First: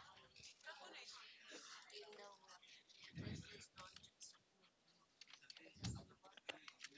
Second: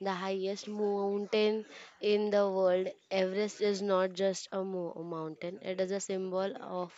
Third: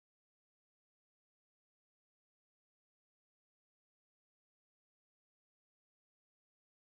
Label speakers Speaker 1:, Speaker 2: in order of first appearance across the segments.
Speaker 1: the highest mountain in the world. Everest is not just a mountain, it is a symbol of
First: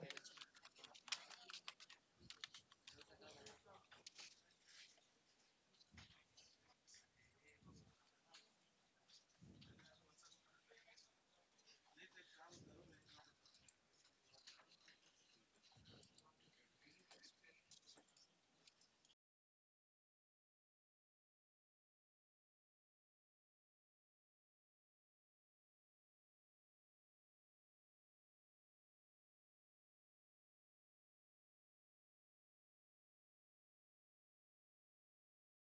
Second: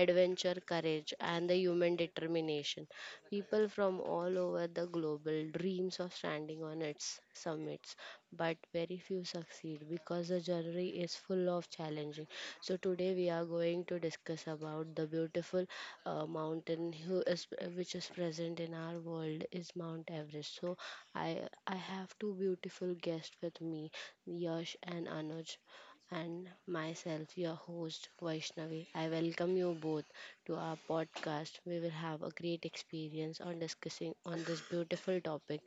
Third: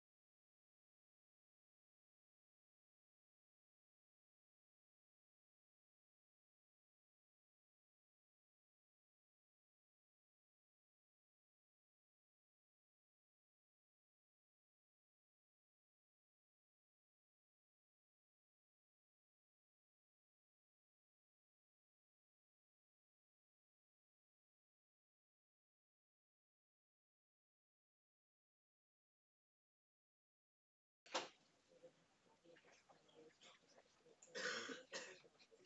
Speaker 1: adventure, courage, and the human determination. People from all over the global dreams of standing on its summits but very few succeed because the journey is full of challenging. So today we are going to discuss about the beautiful mountain which is present in our world is Mount Everest. So I I have two beautiful guests with me, Yash and Anuj. And myself, your host Vaishnavi. I welcome you both to our podcast. We will have a great experience on discussing on this beautiful topic.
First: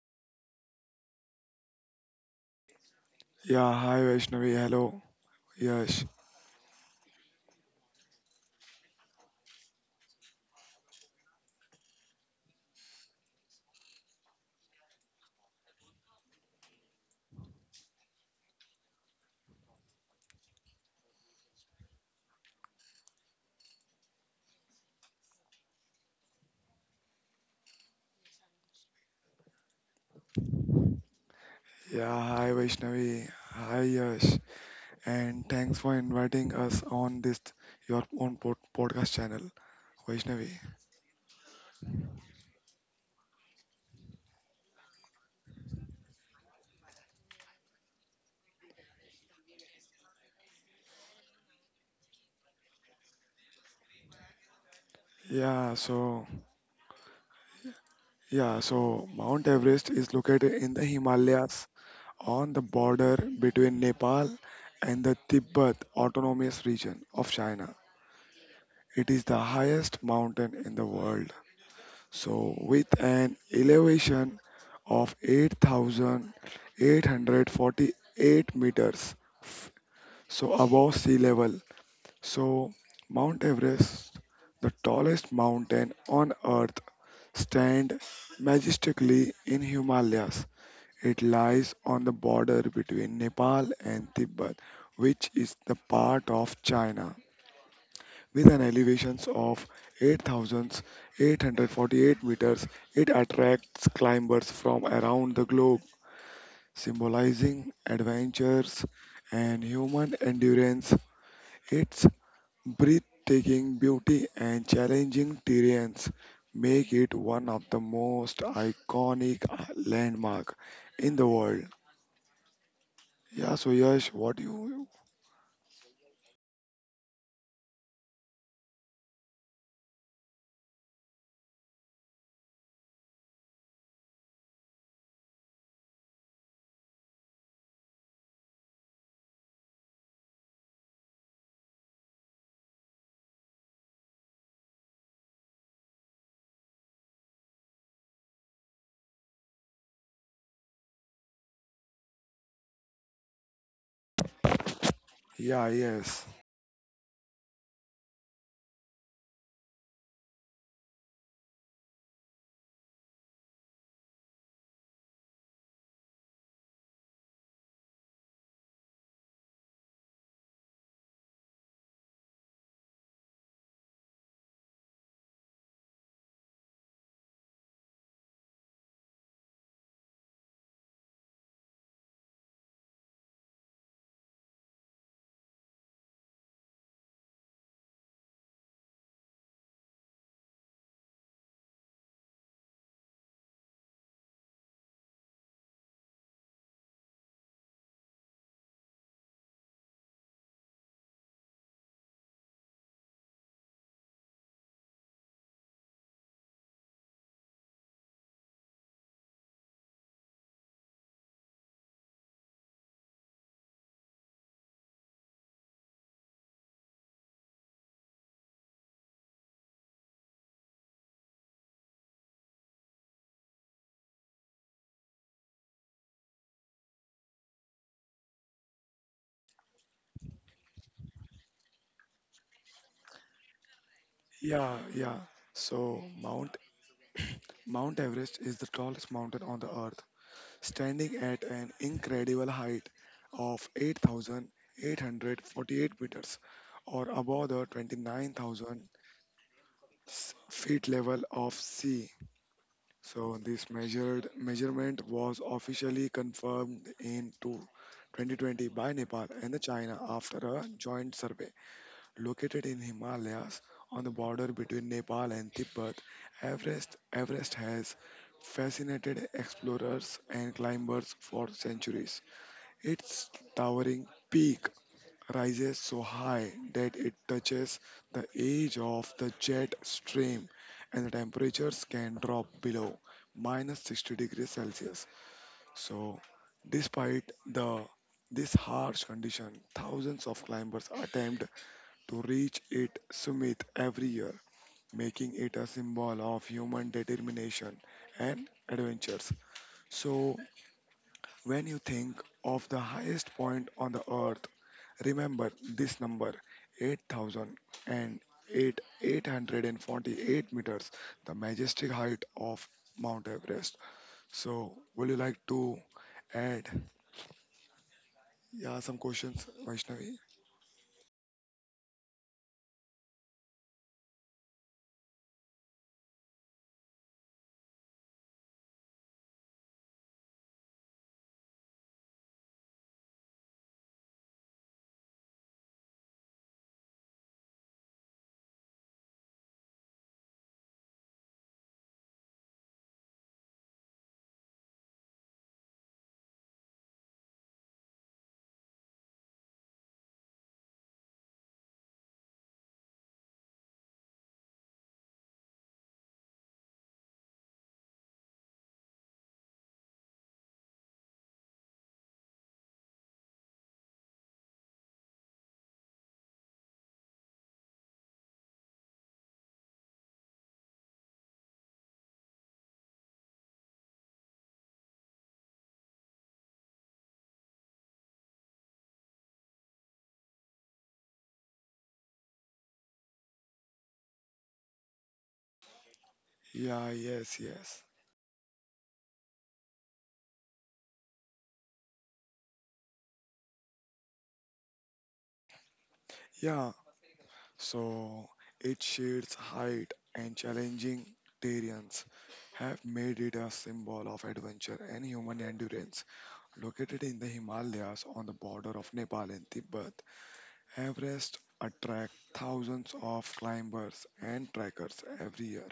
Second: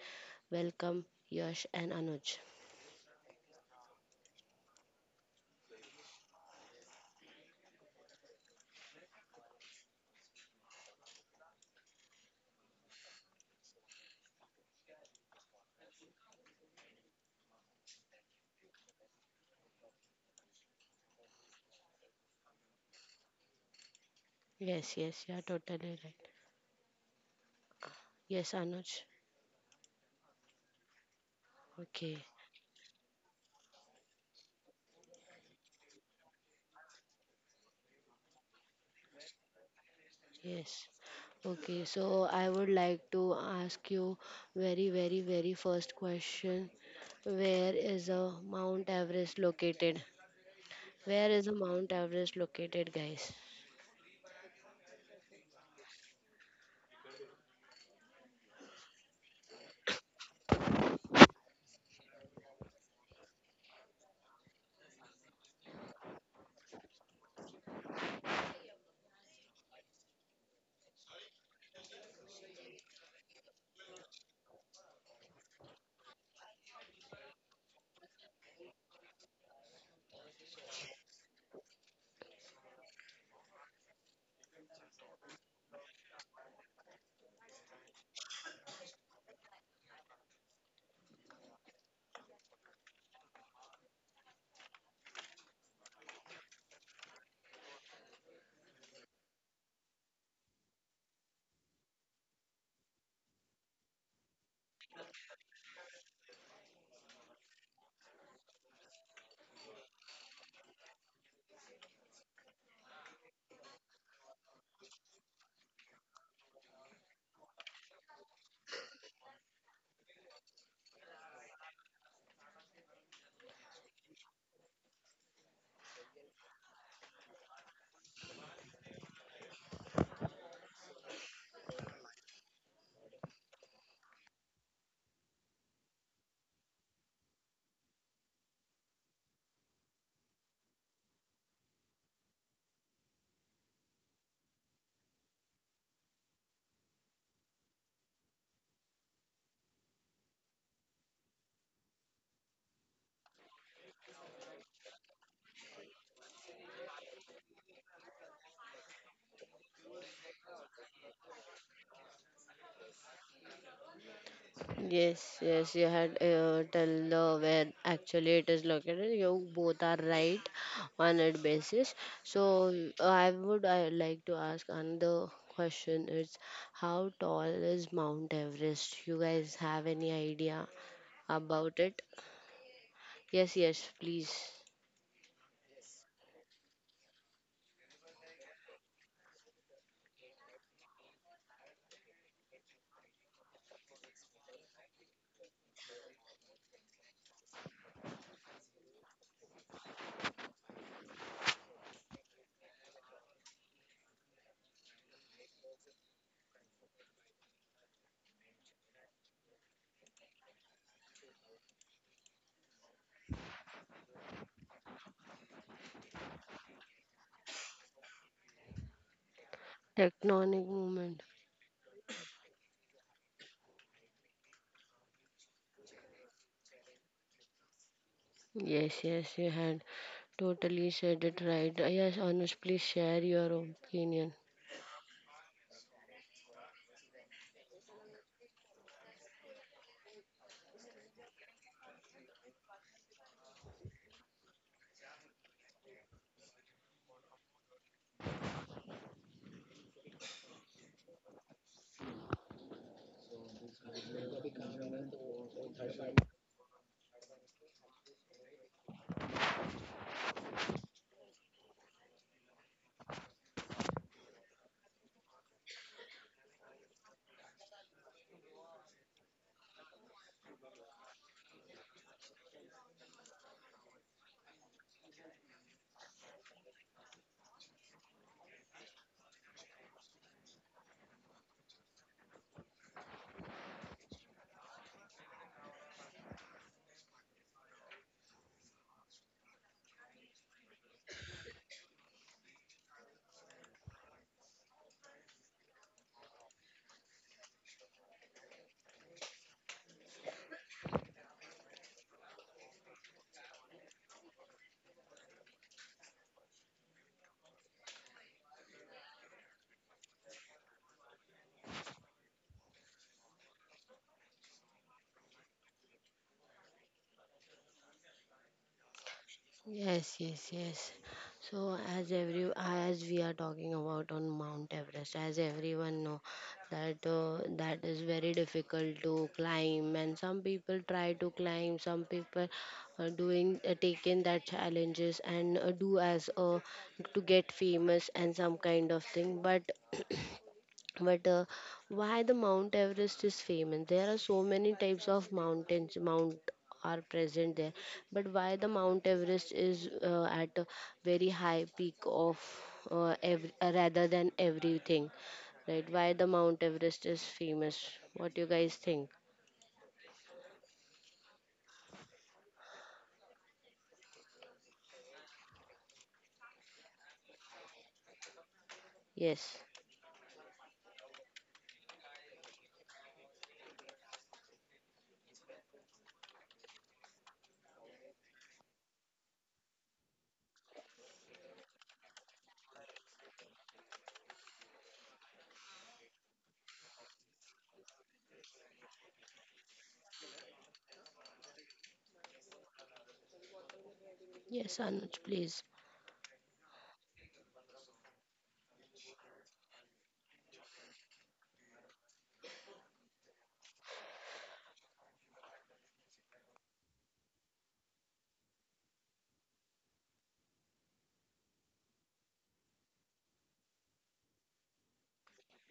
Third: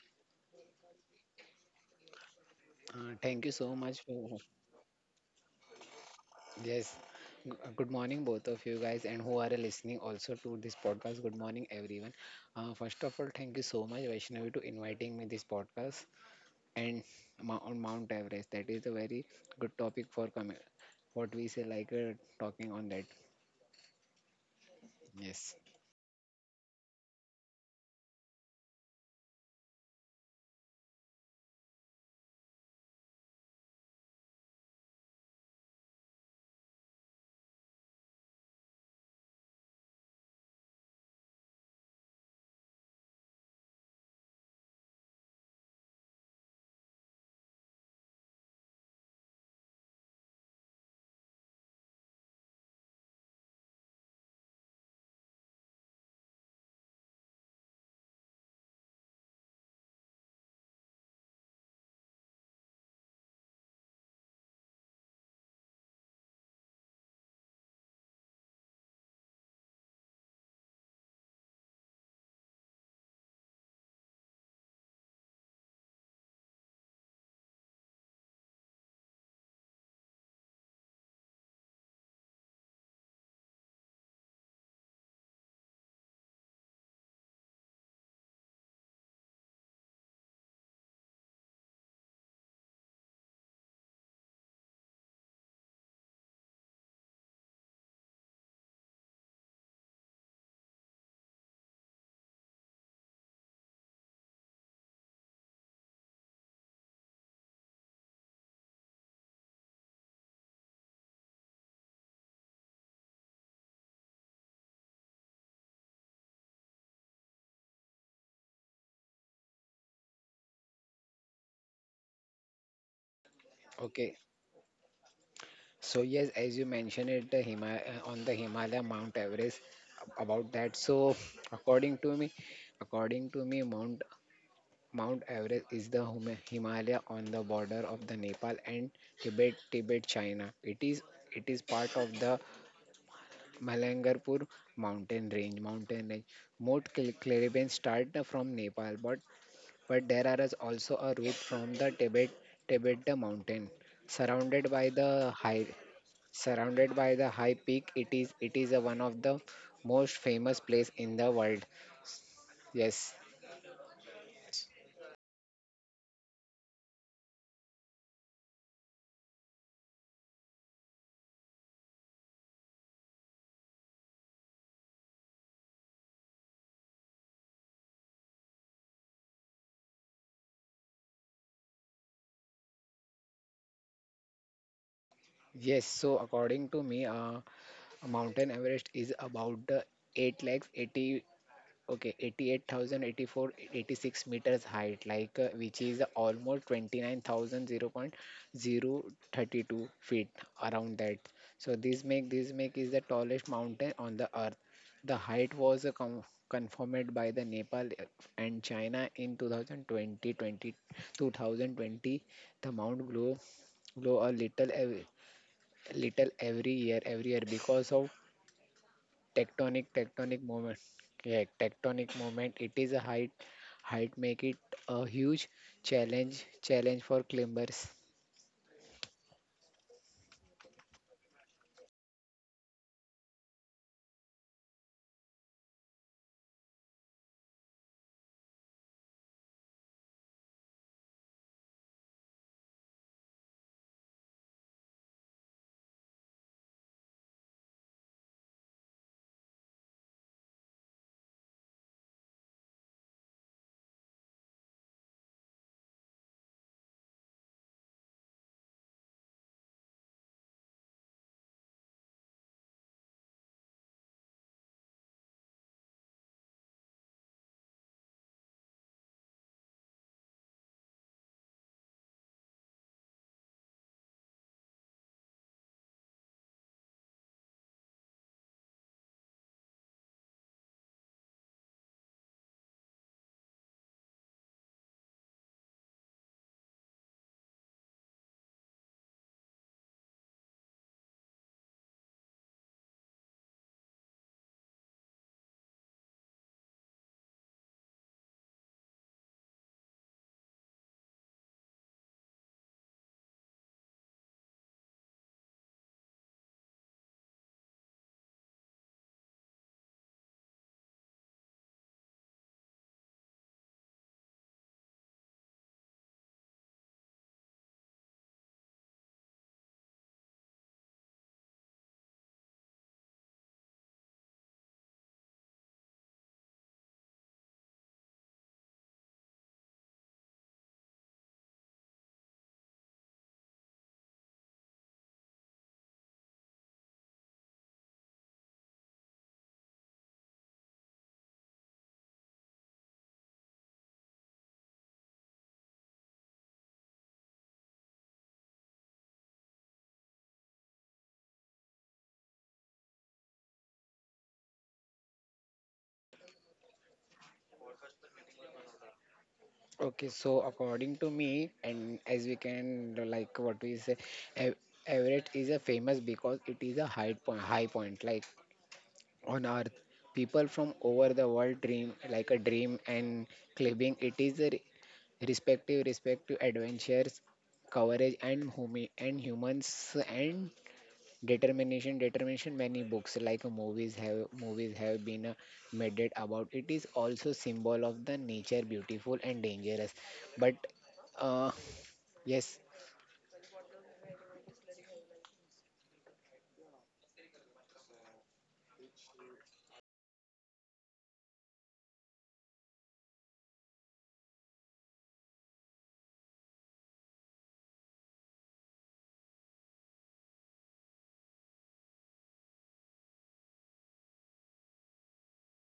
Speaker 1: Welcome, Yash and Anuj.
Speaker 2: Thank you
Speaker 3: Yeah,
Speaker 2: so
Speaker 3: hi
Speaker 2: much for
Speaker 3: Vaishnavi. Hello, Yash.
Speaker 2: yes. Good morning, both of you guys, and who are listening also to this podcast. Good morning, everyone. First of all, thank you so much, Vaishnavi, to inviting me this podcast and on Mount Everest. That is a very good topic for coming. What we say, talking on that.
Speaker 1: Yes, yes, you are
Speaker 2: Yes.
Speaker 1: totally right. Yes, Anuj.
Speaker 3: Yeah,
Speaker 1: Okay,
Speaker 3: hi Vaishnavi. Hi Yash. And thanks for inviting us on this your own podcast channel, Vaishnavi.
Speaker 1: yes. Okay, so I would like to ask you very first question. Where is a Mount Everest located? Where is a Mount Everest located, guys?
Speaker 3: Yeah, so yeah, so Mount Everest is located in the Himalayas on the border between Nepal and the Tibet Autonomous Region of China. It is the highest mountain in the world. So, with an elevation of 8,848 meters, f- so above sea level. So, Mount Everest, the tallest mountain on earth, stand majestically in Himalayas. It lies on the border between Nepal and Tibet, which is the part of China. With an elevation of 8,848 meters, it attracts climbers from around the globe, symbolizing adventures and human endurance. Its breathtaking beauty and challenging terrains make it one of the most iconic landmark in the world. Yeah, so Yash,
Speaker 2: Okay.
Speaker 3: what you?
Speaker 2: So yes, as you mentioned it, on the Himalaya, Mount Everest. About that, so according to me, according to me, Mount Everest is the Himalaya on the border of the Nepal and Tibet, China. It is part of the Malangarpur mountain range. Mountain range. Most caravans start from Nepal, but there are is also a route from the Tibet the mountain, surrounded by the high
Speaker 3: Yeah, yes.
Speaker 2: surrounded by the high peak. It is a one of the most famous place in the world. Yes,
Speaker 1: Yes, yes, you had tell the where actually it is located. You both are right on that basis. So I would I like to ask another question. It's how tall is Mount Everest? You guys have any idea about it? Yes, yes, please.
Speaker 2: yes. So according to me, Mountain Everest is about the 8 lakhs 80 okay 88,084 86 meters height like which is almost twenty nine thousand 0.032 feet around that. So this make is the tallest mountain on the earth. The height was confirmed by the Nepal and China in 2020 the Mount glow a little every year because of tectonic
Speaker 1: Tectonic
Speaker 2: moment.
Speaker 1: movement.
Speaker 2: Yeah Tectonic moment. It is a height make it a huge challenge for climbers.
Speaker 1: Yes, yes, you had totally said it right. Yes, honest, please share your opinion.
Speaker 3: Yeah, yeah. So Mount Everest is the tallest mountain on the earth, standing at an incredible height of 8,848 meters, or above the 29,000 feet level of sea. So this measured measurement was officially confirmed in 2020 by Nepal and China after a joint survey. Located in Himalayas on the border between Nepal and Tibet, Everest Everest has fascinated explorers and climbers for centuries. Its towering peak rises so high that it touches the edge of the jet stream, and the temperatures can drop below minus 60 degrees Celsius. So, despite the this harsh condition, thousands of climbers attempt to reach its summit every year, making it a symbol of human determination and adventures. So, when you think of the highest point on the earth, remember this number, 8,008, 848 meters, the majestic height of Mount Everest. So, would you like to add, yeah, some questions, Vaishnavi?
Speaker 1: Yes, yes, yes. So as every as we are talking about on Mount Everest, as everyone know that that is very difficult to climb, and some people try to climb, some people are doing taking that challenges and do as to get famous and some kind of thing, but but why the Mount Everest is famous, there are so many types of mountains mount are present there, but why the Mount Everest is at a very high peak of rather than everything, right? Why the Mount Everest is famous? What you guys think?
Speaker 2: Okay, so according to me, and as we can like what we say, Ev- Everett is a famous because it is a high point like on
Speaker 1: Yes.
Speaker 2: earth. People from over the world dream like a dream, and climbing it is a respective adventures coverage and humi and humans and determination. Many books like movies have been made it about. It is
Speaker 3: Yeah,
Speaker 2: also
Speaker 3: yes,
Speaker 2: symbol
Speaker 3: yes.
Speaker 2: of the nature, beautiful and dangerous. But uh yes.
Speaker 1: Yes, Anuj, please.
Speaker 3: Yeah, so its sheer height and challenging terrains have made it a symbol of adventure and human endurance. Located in the Himalayas on the border of Nepal and Tibet, Everest attracts thousands of climbers and trekkers every year,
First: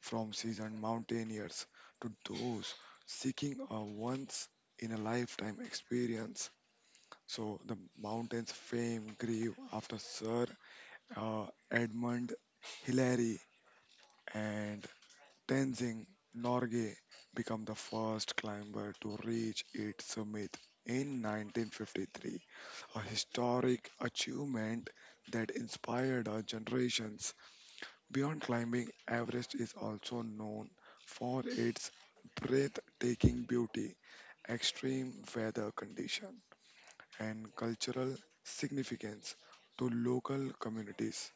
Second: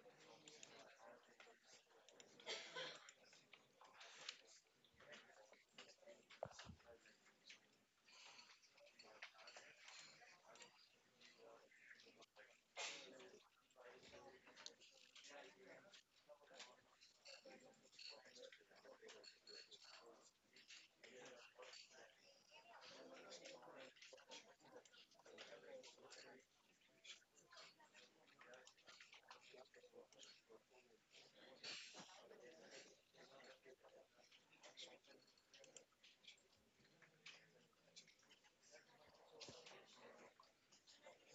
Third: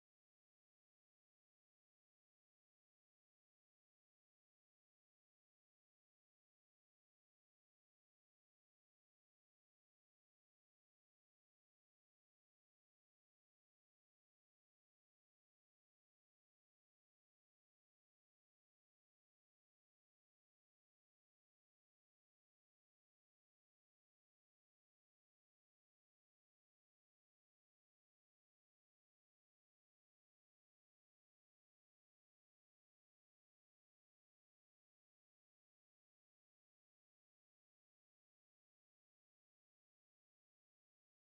Speaker 3: from seasoned mountaineers to those seeking a once in a lifetime experience. So the mountain's fame grew after Sir uh, Edmund Hillary and Tenzing Norgay become the first climber to reach its summit in 1953, a historic achievement that inspired our generations. Beyond climbing, Everest is also known for its breathtaking beauty, extreme weather conditions, and cultural significance to local communities.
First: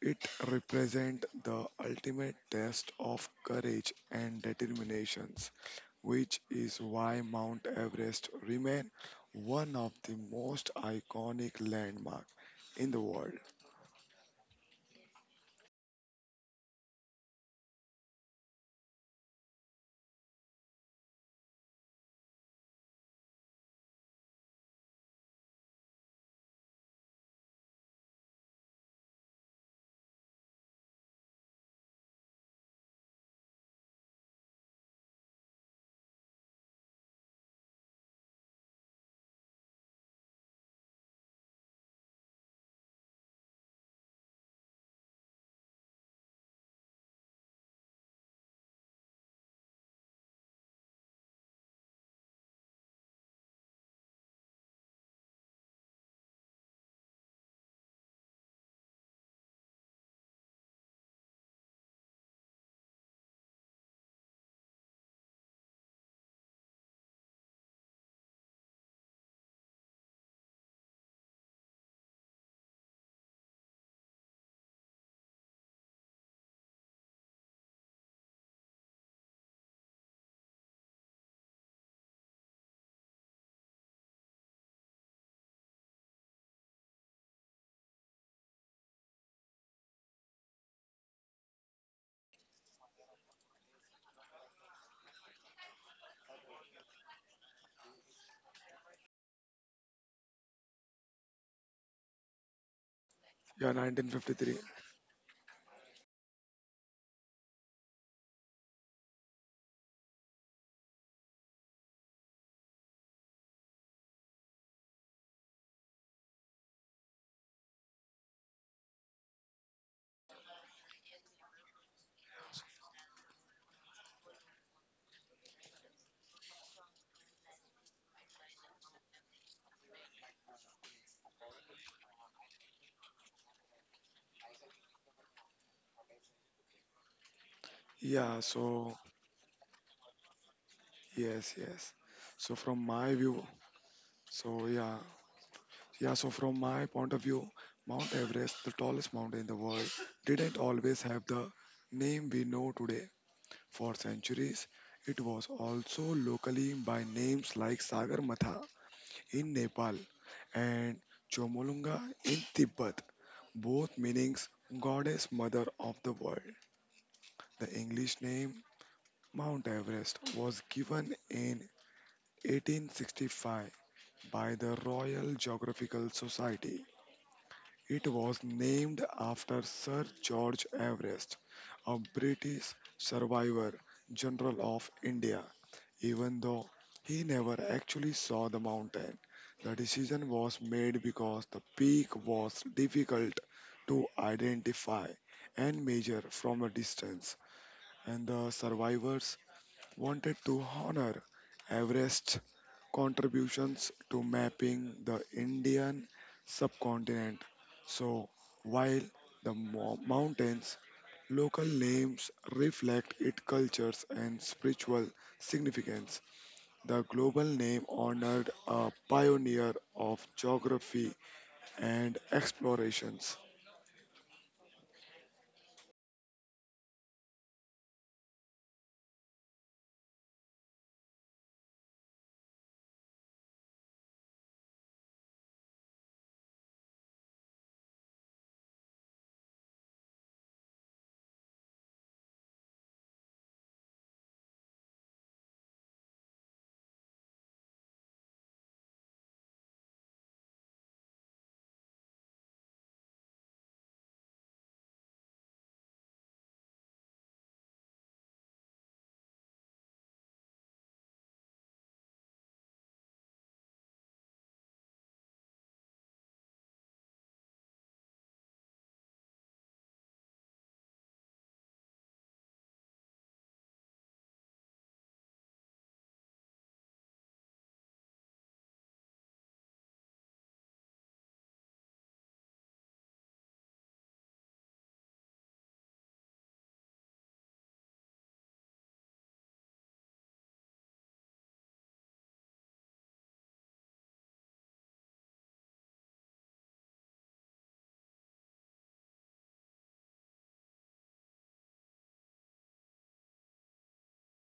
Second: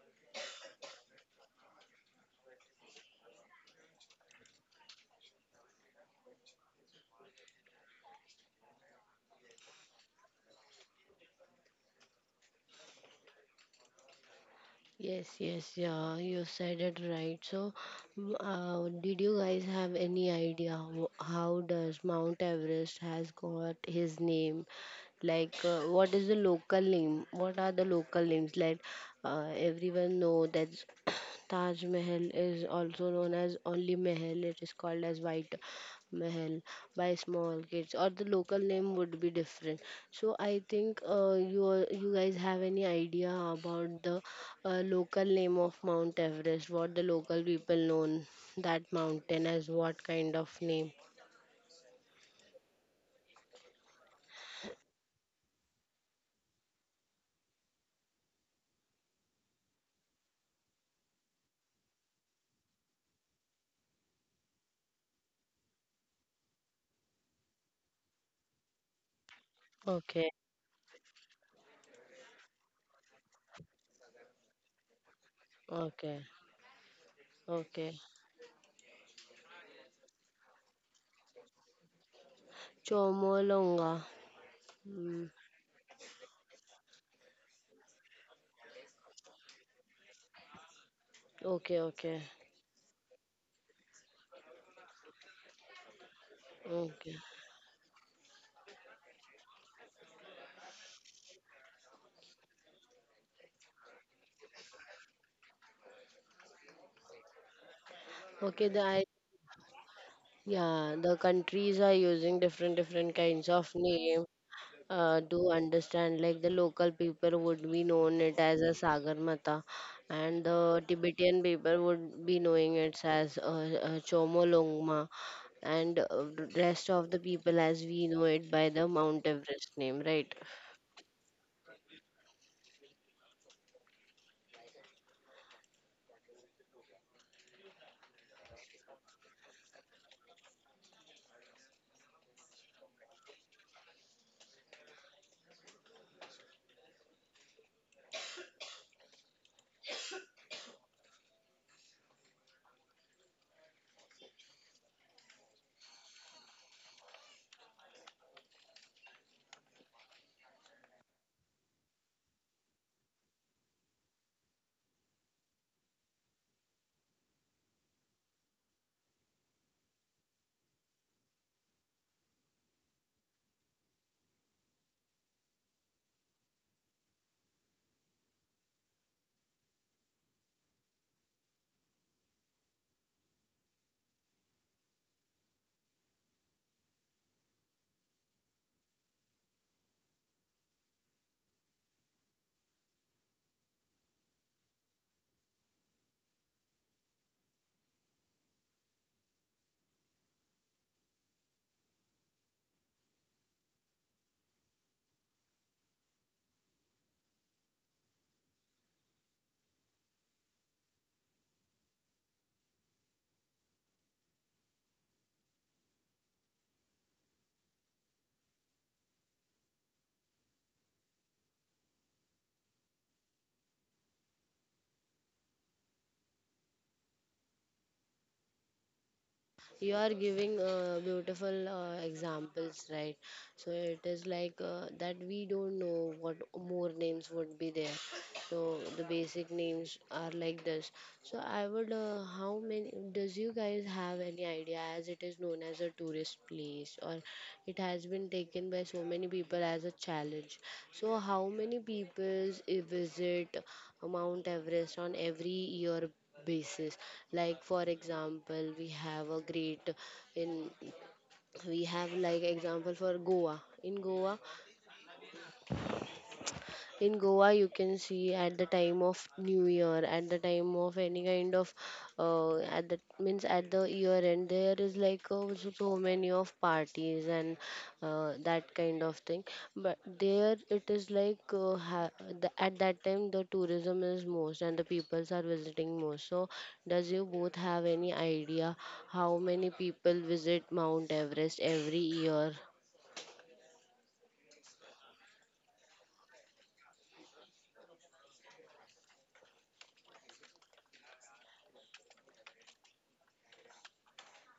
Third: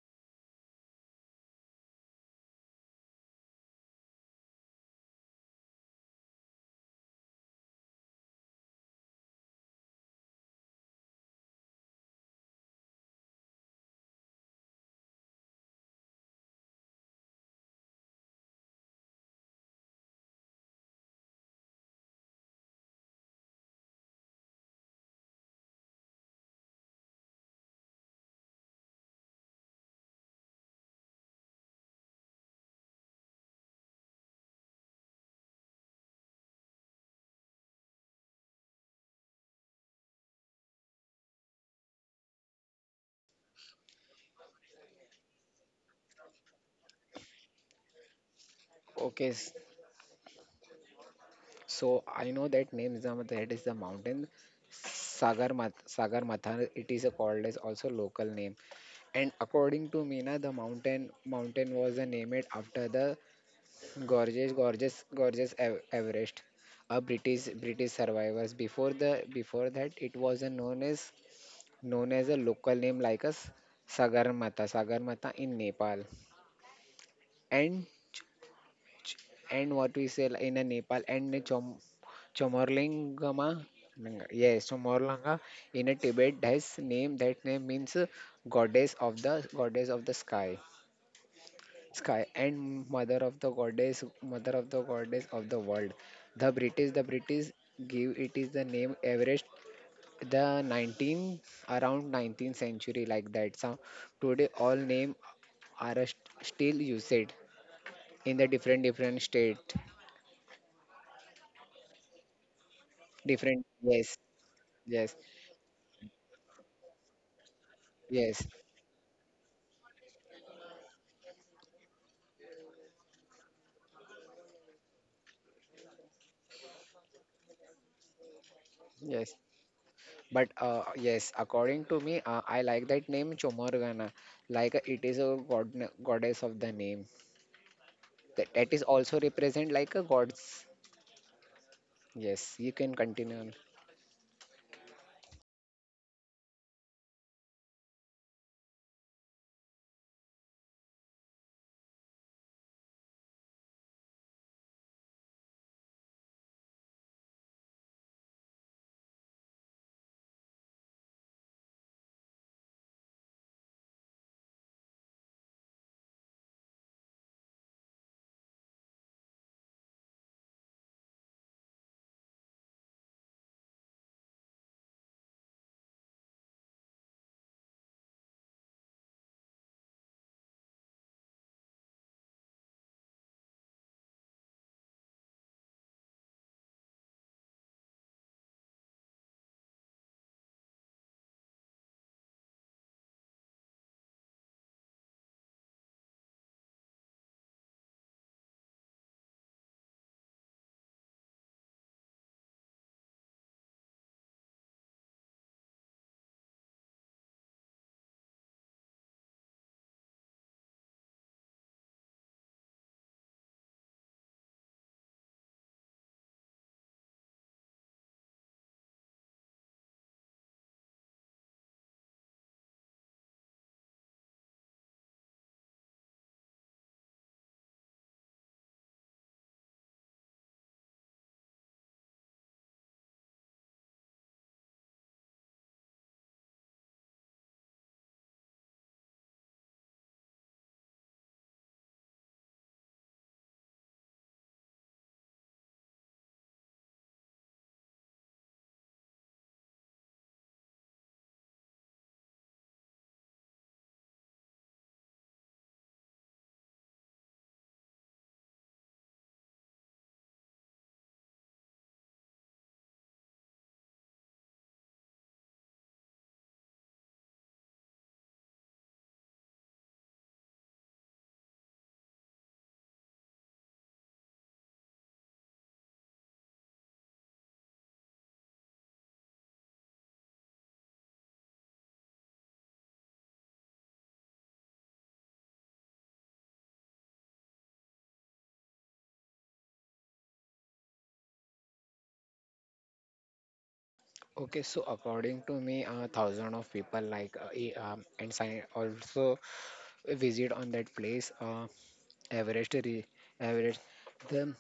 Speaker 3: It represents the ultimate test of courage and determinations, which is why Mount Everest remains one of the most iconic landmark in the world.
Speaker 1: Yes, yes, yeah, you said it right. So, did you guys have any idea how does Mount Everest has got his name? Like, what is the local name? What are the local names? Like, everyone know that Taj Mahal is also known as only Mahal. It is called as White Mahal by small kids, or the local name would be different. So I think you guys have any idea about the local name of Mount Everest? What the local people known that
Speaker 2: okay
Speaker 1: mountain
Speaker 2: s-
Speaker 1: as? What kind of name?
Speaker 2: so I know that name is that is the mountain sagar matha it is a called as also local name. And according to me, na, the mountain was named after the gorgeous Everest. A British survivors. Before that, it
Speaker 1: Okay,
Speaker 2: was a known as a local name like as Sagarmatha in Nepal.
Speaker 1: okay,
Speaker 2: And
Speaker 1: okay.
Speaker 2: and what we say in a Nepal and a Chomorlingama.
Speaker 1: Chomolonga.
Speaker 2: Yes,
Speaker 1: Mm,
Speaker 2: Chomorlanga in a Tibet. That's name. That name means goddess of the sky.
Speaker 1: okay,
Speaker 2: Sky,
Speaker 1: okay,
Speaker 2: and mother of the goddess of the world. The
Speaker 1: okay,
Speaker 2: British give it is the name Everest the 19 around 19th century like that so.
Speaker 3: Yeah,
Speaker 2: Today
Speaker 3: 1953.
Speaker 2: all name are still used in the
Speaker 1: okay.
Speaker 2: different state.
Speaker 1: Yeah, the countries are using different different kinds
Speaker 2: Different
Speaker 1: of
Speaker 2: Yes,
Speaker 1: name
Speaker 2: yes,
Speaker 1: to understand. Like the local people would be known it
Speaker 2: yes,
Speaker 1: as a Sagarmata, and the Tibetan people would be knowing it as Chomolungma, and rest of the people as we know it by the
Speaker 2: yes.
Speaker 1: Mount Everest name, right?
Speaker 2: but yes, according to me, I like that name Chomorgana. It is a goddess of the name.
Speaker 3: Yeah,
Speaker 2: That is
Speaker 3: so
Speaker 2: also represent like a gods.
Speaker 3: yes, yes.
Speaker 2: Yes,
Speaker 3: So
Speaker 2: you
Speaker 3: from
Speaker 2: can
Speaker 3: my
Speaker 2: continue
Speaker 3: view,
Speaker 2: on.
Speaker 3: so yeah, yeah. So from my point of view, Mount Everest, the tallest mountain in the world, didn't always have the name we know today. For centuries, it was also locally by names like Sagarmatha in Nepal and Chomolunga in Tibet, both meanings goddess mother of the world. The English name Mount Everest was given in 1865 by the Royal Geographical Society. It was named after Sir George Everest, a British survivor, General of India. Even though he never actually saw the mountain, the decision was made because the peak was difficult to identify and measure from a distance, and the survivors wanted to honor Everest's contributions to mapping the Indian subcontinent. So, while the mountains local names reflect its cultures and spiritual significance, the global name honored a pioneer of geography and explorations.
Speaker 1: You are giving beautiful examples, right? So it is like that we don't know what more names would be there, so the basic names are like this. So I would how many does you guys have any idea as it is known as a tourist place or it has been taken by so many people as a challenge? So how many people visit Mount Everest on every year basis? Like for example, we have a great in we have like example for Goa. In Goa you can see at the time of new year, at the time of any kind of at the means at the year end, there is like so many of parties and that kind of thing, but there it is like the, at that time the tourism is most and the peoples are visiting most. So does you both have any idea how many people visit Mount Everest every year?
Speaker 2: Okay, so according to me, thousand of people and sign also visit on that place. Everest, Everest. The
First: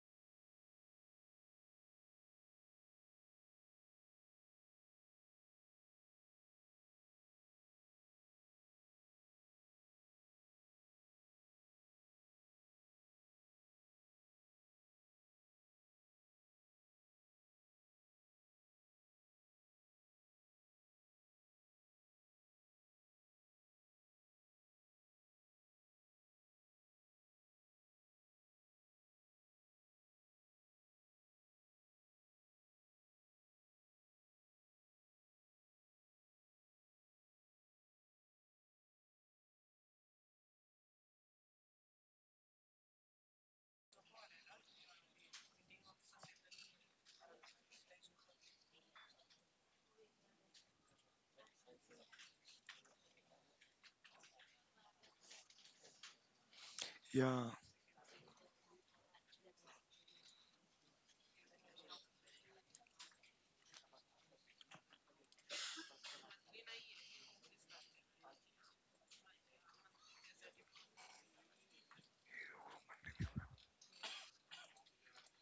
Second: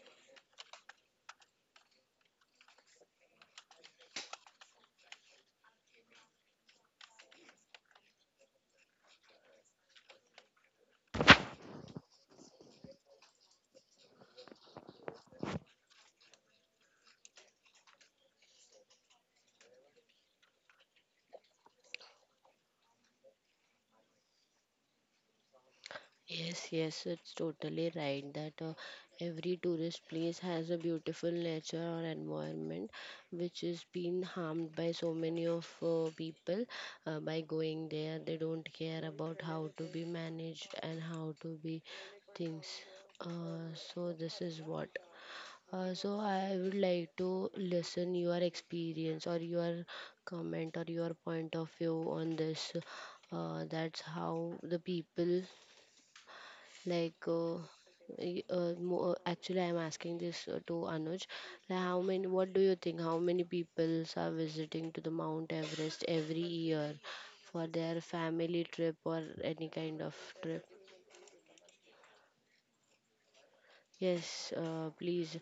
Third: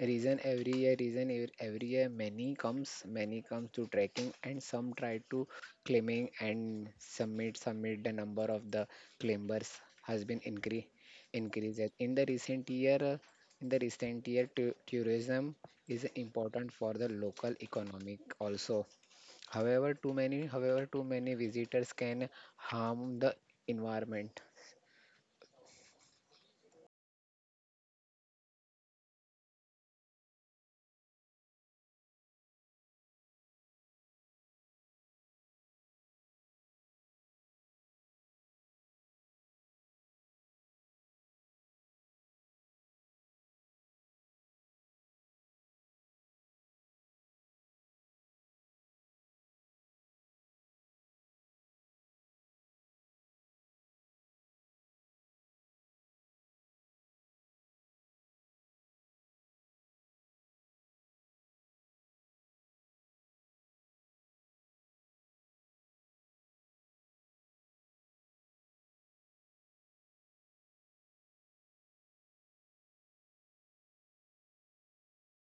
Speaker 2: reason every year, every year, many comes to trekking, and some try to climbing and submit. The number of the climbers has been increased. In the recent year, tourism is important for the local economic also. However, too many visitors can harm the environment.
Speaker 1: Yes, yes, it's totally right that every tourist place has a beautiful nature or environment which is being harmed by so many of people by going there. They don't care about how to be managed and how to be things. So this is what. So I would like to listen your experience or your comment or your point of view on this. That's how the people like,
Speaker 3: Yeah,
Speaker 1: actually, I'm asking this to Anuj. Like, how many? What do you think? How many people are visiting to the Mount Everest every year for their family trip or any kind of trip? Yes, please.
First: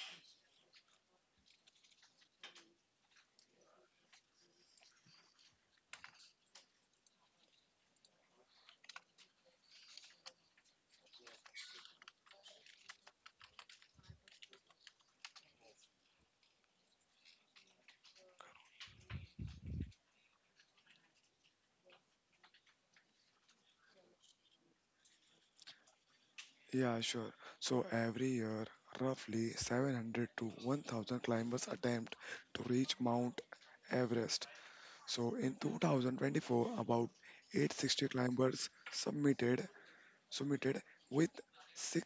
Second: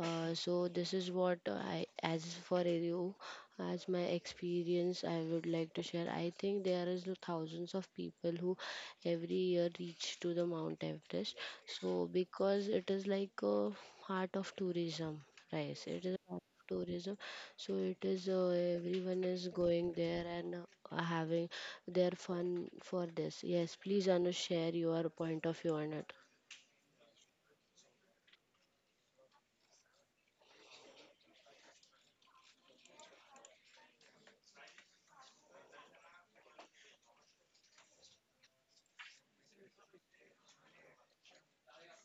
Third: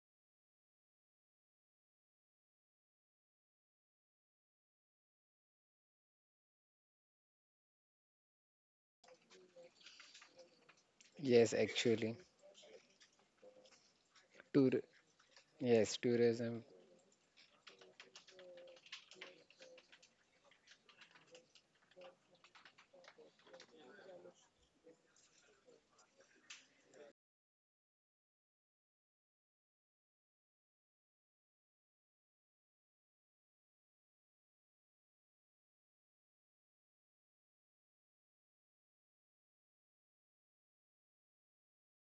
Speaker 1: So this is what I, as for you, as my experience, I would like to share. I think there is thousands of people who every year reach to the Mount Everest.
Speaker 2: Yes,
Speaker 1: So
Speaker 2: actually.
Speaker 1: because it is like a heart of tourism, right?
Speaker 2: Yes,
Speaker 1: It is a heart
Speaker 2: tourism.
Speaker 1: of tourism. So it is everyone is going there and having their fun for this. Yes, please, Anu, share your point of view on it.
Speaker 3: yeah, sure. So every year, roughly 700 to 1,000 climbers attempt to reach Mount Everest. So in 2024, about 860 climbers submitted, with 6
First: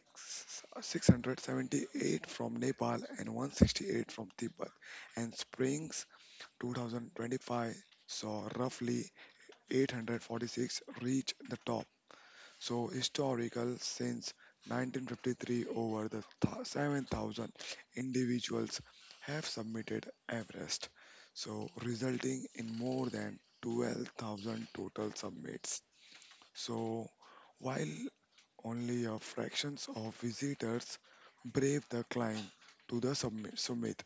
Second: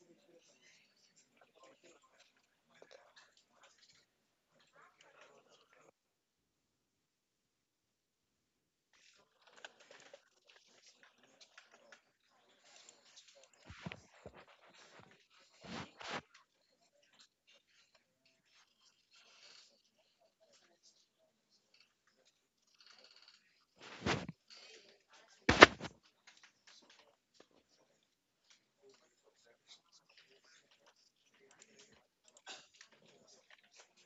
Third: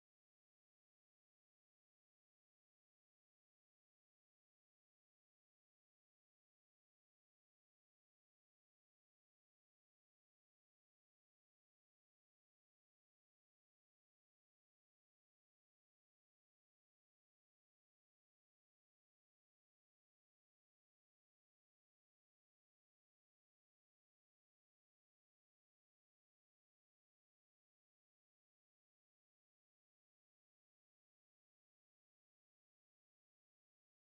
Speaker 3: 678 from Nepal and 168 from Tibet, and springs 2025 saw roughly 846 reach the top. So historical, since 1953, over the 7,000 individuals have submitted Everest. So resulting in more than 12,000 total submits. So while only a fractions of visitors brave the climb to the summit.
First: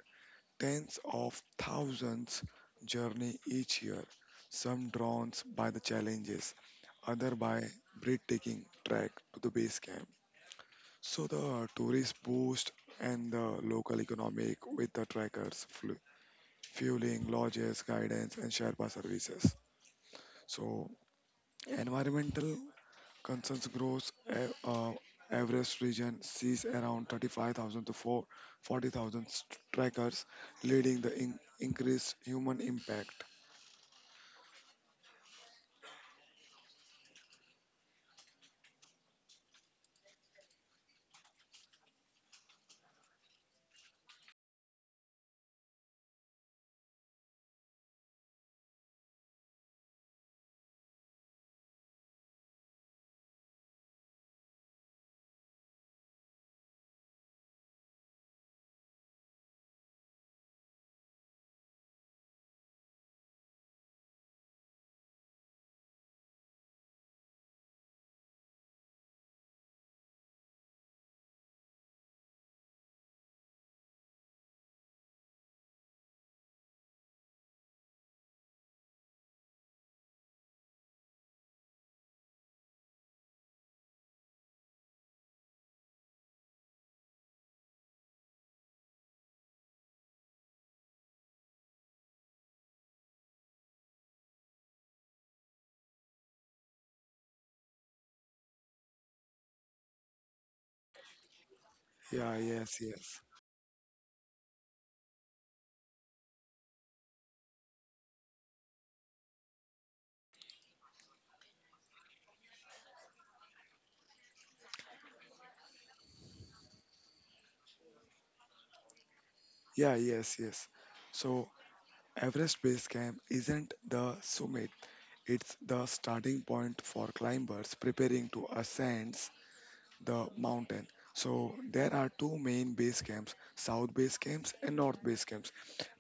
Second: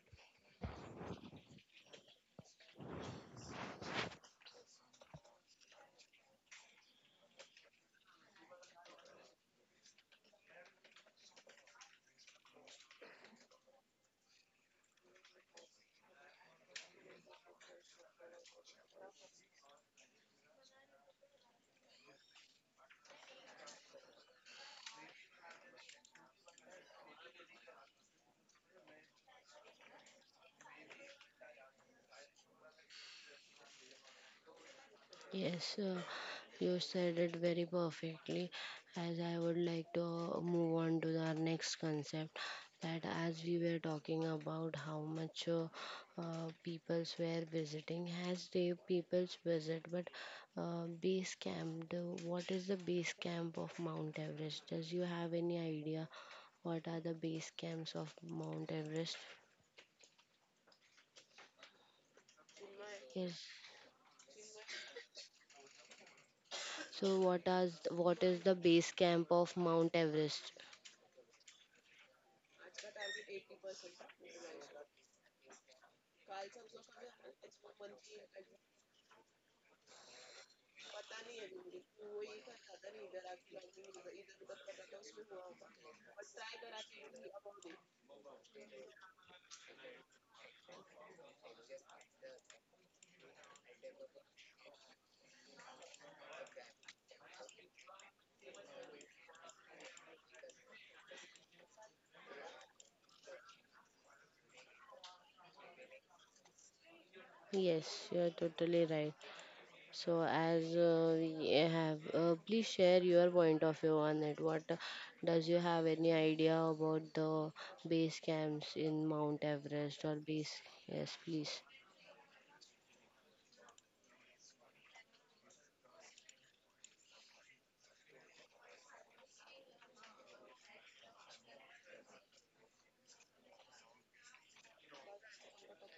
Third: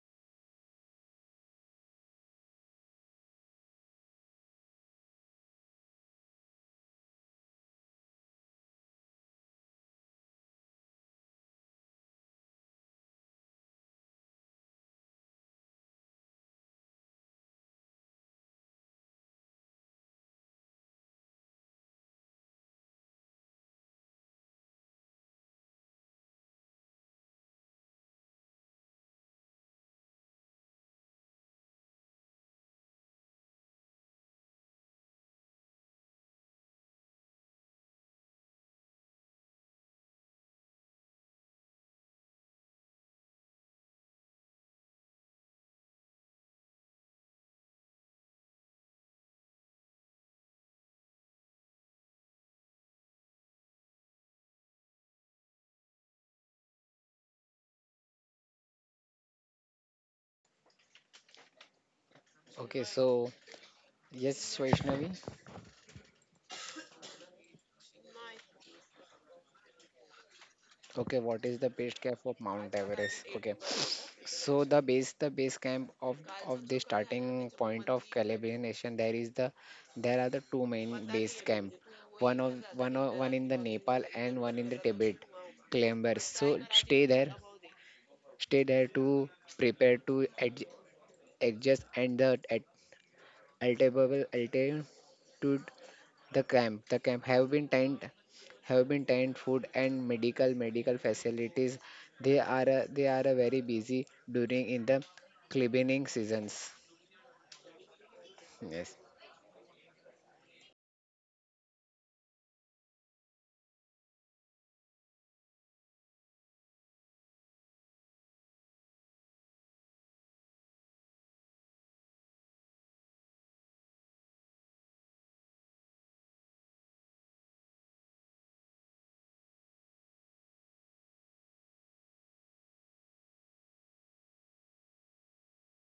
Speaker 3: Tens of thousands journey each year, some drawn by the challenges, other by breathtaking trek to the base camp. So the tourist boost and the local economic with the trekkers, fueling, lodges, guidance, and Sherpa services. So environmental concerns grows. Everest region sees around 35,000 to 4 40,000 trekkers, leading the increased human impact.
Speaker 1: Yes, you said it very perfectly. As I would like to move on to our next concept, that as we were talking about how much peoples were visiting, as they peoples visit, but base camp, the, what is the base camp of Mount Everest? Does you have any idea what are the base camps of Mount Everest?
Speaker 2: Okay, so
Speaker 1: Yes.
Speaker 2: yes, Vaishnavi.
Speaker 1: So what are what is the base camp of Mount Everest?
Speaker 2: Okay, what is the base camp of Mount Everest? Okay, so the base camp of the starting point of Caribbean Nation, there are the two main base camp. One in the Nepal and one in the Tibet. Climbers, so stay there to prepare to adjust and the at- altable alter to. The camp have been have been tent, food and medical facilities.
Speaker 3: Yeah, yes,
Speaker 2: They
Speaker 3: yes.
Speaker 2: are very busy during in the cleaning seasons.
Speaker 1: Yes, you're totally
Speaker 2: Yes,
Speaker 1: right. So, as we have, please share your point of view on it. What does you have any idea about the base camps in Mount
Speaker 3: Yeah,
Speaker 1: Everest or
Speaker 3: yes,
Speaker 1: base?
Speaker 3: yes.
Speaker 1: Yes,
Speaker 3: So,
Speaker 1: please.
Speaker 3: Everest Base Camp isn't the summit, it's the starting point for climbers preparing to ascend the mountain. So, there are two main base camps, South Base Camps and North Base Camps.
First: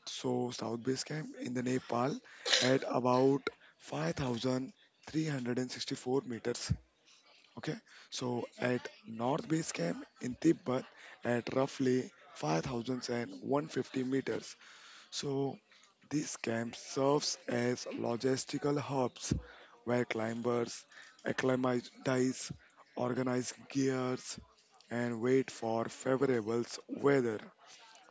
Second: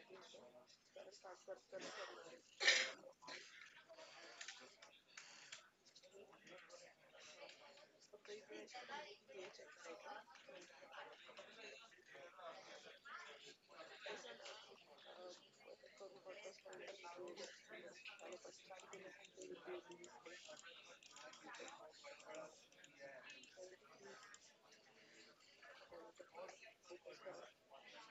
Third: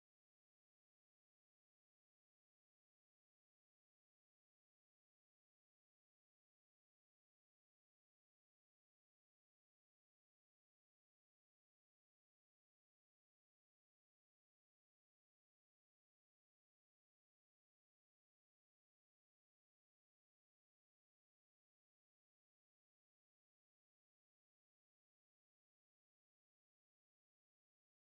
Speaker 3: So, South Base Camp in the Nepal at about 5,364 meters. Okay, so at North Base Camp in Tibet, at roughly 5,150 meters, so this camp serves as logistical hubs where climbers acclimatize, organize gears, and wait for favorable weather.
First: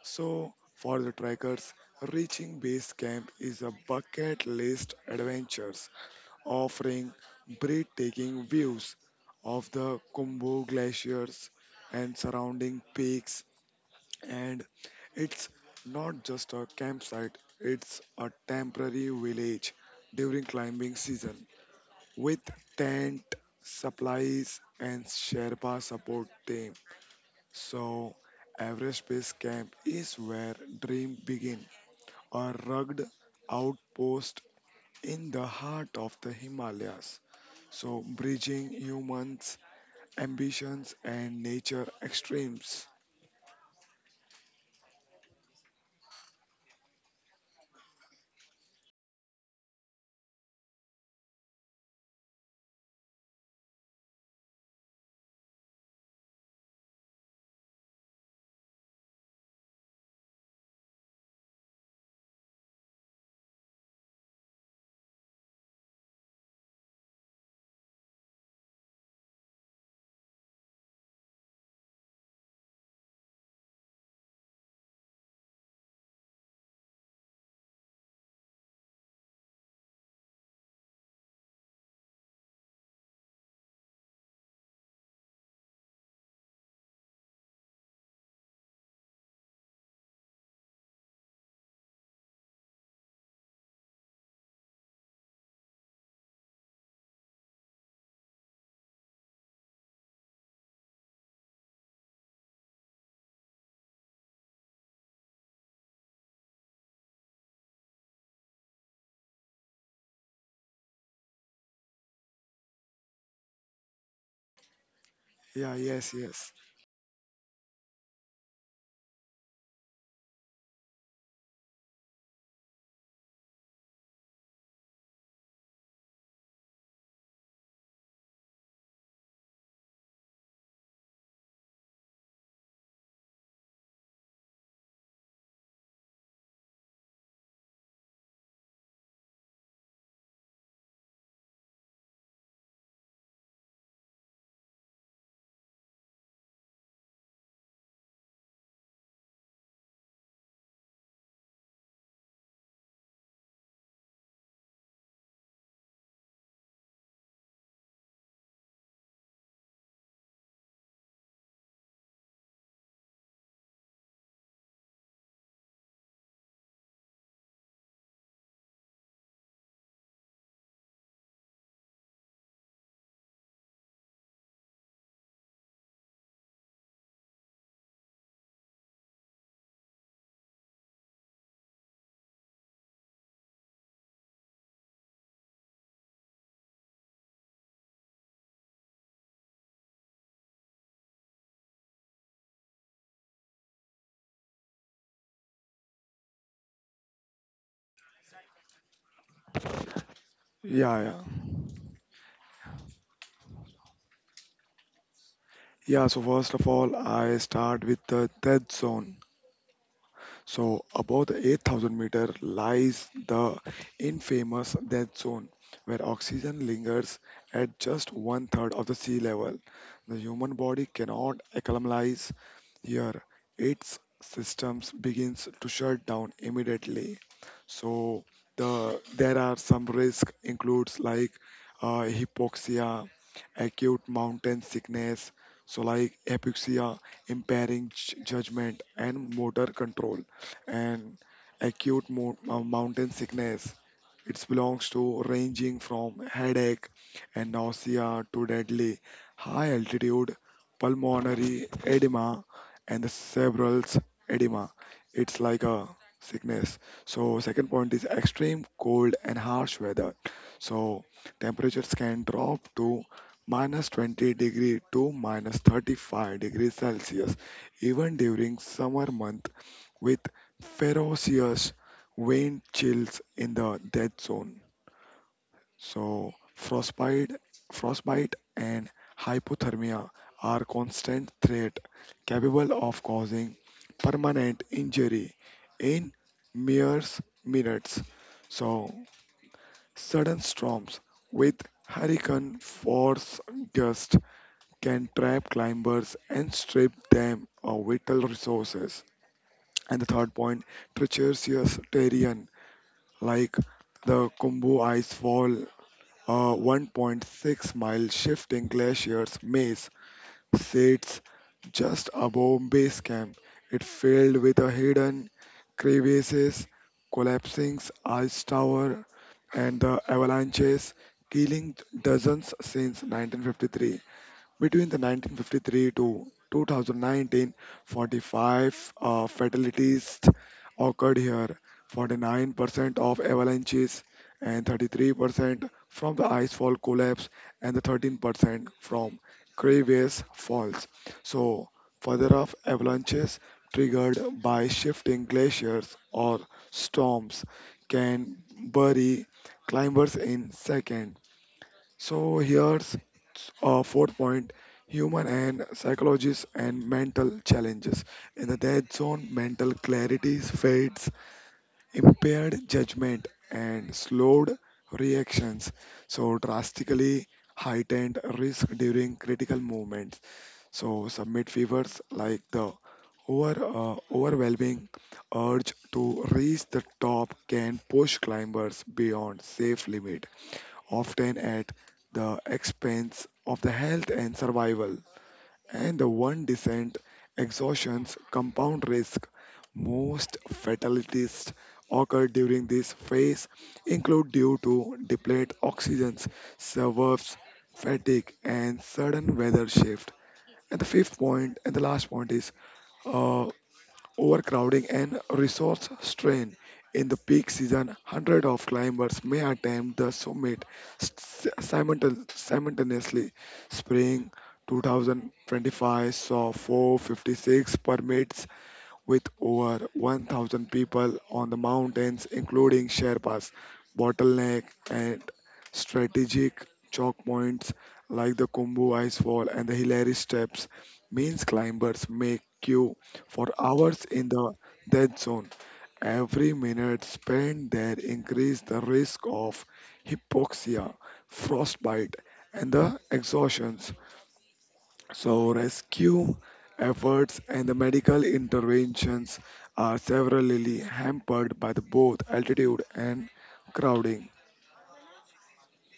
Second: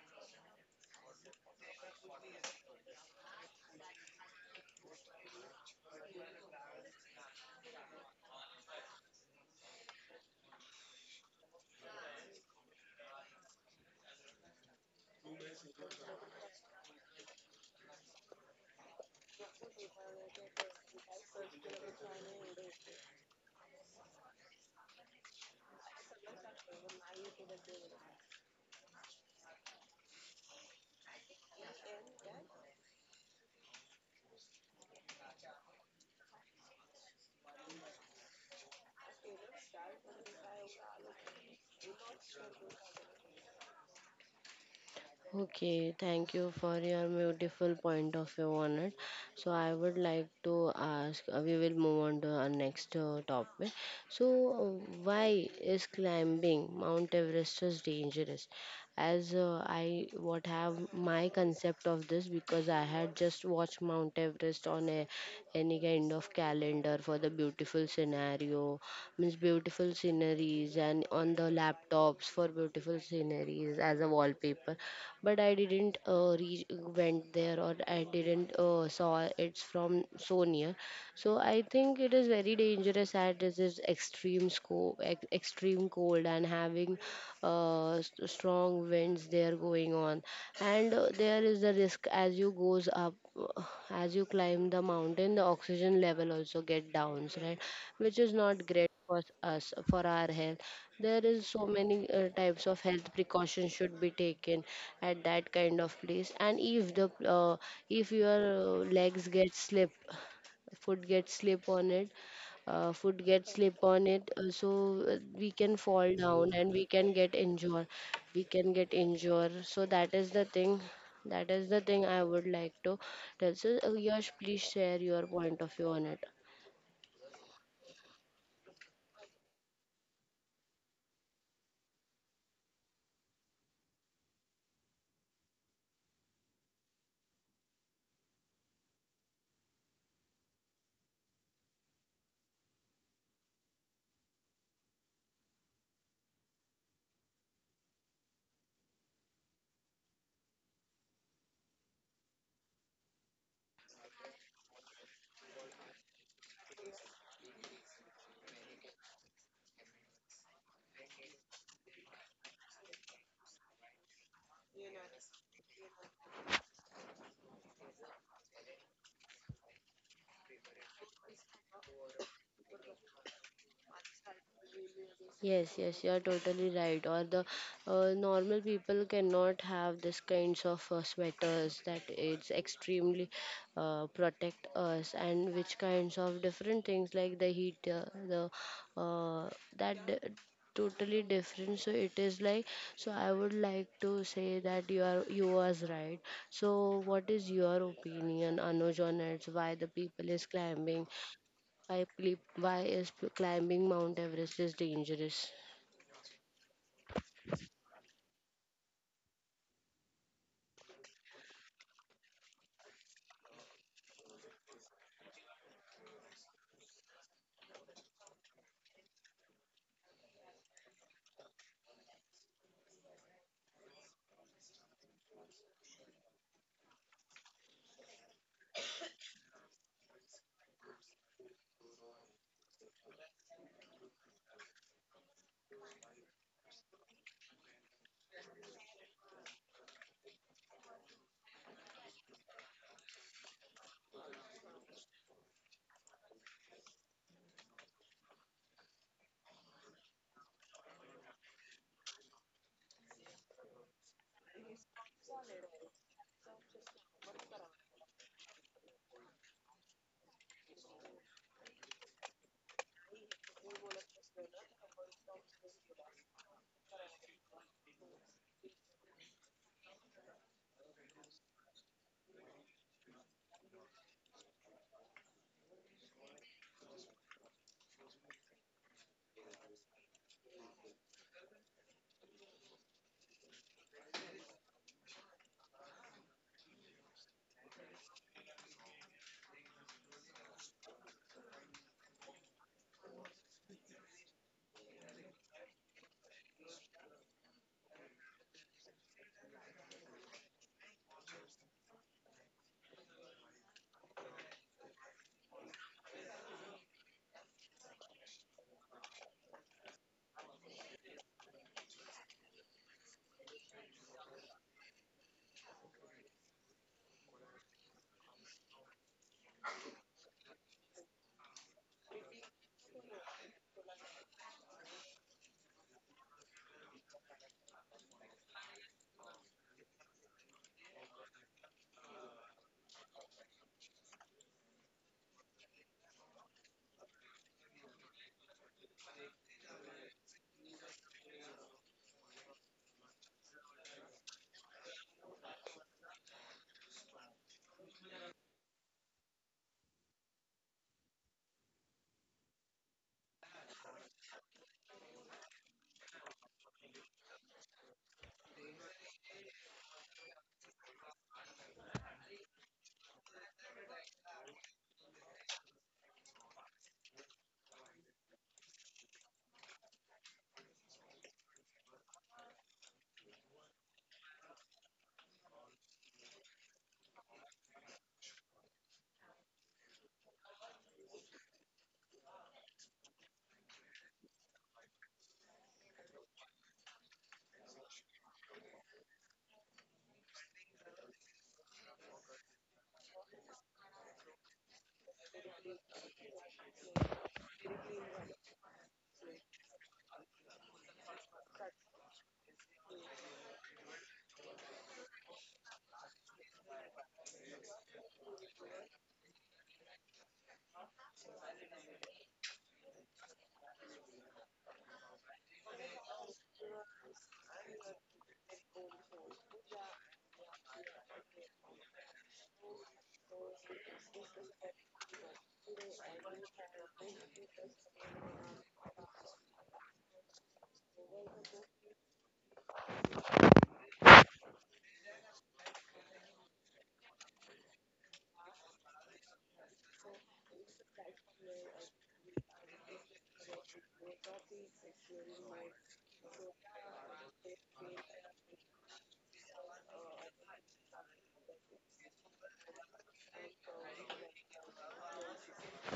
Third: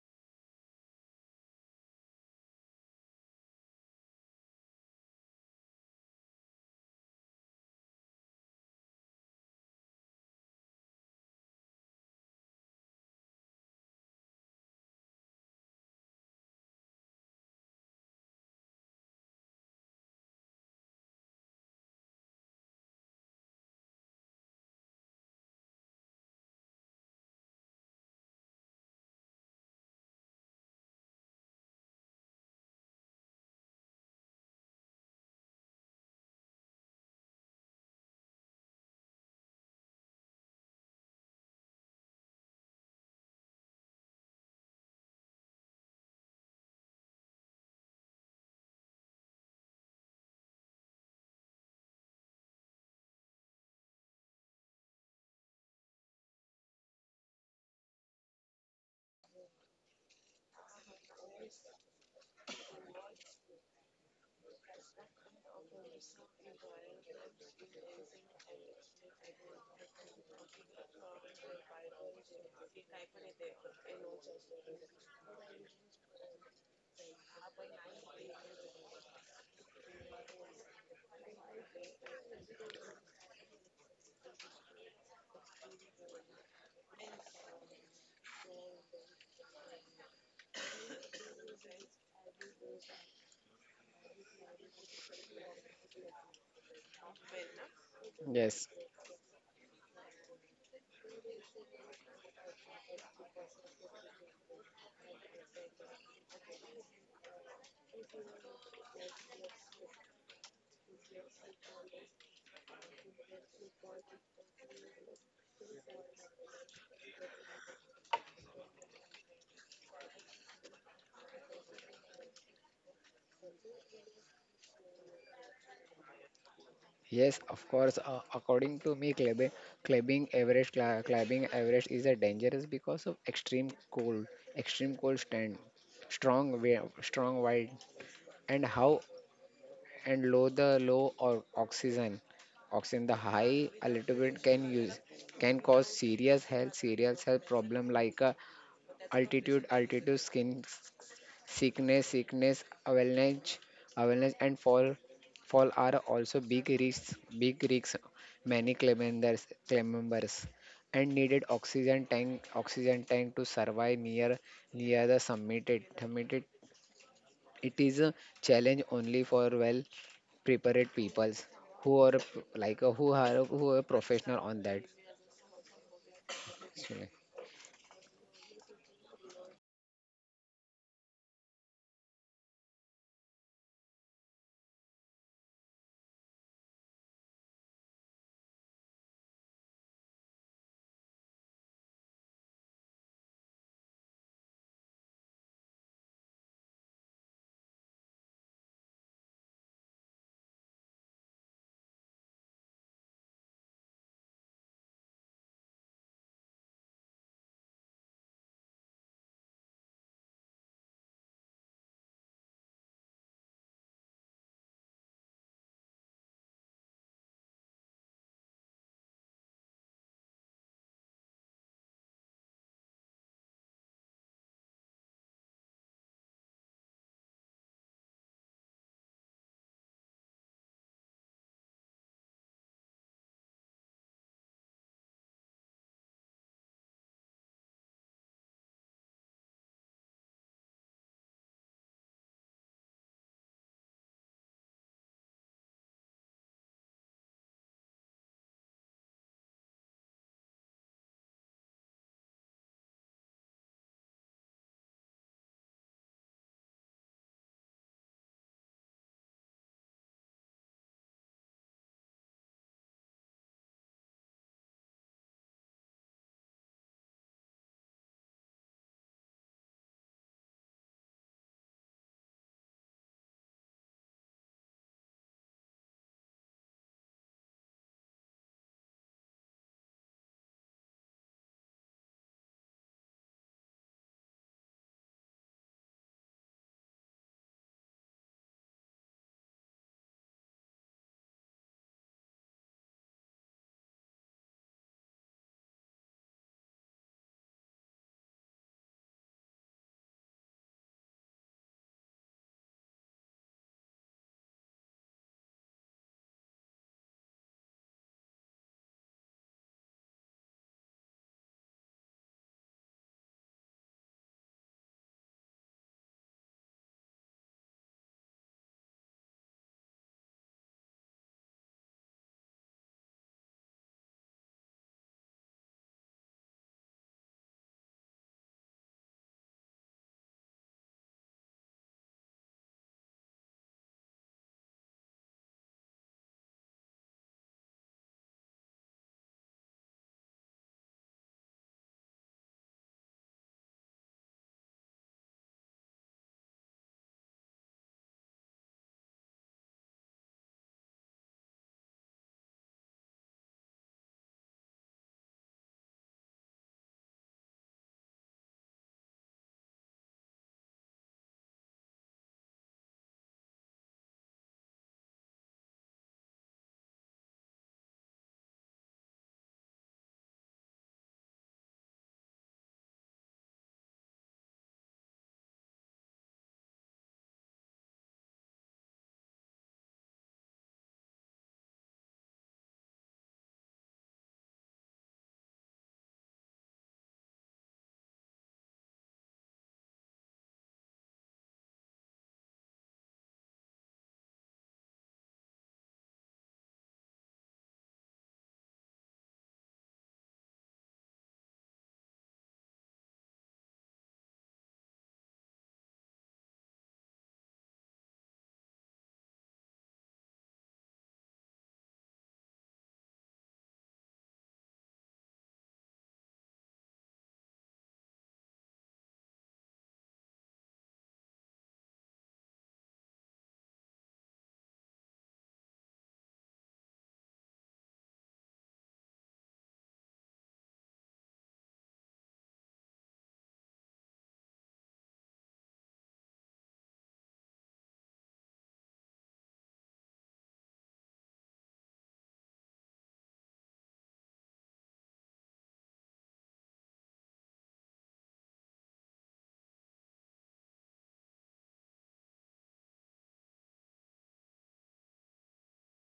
Speaker 3: So, for the trekkers, reaching base camp is a bucket list adventure, offering breathtaking views of the Kumbu glaciers and surrounding peaks. And it's not just a campsite, it's a temporary village during climbing season with tent, supplies, and Sherpa support team. So, Everest Base Camp is where dream begin, a rugged outpost in the heart of the Himalayas, so bridging humans' ambitions and nature extremes.
Speaker 1: Okay, thank you for your beautiful point of view on it. So I would like to ask, we will move on to our next topic. So why is climbing Mount Everest is dangerous? As I what have my concept of this because I had just watched Mount Everest on a any kind of calendar for the beautiful scenario, means beautiful sceneries and on the laptops for beautiful sceneries as a wallpaper, but I didn't went there or I didn't saw it's from so near. So I think it is very dangerous at this is extreme cold and having strong winds there going on, and there is the risk as you goes up, uh, as you climb the mountain, the oxygen level also get downs, right? Which is not
Speaker 2: yes,
Speaker 1: great for us, for our health. There is so many types of health precautions should be taken at that kind of place, and if the if your legs get slipped, food gets slip on it food gets slip on it, so we
Speaker 3: Yeah,
Speaker 1: can
Speaker 3: yes,
Speaker 1: fall
Speaker 3: yes.
Speaker 1: down and we can get injured, we can get injured. So that is the thing I would like to tell. So Yash, please share your point of view on it.
Speaker 2: yes. Of course, according to me, clubbing average is a dangerous because of extreme cold stand, strong wind, and how and low the low or oxygen the high a little bit can use can cause serious health problem like altitude skin sickness, avalanche avalanche and fall are also big risks, many claim members claim members, and needed oxygen tank to survive near the it is a challenge only for well prepared peoples who are professional on that.
Speaker 1: Yes, yes, you are totally
Speaker 2: So,
Speaker 1: right. Or the normal people cannot have this kinds of sweaters that it's extremely protect us, and which kinds of different things like the heat, the uh, that d- totally different. So it is like so. I would like to say that you are you was right. So what is your opinion, Anuj, on it? Why the people is
Speaker 3: Yeah,
Speaker 1: climbing?
Speaker 3: yeah.
Speaker 1: Why why is climbing Mount Everest is dangerous?
Speaker 3: Yeah, so first of all, I start with the death zone. So, above the 8,000 meter lies the infamous death zone, where oxygen lingers at just one third of the sea level. The human body cannot acclimatize. Here, its systems begins to shut down immediately. So there are some risk includes, like hypoxia, acute mountain sickness. So like hypoxia impairing judgment and motor control, and acute mountain sickness, it belongs to ranging from headache and nausea to deadly high altitude pulmonary edema and the cerebral edema. It's like a sickness. So second point is extreme cold and harsh weather. So temperatures can drop to minus 20 degree to minus 35 degrees Celsius, even during summer months, with ferocious wind chills in the death zone. So frostbite and hypothermia are constant threat, capable of causing permanent injury in mere minutes. So sudden storms with hurricane force gusts can trap climbers and strip them of vital resources. And the third point, treacherous terrain, like the Kumbu Ice Fall, a 1.6-mile shifting glacier's maze sits just above base camp. It filled with a hidden crevasses, collapsing ice tower, and the avalanches, killing dozens since 1953. Between the 1953 to 2019, 45 fatalities occurred here, 49% of avalanches and 33% from the icefall collapse and the 13% from crevasse falls. So, further off avalanches triggered by shifting glaciers or storms can bury climbers in seconds. So here's a fourth point, human and psychologists and mental challenges. In the dead zone, mental clarity fades, impaired judgment, and slowed reactions. So drastically heightened risk during critical movements. So submit fevers like the overwhelming urge to reach the top can push climbers beyond safe limit, often at the expense of the health and survival. And the one descent, exhaustions compound risk. Most fatalities occur during this phase, include due to depleted oxygen servers, fatigue, and sudden weather shift. And the fifth point and the last point is uh, overcrowding and resource strain. In the peak season, hundreds of climbers may attempt the summit s- simultaneously. Spring 2025 saw 456 permits with over 1,000 people on the mountains, including Sherpas. Bottleneck and strategic choke points like the Kumbu Icefall and the Hilary Steps means climbers make queue for hours in the dead zone. Every minute spent there increase the risk of hypoxia, frostbite, and the exhaustion. So, rescue efforts and the medical interventions are severely hampered by the both altitude and crowding.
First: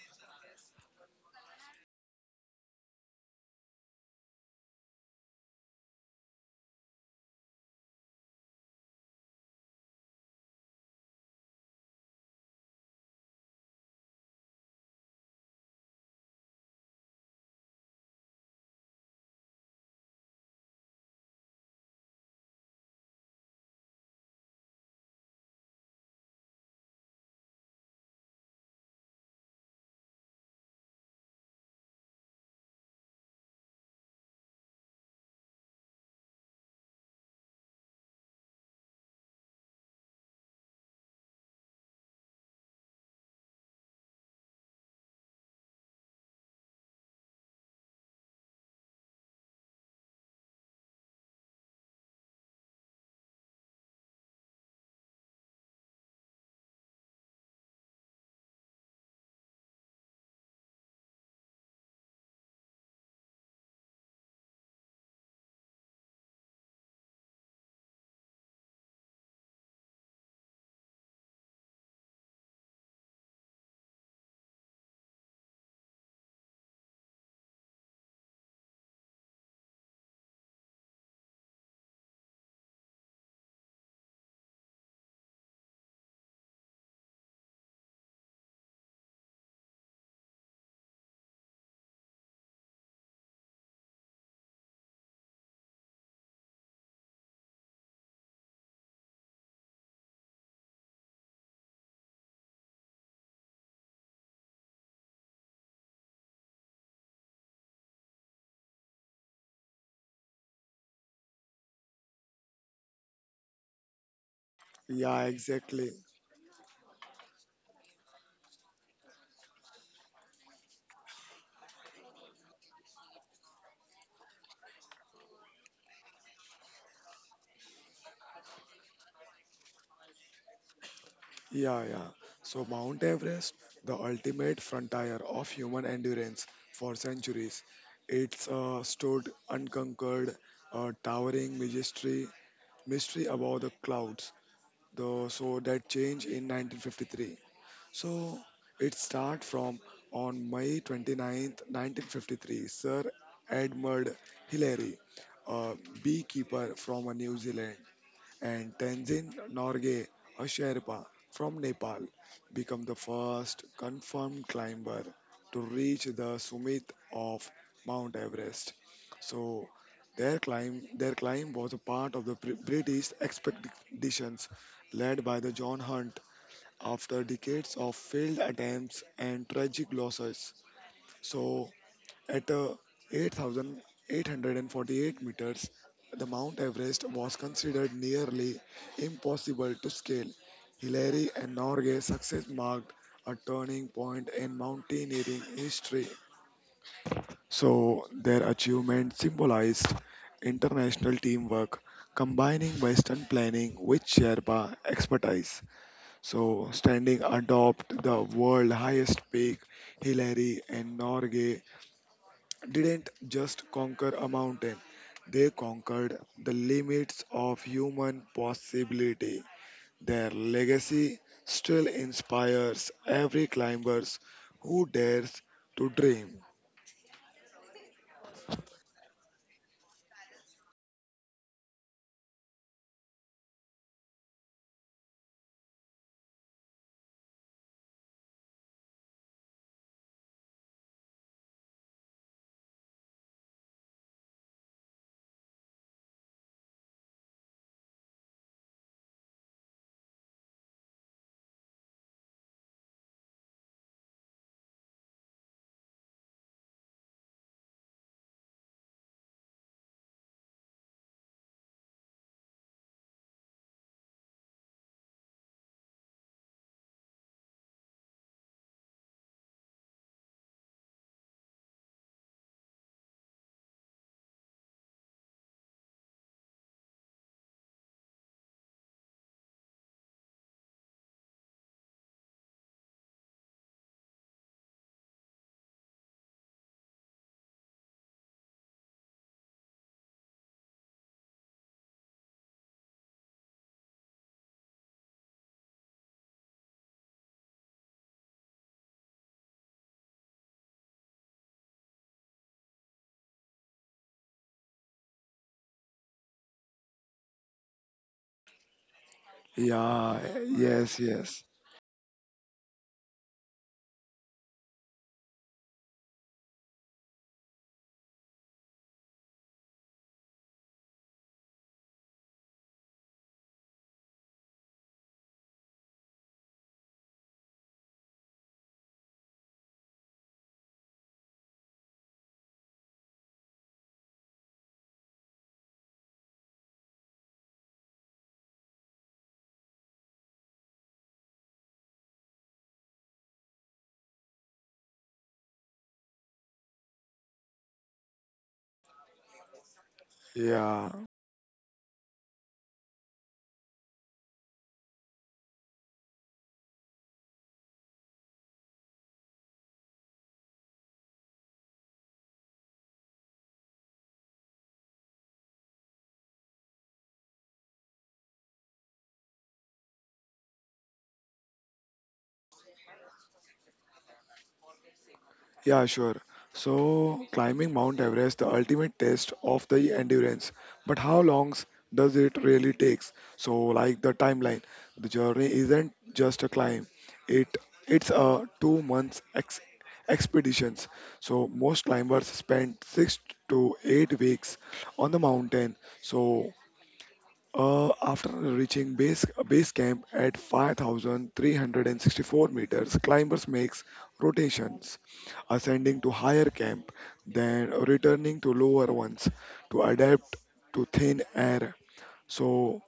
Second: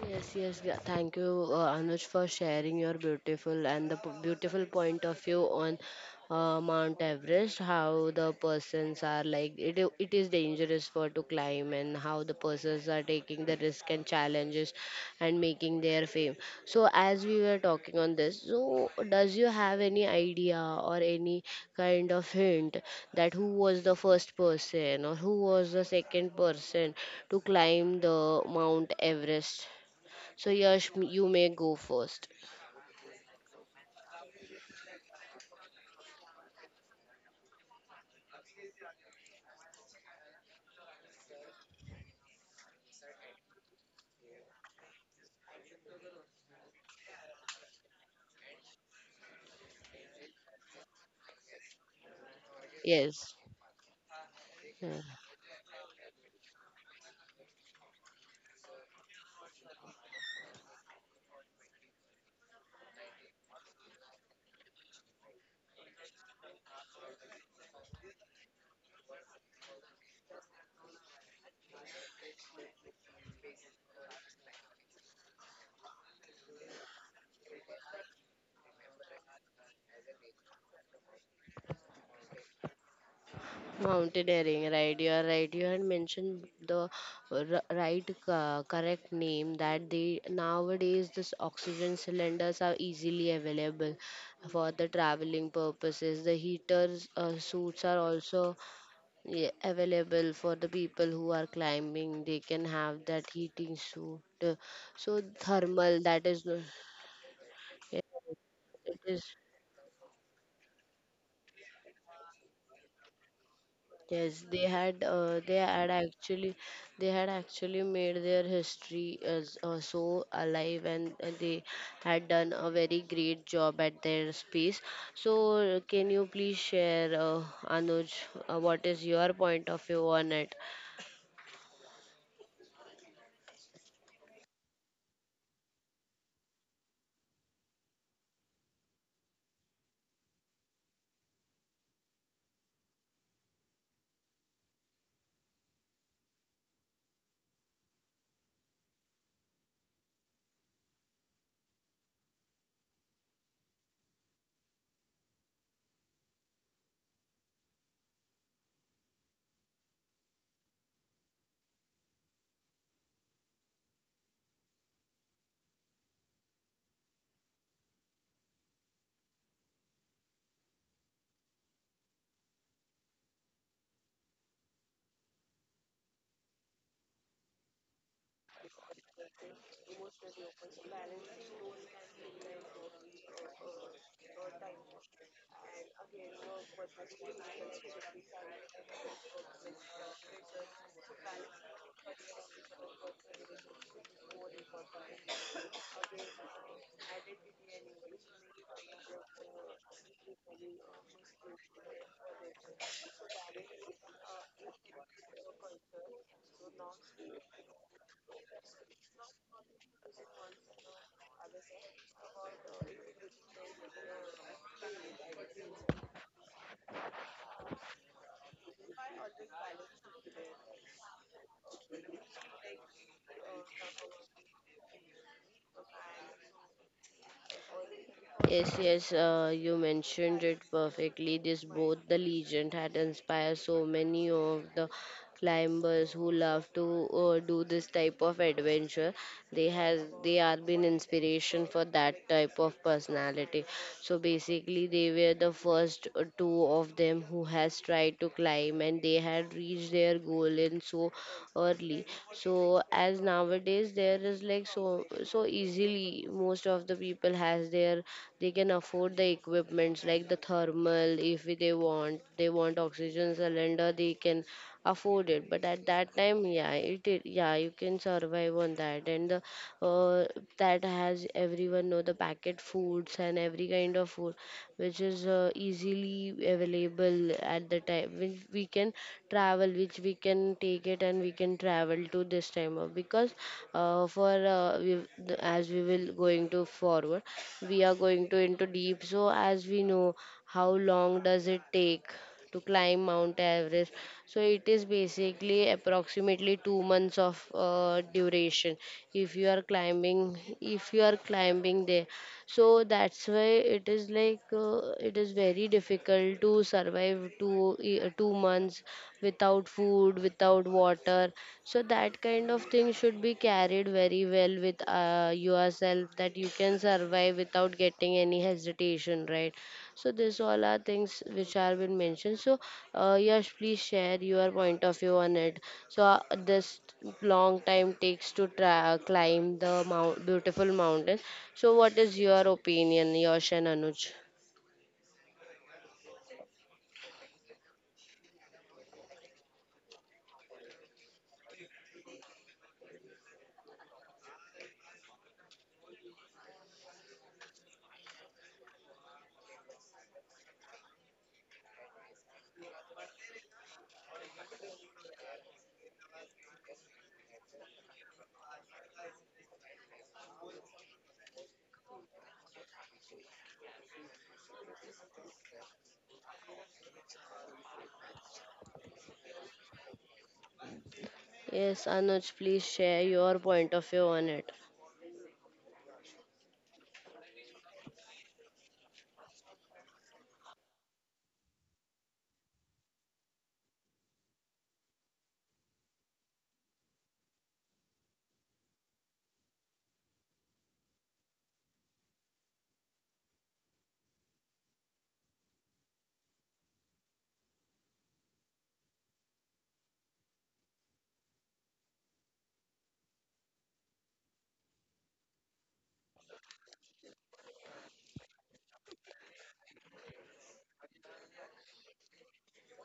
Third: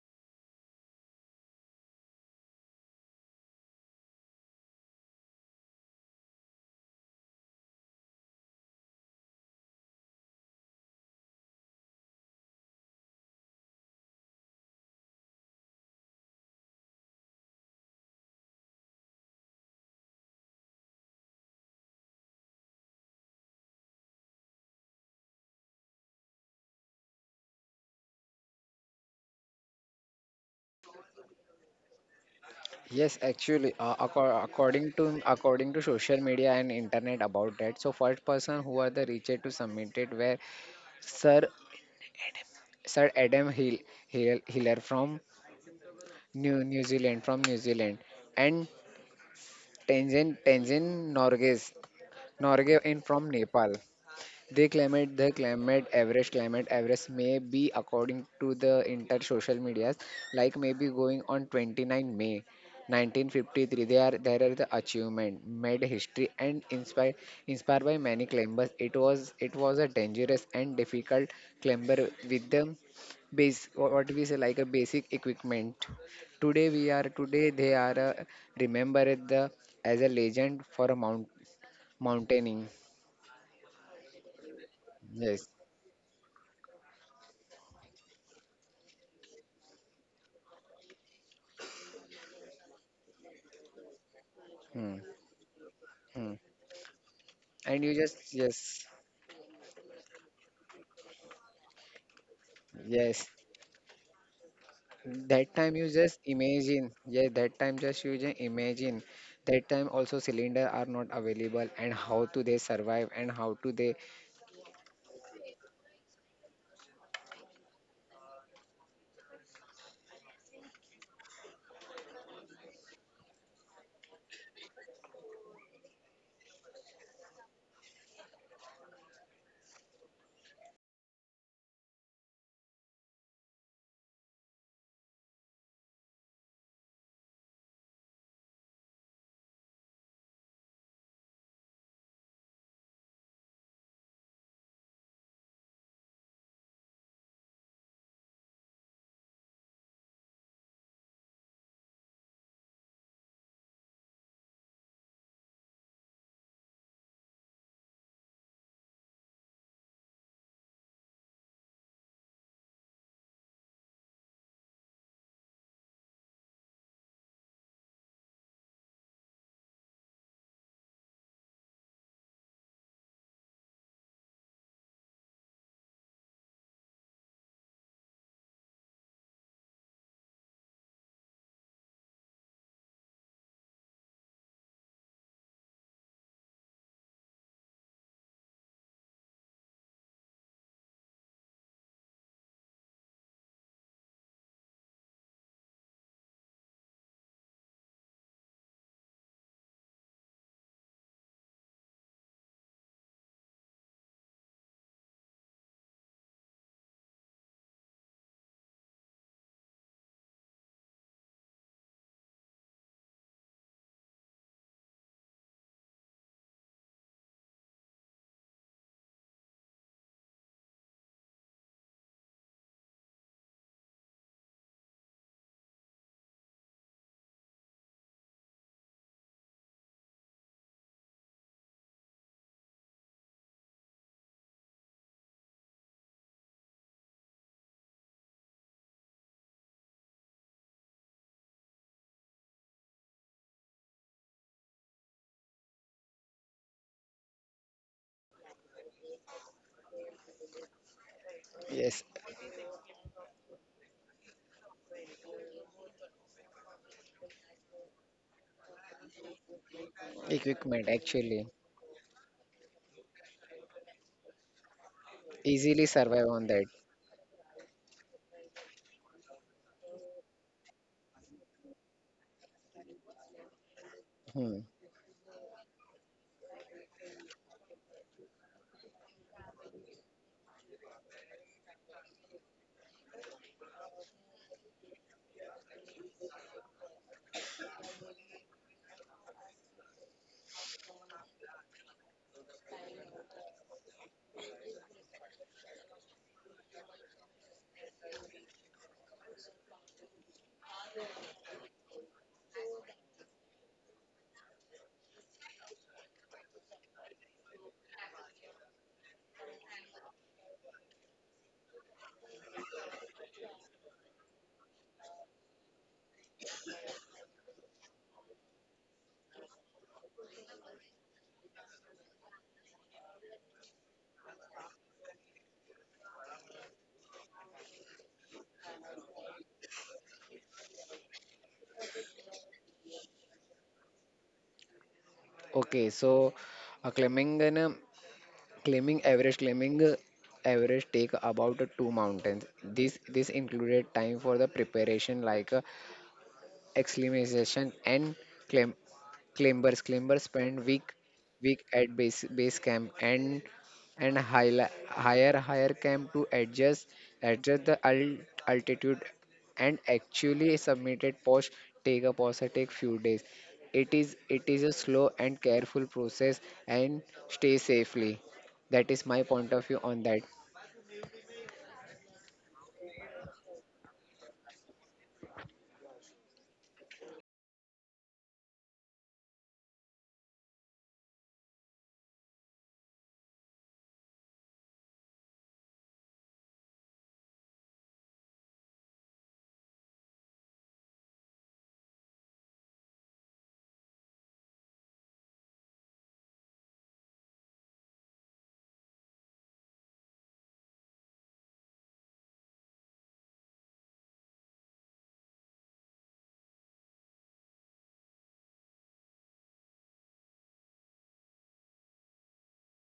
Speaker 1: Yes, yes. Thank you, Anuj, for sharing your beautiful and the beautiful point of view on Mount Everest. How the persons are like it. It is dangerous for to climb, and how the persons are taking the risk and challenges, and making their fame. So, as we were talking on this, so does you have any idea or any kind of hint that who was the first person or who was the second person to climb the Mount Everest? So, Yash, you may go first.
Speaker 2: yes, actually, according to social media and internet about that. So first person who are the reached to submit it were Sir Sir Adam Hiller from New Zealand and Tenzin Norge in from
Speaker 1: Yes.
Speaker 2: Nepal.
Speaker 1: Yeah.
Speaker 2: The climate, average may be according to the inter social medias, like maybe going on 29 May 1953. They are there are the achievement made history and inspired by many climbers. It was a dangerous and difficult climber with the what we say like a basic equipment. Today they are remembered the as a legend for a mountaining.
Speaker 1: Mountaineering, right? You are
Speaker 2: Yes.
Speaker 1: right. You had mentioned the right, correct name that they nowadays this oxygen cylinders are easily available for the
Speaker 2: Hmm.
Speaker 1: traveling purposes. The
Speaker 2: Hmm.
Speaker 1: heaters suits
Speaker 2: And you
Speaker 1: are
Speaker 2: just.
Speaker 1: also
Speaker 2: yes.
Speaker 1: yeah, available for the people who are climbing. They can have that
Speaker 2: Yes,
Speaker 1: heating suit. So
Speaker 2: that time you
Speaker 1: thermal,
Speaker 2: just imagine. Yeah, that time
Speaker 1: yeah,
Speaker 2: just you just
Speaker 1: it
Speaker 2: imagine.
Speaker 1: is.
Speaker 2: That time also cylinder are not available, and how do they survive, and how do they.
Speaker 1: Yes, they had
Speaker 3: Yeah, exactly.
Speaker 1: they had actually made their history as so alive, and they had done a very great job at their space. So can you please share Anuj, what is your point of view on it?
Speaker 3: Yeah, yeah. So Mount Everest, the ultimate frontier of human endurance for centuries, it's stood unconquered, towering majesty, mystery above the clouds. The so that change in 1953. So it starts from on May 29th, 1953, Sir Edmund Hillary, a beekeeper from New Zealand, and Tenzin Norgay, a Sherpa from Nepal, become the first confirmed climber to reach the summit of Mount Everest. So their climb was a part of the British expeditions led by the John Hunt, after decades of failed attempts and tragic losses. So, at 8,848 meters, the Mount Everest was considered nearly impossible to scale. Hillary and Norgay's success marked a turning point in mountaineering history. So, their achievement symbolized international teamwork, combining Western planning with Sherpa expertise. So, standing atop the world's highest peak, Hillary and Norgay didn't just conquer a mountain, they conquered the limits of human possibility. Their legacy still inspires every climbers who dares to dream.
Speaker 1: Yes, yes, you mentioned it perfectly. This both the legend had inspired so many of the climbers who love to do this type of adventure. They has they are been inspiration for that type of personality. So basically, they were the first two of them who has tried to climb, and they had reached their goal in so
Speaker 2: Yes.
Speaker 1: early. So as nowadays there is like so easily most of the people has their they can afford the equipments like the
Speaker 2: Equipment
Speaker 1: thermal. If
Speaker 2: actually.
Speaker 1: they want they want oxygen cylinder they can afford it, but
Speaker 2: Easily
Speaker 1: at that
Speaker 2: survive
Speaker 1: time
Speaker 2: on that.
Speaker 1: yeah it yeah you can survive on that. And that has everyone know the packet foods and every kind of food
Speaker 2: Hmm.
Speaker 1: which is easily available at the time, which we can travel, which we can take it and we can travel to this time of because uh, for uh, we, as we will going to forward we are going to into deep. So as we know how long does it take to climb Mount Everest? So it is basically approximately 2 months of duration if you are climbing there. So that's why it is like it is very difficult to survive 2 months without
Speaker 3: Yeah,
Speaker 1: food, without
Speaker 3: yes,
Speaker 1: water.
Speaker 3: yes,
Speaker 1: So that kind of thing should be carried very well with yourself that you can survive without getting any hesitation, right? So these all are things which are been mentioned. So Yash, please share your point of view on it. So this long time takes to climb the beautiful mountain. So what is your opinion, Yash and Anuj?
Speaker 2: Okay, so uh, climbing and um, climbing average take about two mountains. This included time for the preparation like acclimatization and climb. Climbers spend
Speaker 3: yeah.
Speaker 2: week at base camp, and higher camp to adjust the altitude, and actually submitted post take a pause take few days. It is a slow and careful process and stay safely. That is my point of view on that.
Speaker 1: Yes, Anuj, please share your point of view on it.
Speaker 3: Yeah, sure. So, climbing Mount Everest, the ultimate test of the endurance. But how long does it really takes? So, like the timeline, the journey isn't just a climb. It it's a 2 months expeditions. So, most climbers spend 6 to 8 weeks on the mountain. So, after reaching base camp at 5,364 meters, climbers makes rotations, ascending to higher camp, then returning to lower ones to adapt to thin air. So,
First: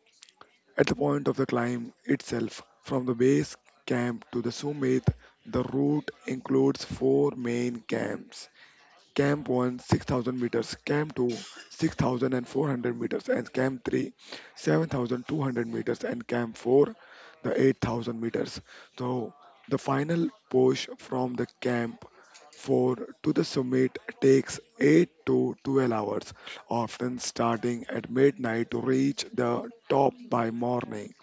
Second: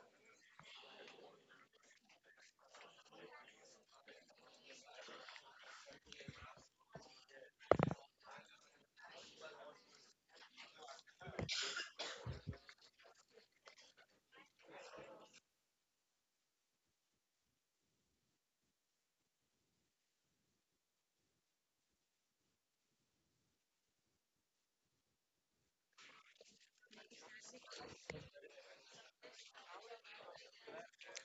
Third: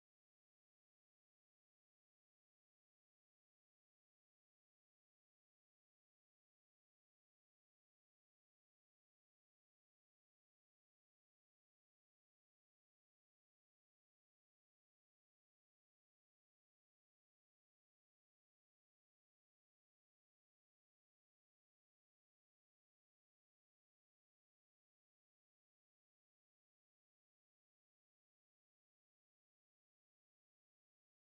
Speaker 3: at the point of the climb itself, from the base camp to the summit, the route includes four main camps: Camp 1, 6,000 meters; Camp 2, 6,400 meters; and Camp 3, 7,200 meters; and Camp 4, the 8,000 meters. So the final push from the Camp 4 to the summit takes 8 to 12 hours, often starting at midnight to reach the top by morning.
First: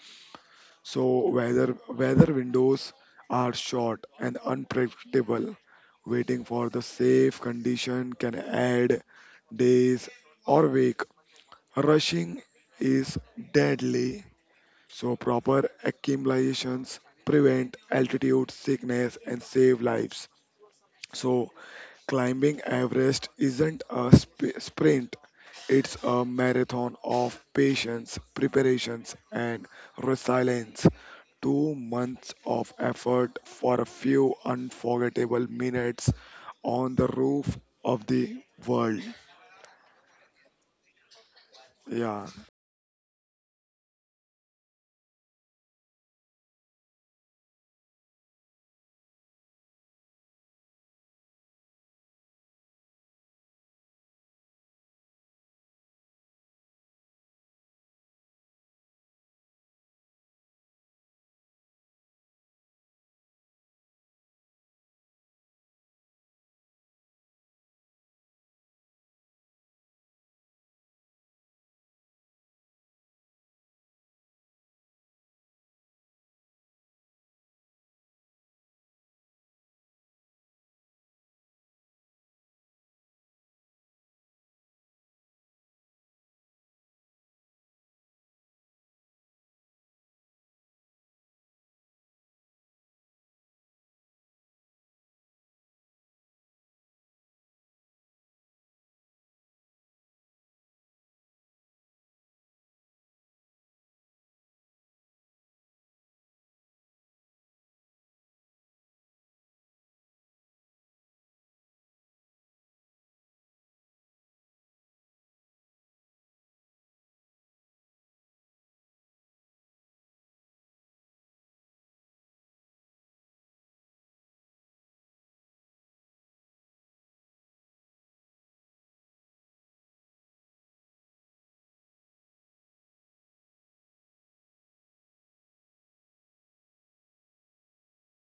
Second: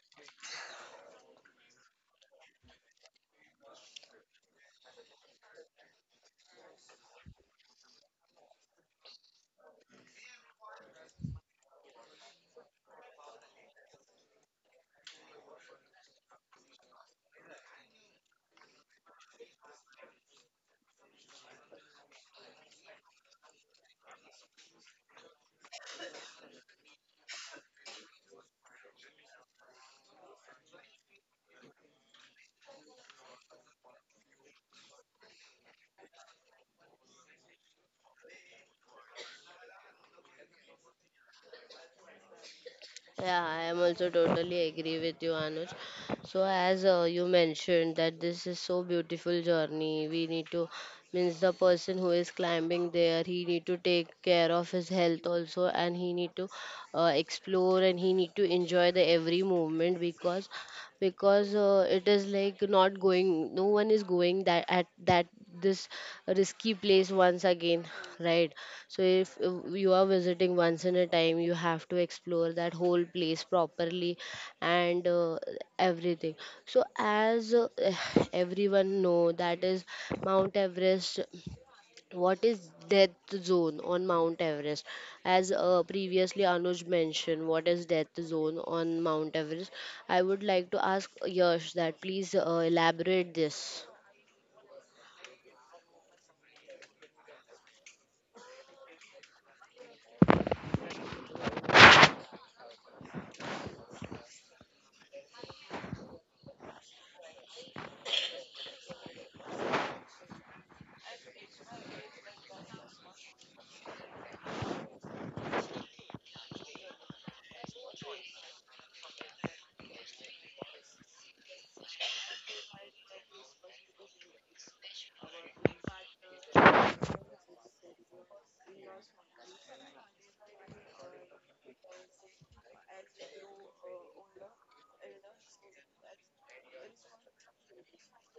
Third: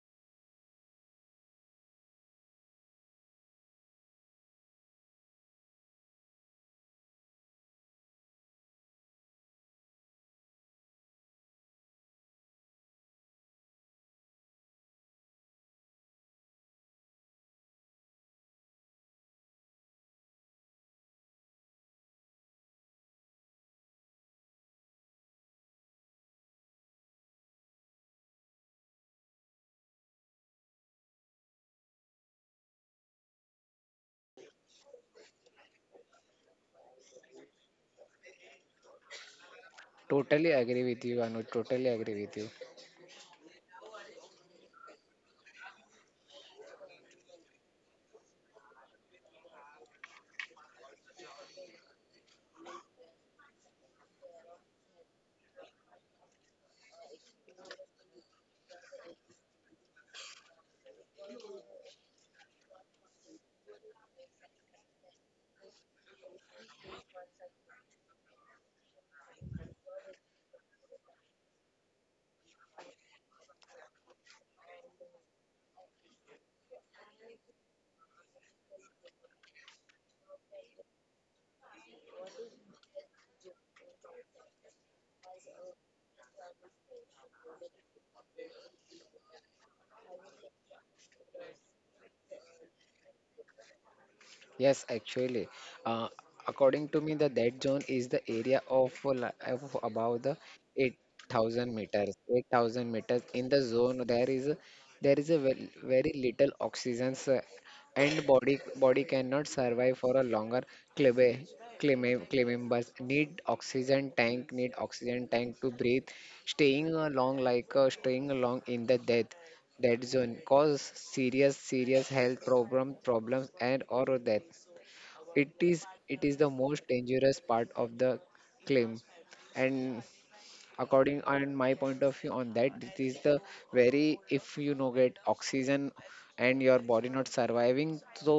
Speaker 3: So weather windows are short and unpredictable. Waiting for the safe condition can add days or week. Rushing is deadly, so proper acclimations prevent altitude sickness and save lives. So climbing Everest isn't a sprint, it's a marathon of patience, preparations and resilience. 2 months of effort for a few unforgettable minutes on the roof of the world.
Speaker 2: Totally agree with you, Anu. Totally agree
Speaker 3: Yeah,
Speaker 2: with you.
Speaker 1: Yeah, I am also totally agree with you, Anuj. So as you mentioned that this is so beautiful journey. We need to means the person who is climbing there, he need to take care of his health also, and he need to explore and he need to enjoy the every moment, because it is like not going no one is going that at that this risky place once again, right? So if you are visiting once in a time you have to explore that whole place properly and everything. So as everyone know that is Mount Everest. What is death zone on Mount Everest? As previously Anuj mentioned, what is death zone on Mount Everest? I would like to ask Yash that please elaborate this.
Speaker 2: Yes, actually, uh, according to me, the dead zone is the area of, of above the 8,000 meters. 8,000 meters in the zone, there is a ve- very little oxygen, and body cannot survive for a longer climbing. Climbers need oxygen tank to breathe. Staying along in the death dead zone, cause serious health problems and or death. It is the most dangerous part of the claim, and according on my point of view on that, it is the very. If you no get oxygen and your body not surviving, so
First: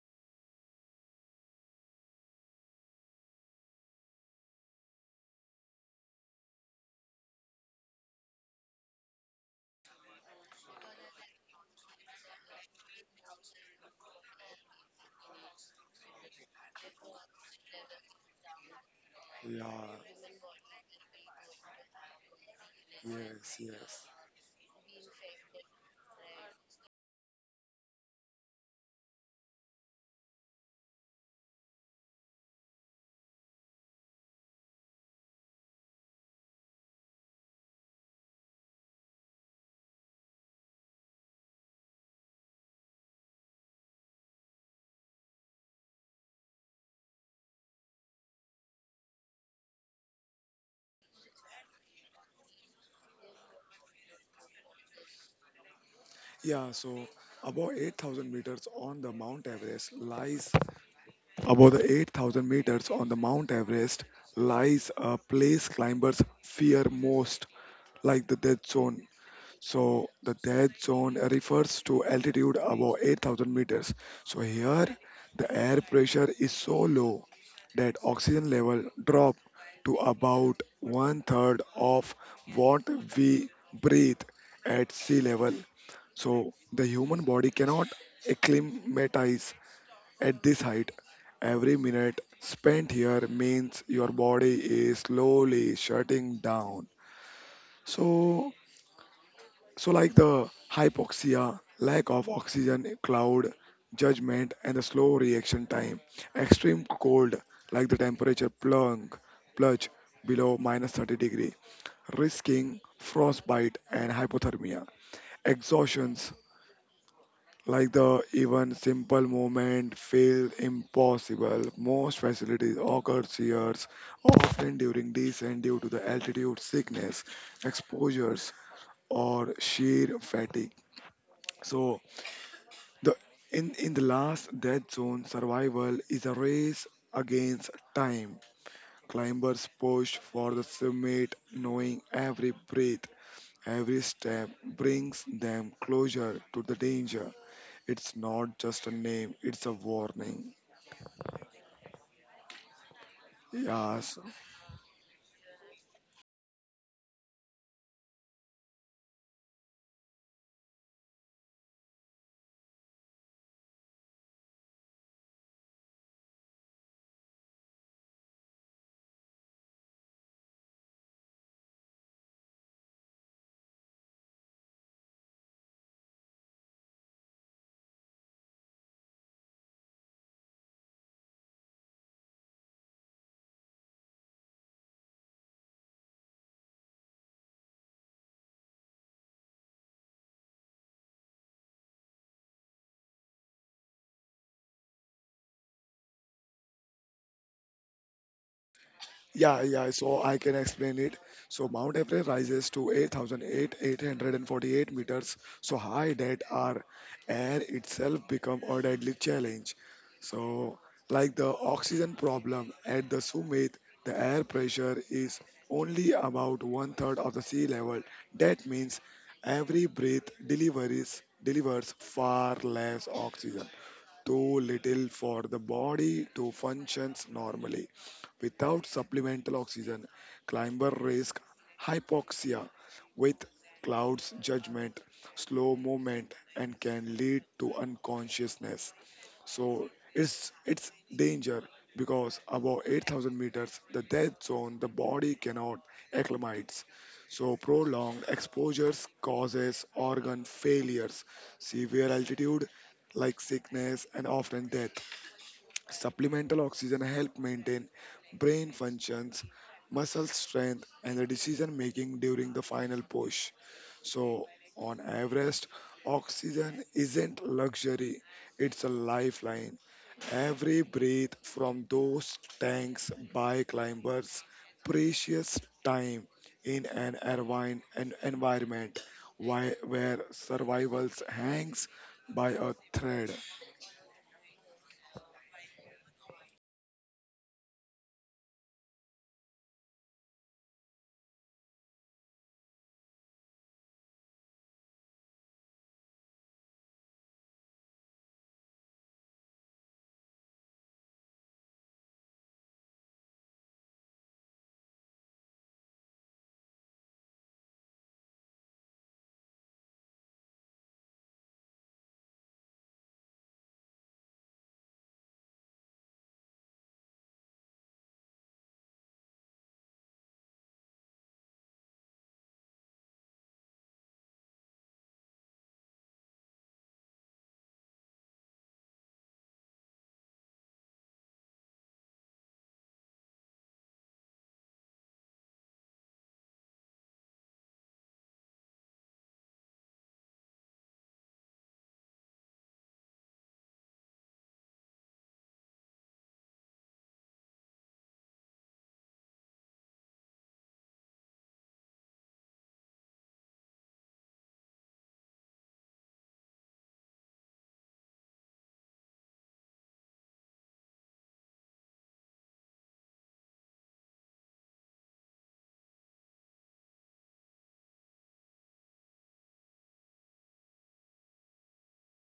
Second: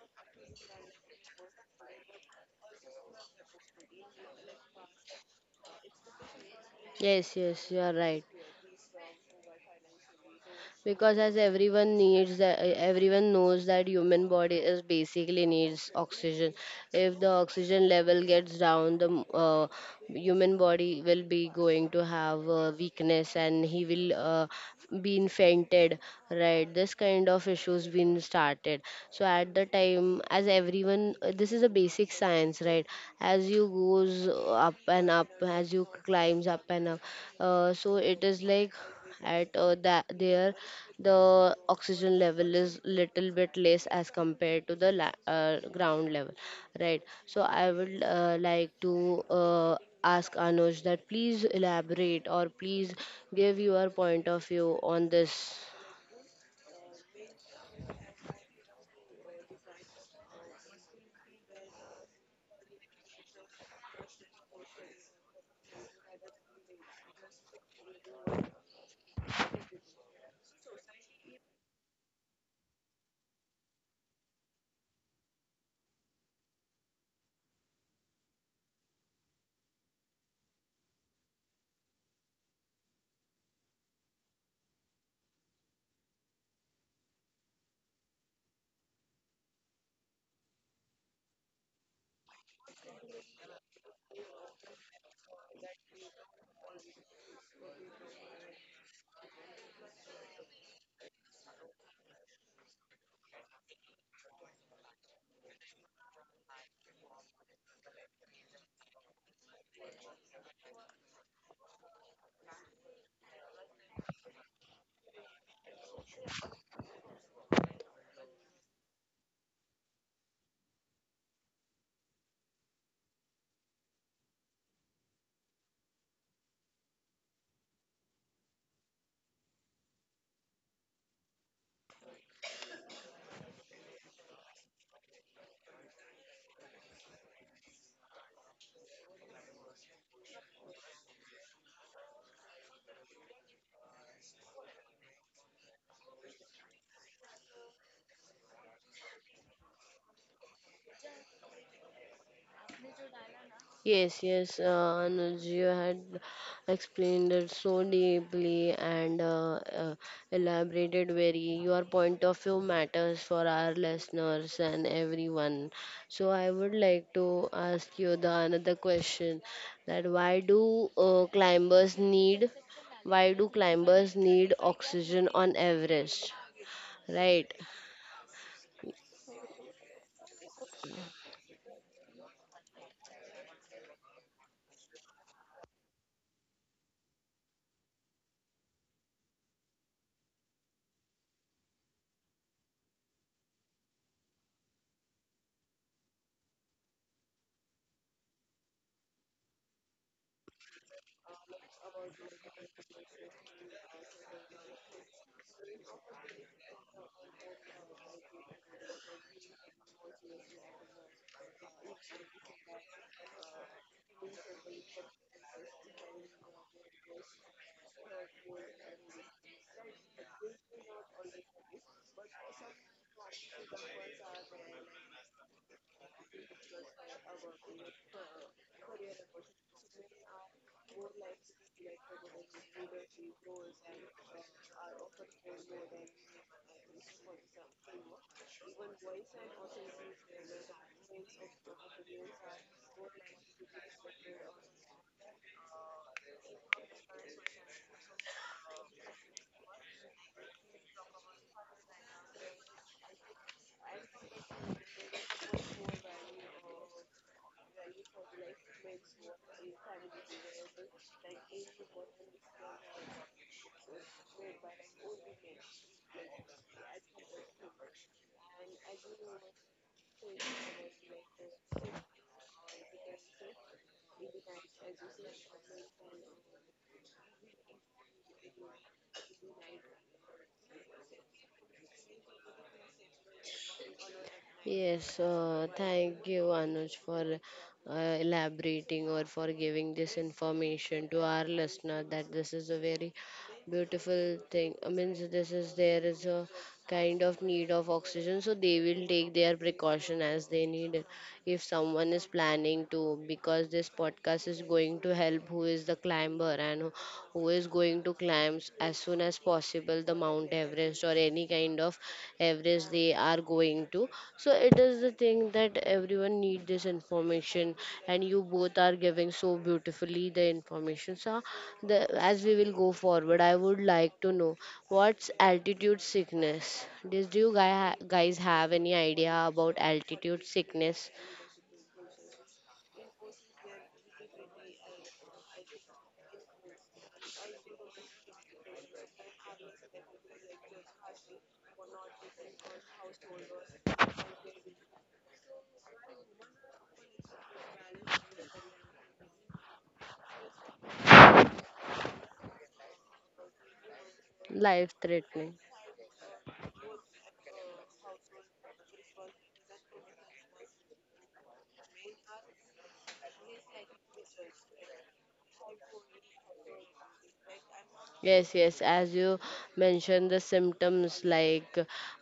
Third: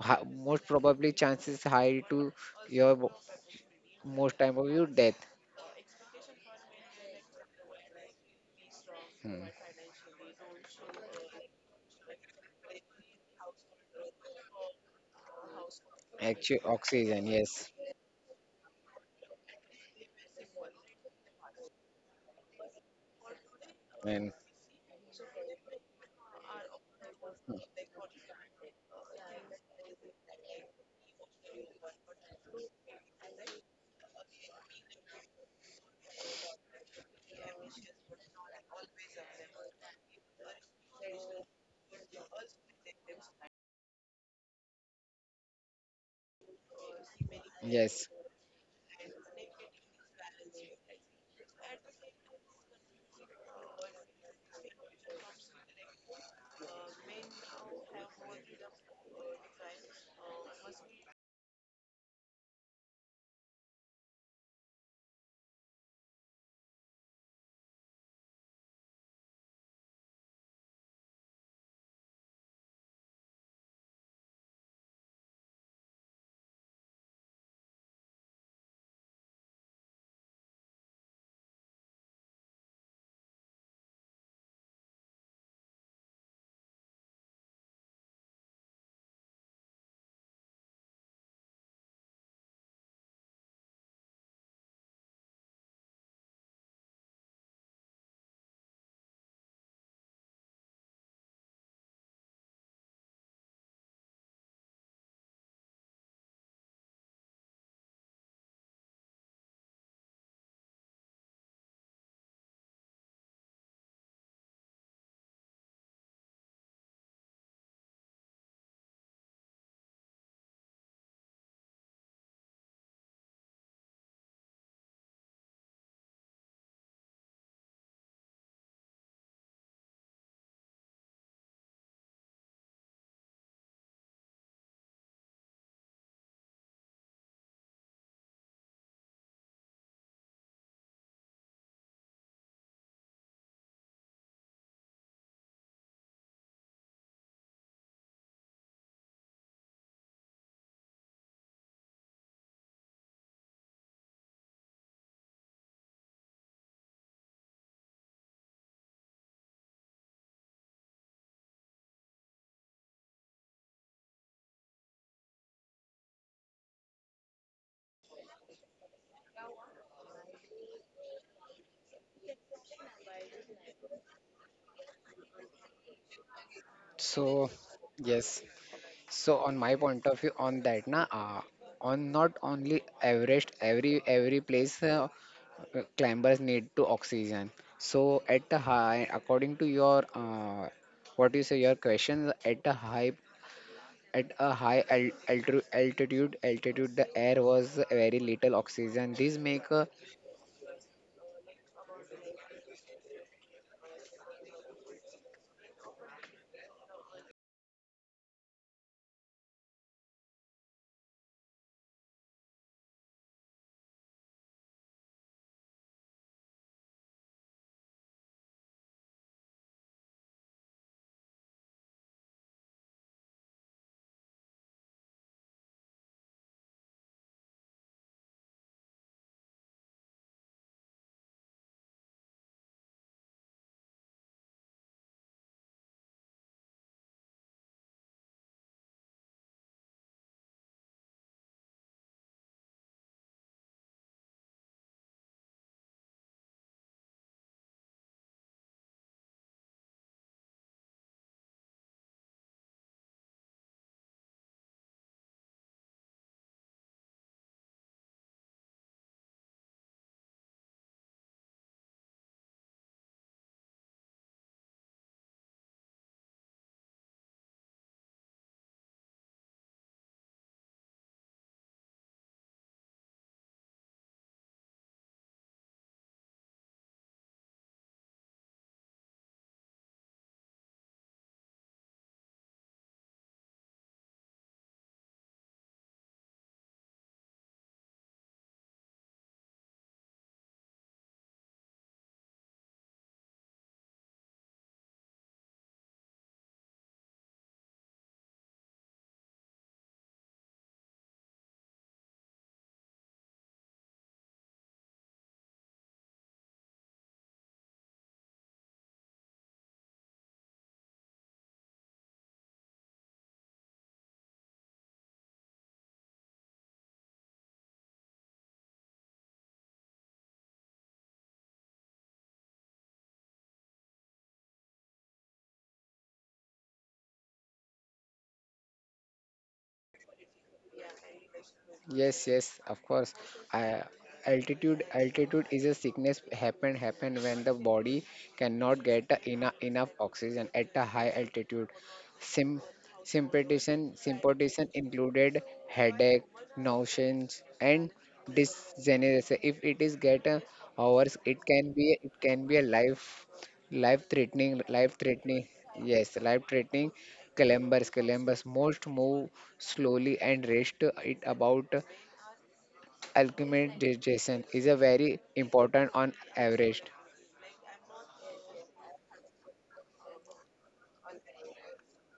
Speaker 2: most probably chances high to your bo- most time of your death.
Speaker 1: Yes, yes, you are right,
Speaker 2: Hmm.
Speaker 1: because as everyone needs that everyone knows that human body is basically needs oxygen.
Speaker 2: Actually,
Speaker 1: If
Speaker 2: oxygen,
Speaker 1: the
Speaker 2: yes.
Speaker 1: oxygen level gets down the
Speaker 3: yeah.
Speaker 1: human body will be going to have weakness,
Speaker 3: Yes,
Speaker 1: and he
Speaker 3: yes.
Speaker 1: will
Speaker 2: And
Speaker 1: been fainted, right? This kind of issues been started. So at the time as everyone this is a basic science, right? As you goes up and up, as you climbs up and up, so it is like at that there the oxygen level is little bit less as compared to the ground level, right? So I would
Speaker 2: yes.
Speaker 1: like to uh, ask Anuj that please elaborate or please give your point of view on this.
Speaker 3: Yeah, so above 8,000 meters on the Mount Everest lies, above the 8,000 meters on the Mount Everest lies a place climbers fear most, like the death zone. So the death zone refers to altitude above 8,000 meters. So here, the air pressure is so low that oxygen level drop to about one third of what we breathe at sea level. So the human body cannot acclimatize at this height. Every minute spent here means your body is slowly shutting down. So like the hypoxia, lack of oxygen, cloud, judgment and the slow reaction time. Extreme cold, like the temperature plunge below minus 30 degree, risking frostbite and hypothermia. Exhaustion, like the even simple movement feels impossible. Most facilities occur years, often during descent due to the altitude sickness, exposures, or sheer fatigue. So the in the last death zone, survival is a race against time. Climbers push for the summit, knowing every breath, every step brings them closer to the danger. It's not just a name, it's a warning.
Speaker 1: Yes,
Speaker 3: Yes.
Speaker 1: yes, Anuj, you had explained it so deeply and elaborated very. Your point of view matters for our listeners and everyone. So I would like to ask you the another question: that why do climbers need? Why do climbers need oxygen on Everest? Right.
Speaker 2: So, yes. So, on my point of view on that, na, on not only Everest, every place. Climbers need to oxygen, so at the high according to your what you say your questions at a high altitude. The air was very little oxygen this
Speaker 3: Yeah,
Speaker 2: make a.
Speaker 3: yeah. So I can explain it. So Mount Everest rises to 8,848 meters, so high that our air itself become a deadly challenge. So like the oxygen problem at the summit, the air pressure is only about one third of the sea level. That means every breath delivers far less oxygen, too little for the body to functions normally. Without supplemental oxygen, climber risk hypoxia with clouds judgment, slow movement, and can lead to unconsciousness. So it's danger because above 8,000 meters, the death zone, the body cannot acclimatize. So prolonged exposures causes organ failures, severe altitude like sickness and often death. Supplemental oxygen help maintain brain functions, muscle strength, and the decision making during the final push. So on Everest, oxygen isn't luxury; it's a lifeline. Every breath from those tanks by climbers, precious time in an irvine an environment, why, where survival hangs by a thread.
Speaker 1: Yes, thank you, Anuj, for elaborating or for giving this information to our listener that this is a very beautiful thing. I mean, so this is there is a kind of need of oxygen, so they will take their precaution as they need it. If someone is planning to, because this podcast is going to help who is the climber and who is going to climb as soon as possible the Mount Everest or any kind of Everest they are going to. So it is the thing that everyone need this information, and you both are giving so beautifully the information. So the, as we will go forward I would like to know what's altitude sickness. Does do you guys have any idea about altitude sickness?
Speaker 2: Yes, yes, of course. I, altitude is a sickness happen when the body cannot get a enough oxygen at a high altitude. Sim symptoms symptoms included headache, nauseous, and dysgenesis. If it is get a hours, it can be a life threatening.
Speaker 1: Life threatening.
Speaker 2: Yes, life threatening. Columbus most move slowly and rest it. About alchemization is a very important on average.
Speaker 1: Yes, yes, as you mentioned the symptoms like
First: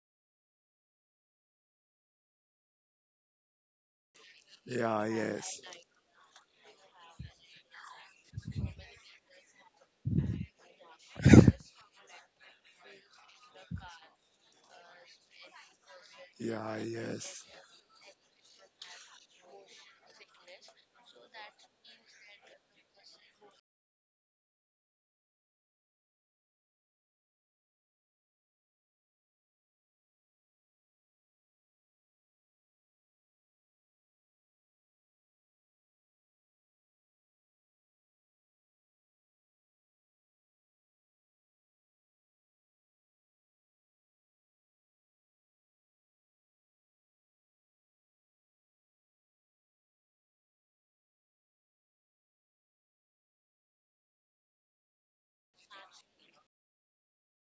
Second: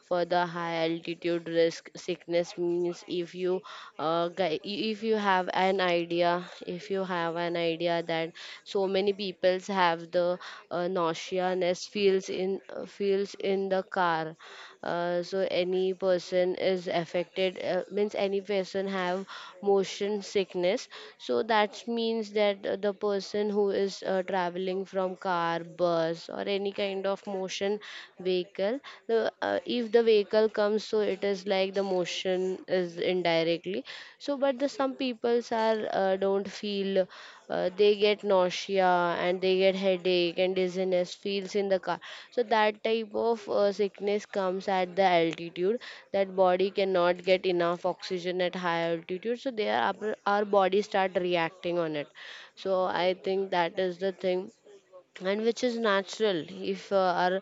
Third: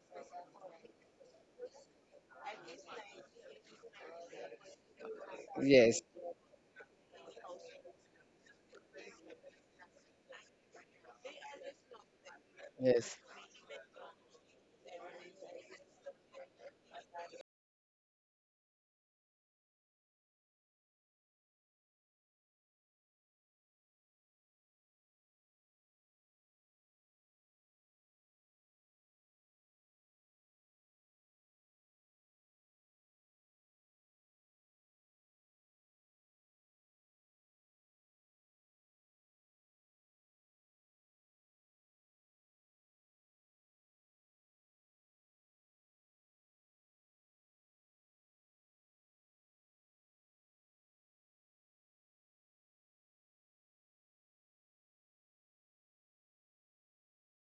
Speaker 1: for the high altitude risk sickness means if you if
Speaker 3: Yeah,
Speaker 1: you have
Speaker 3: yes.
Speaker 1: an
Speaker 2: Yes,
Speaker 1: idea, if you have an idea that so many peoples have the nauseousness
Speaker 2: yes.
Speaker 1: feels in the car. Uh, so any person
Speaker 3: Yeah,
Speaker 1: is
Speaker 3: yes.
Speaker 1: affected means any person have motion sickness. So that means that the person who is traveling from car, bus or any kind of motion vehicle, if the vehicle comes, so it is like the motion is in directly. So but the some peoples are don't feel they get nausea, and they get headache and dizziness feels in the car. So that type of sickness comes at the altitude that body cannot get enough oxygen at high altitude, so there our body start reacting on it. So I think that is the thing, and which is natural. If our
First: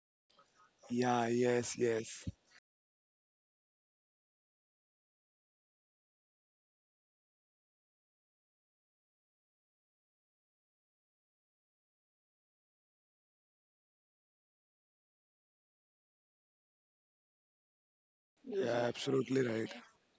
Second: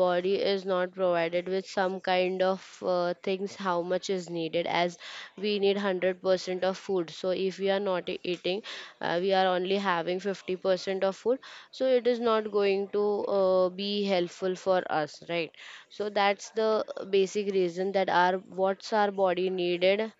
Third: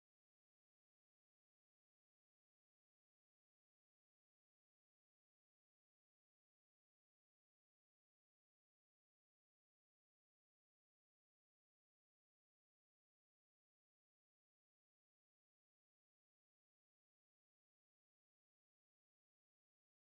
Speaker 1: body is not
Speaker 3: Yeah,
Speaker 1: provided with
Speaker 3: yes,
Speaker 1: some
Speaker 3: yes.
Speaker 1: kind of things how much is needed, as we need 100% of food. So if we are not eating we are only having 50% of food, so it is not going to be helpful for us, right? So that's the basic reason that our
Speaker 3: Yeah,
Speaker 1: what's our
Speaker 3: absolutely right.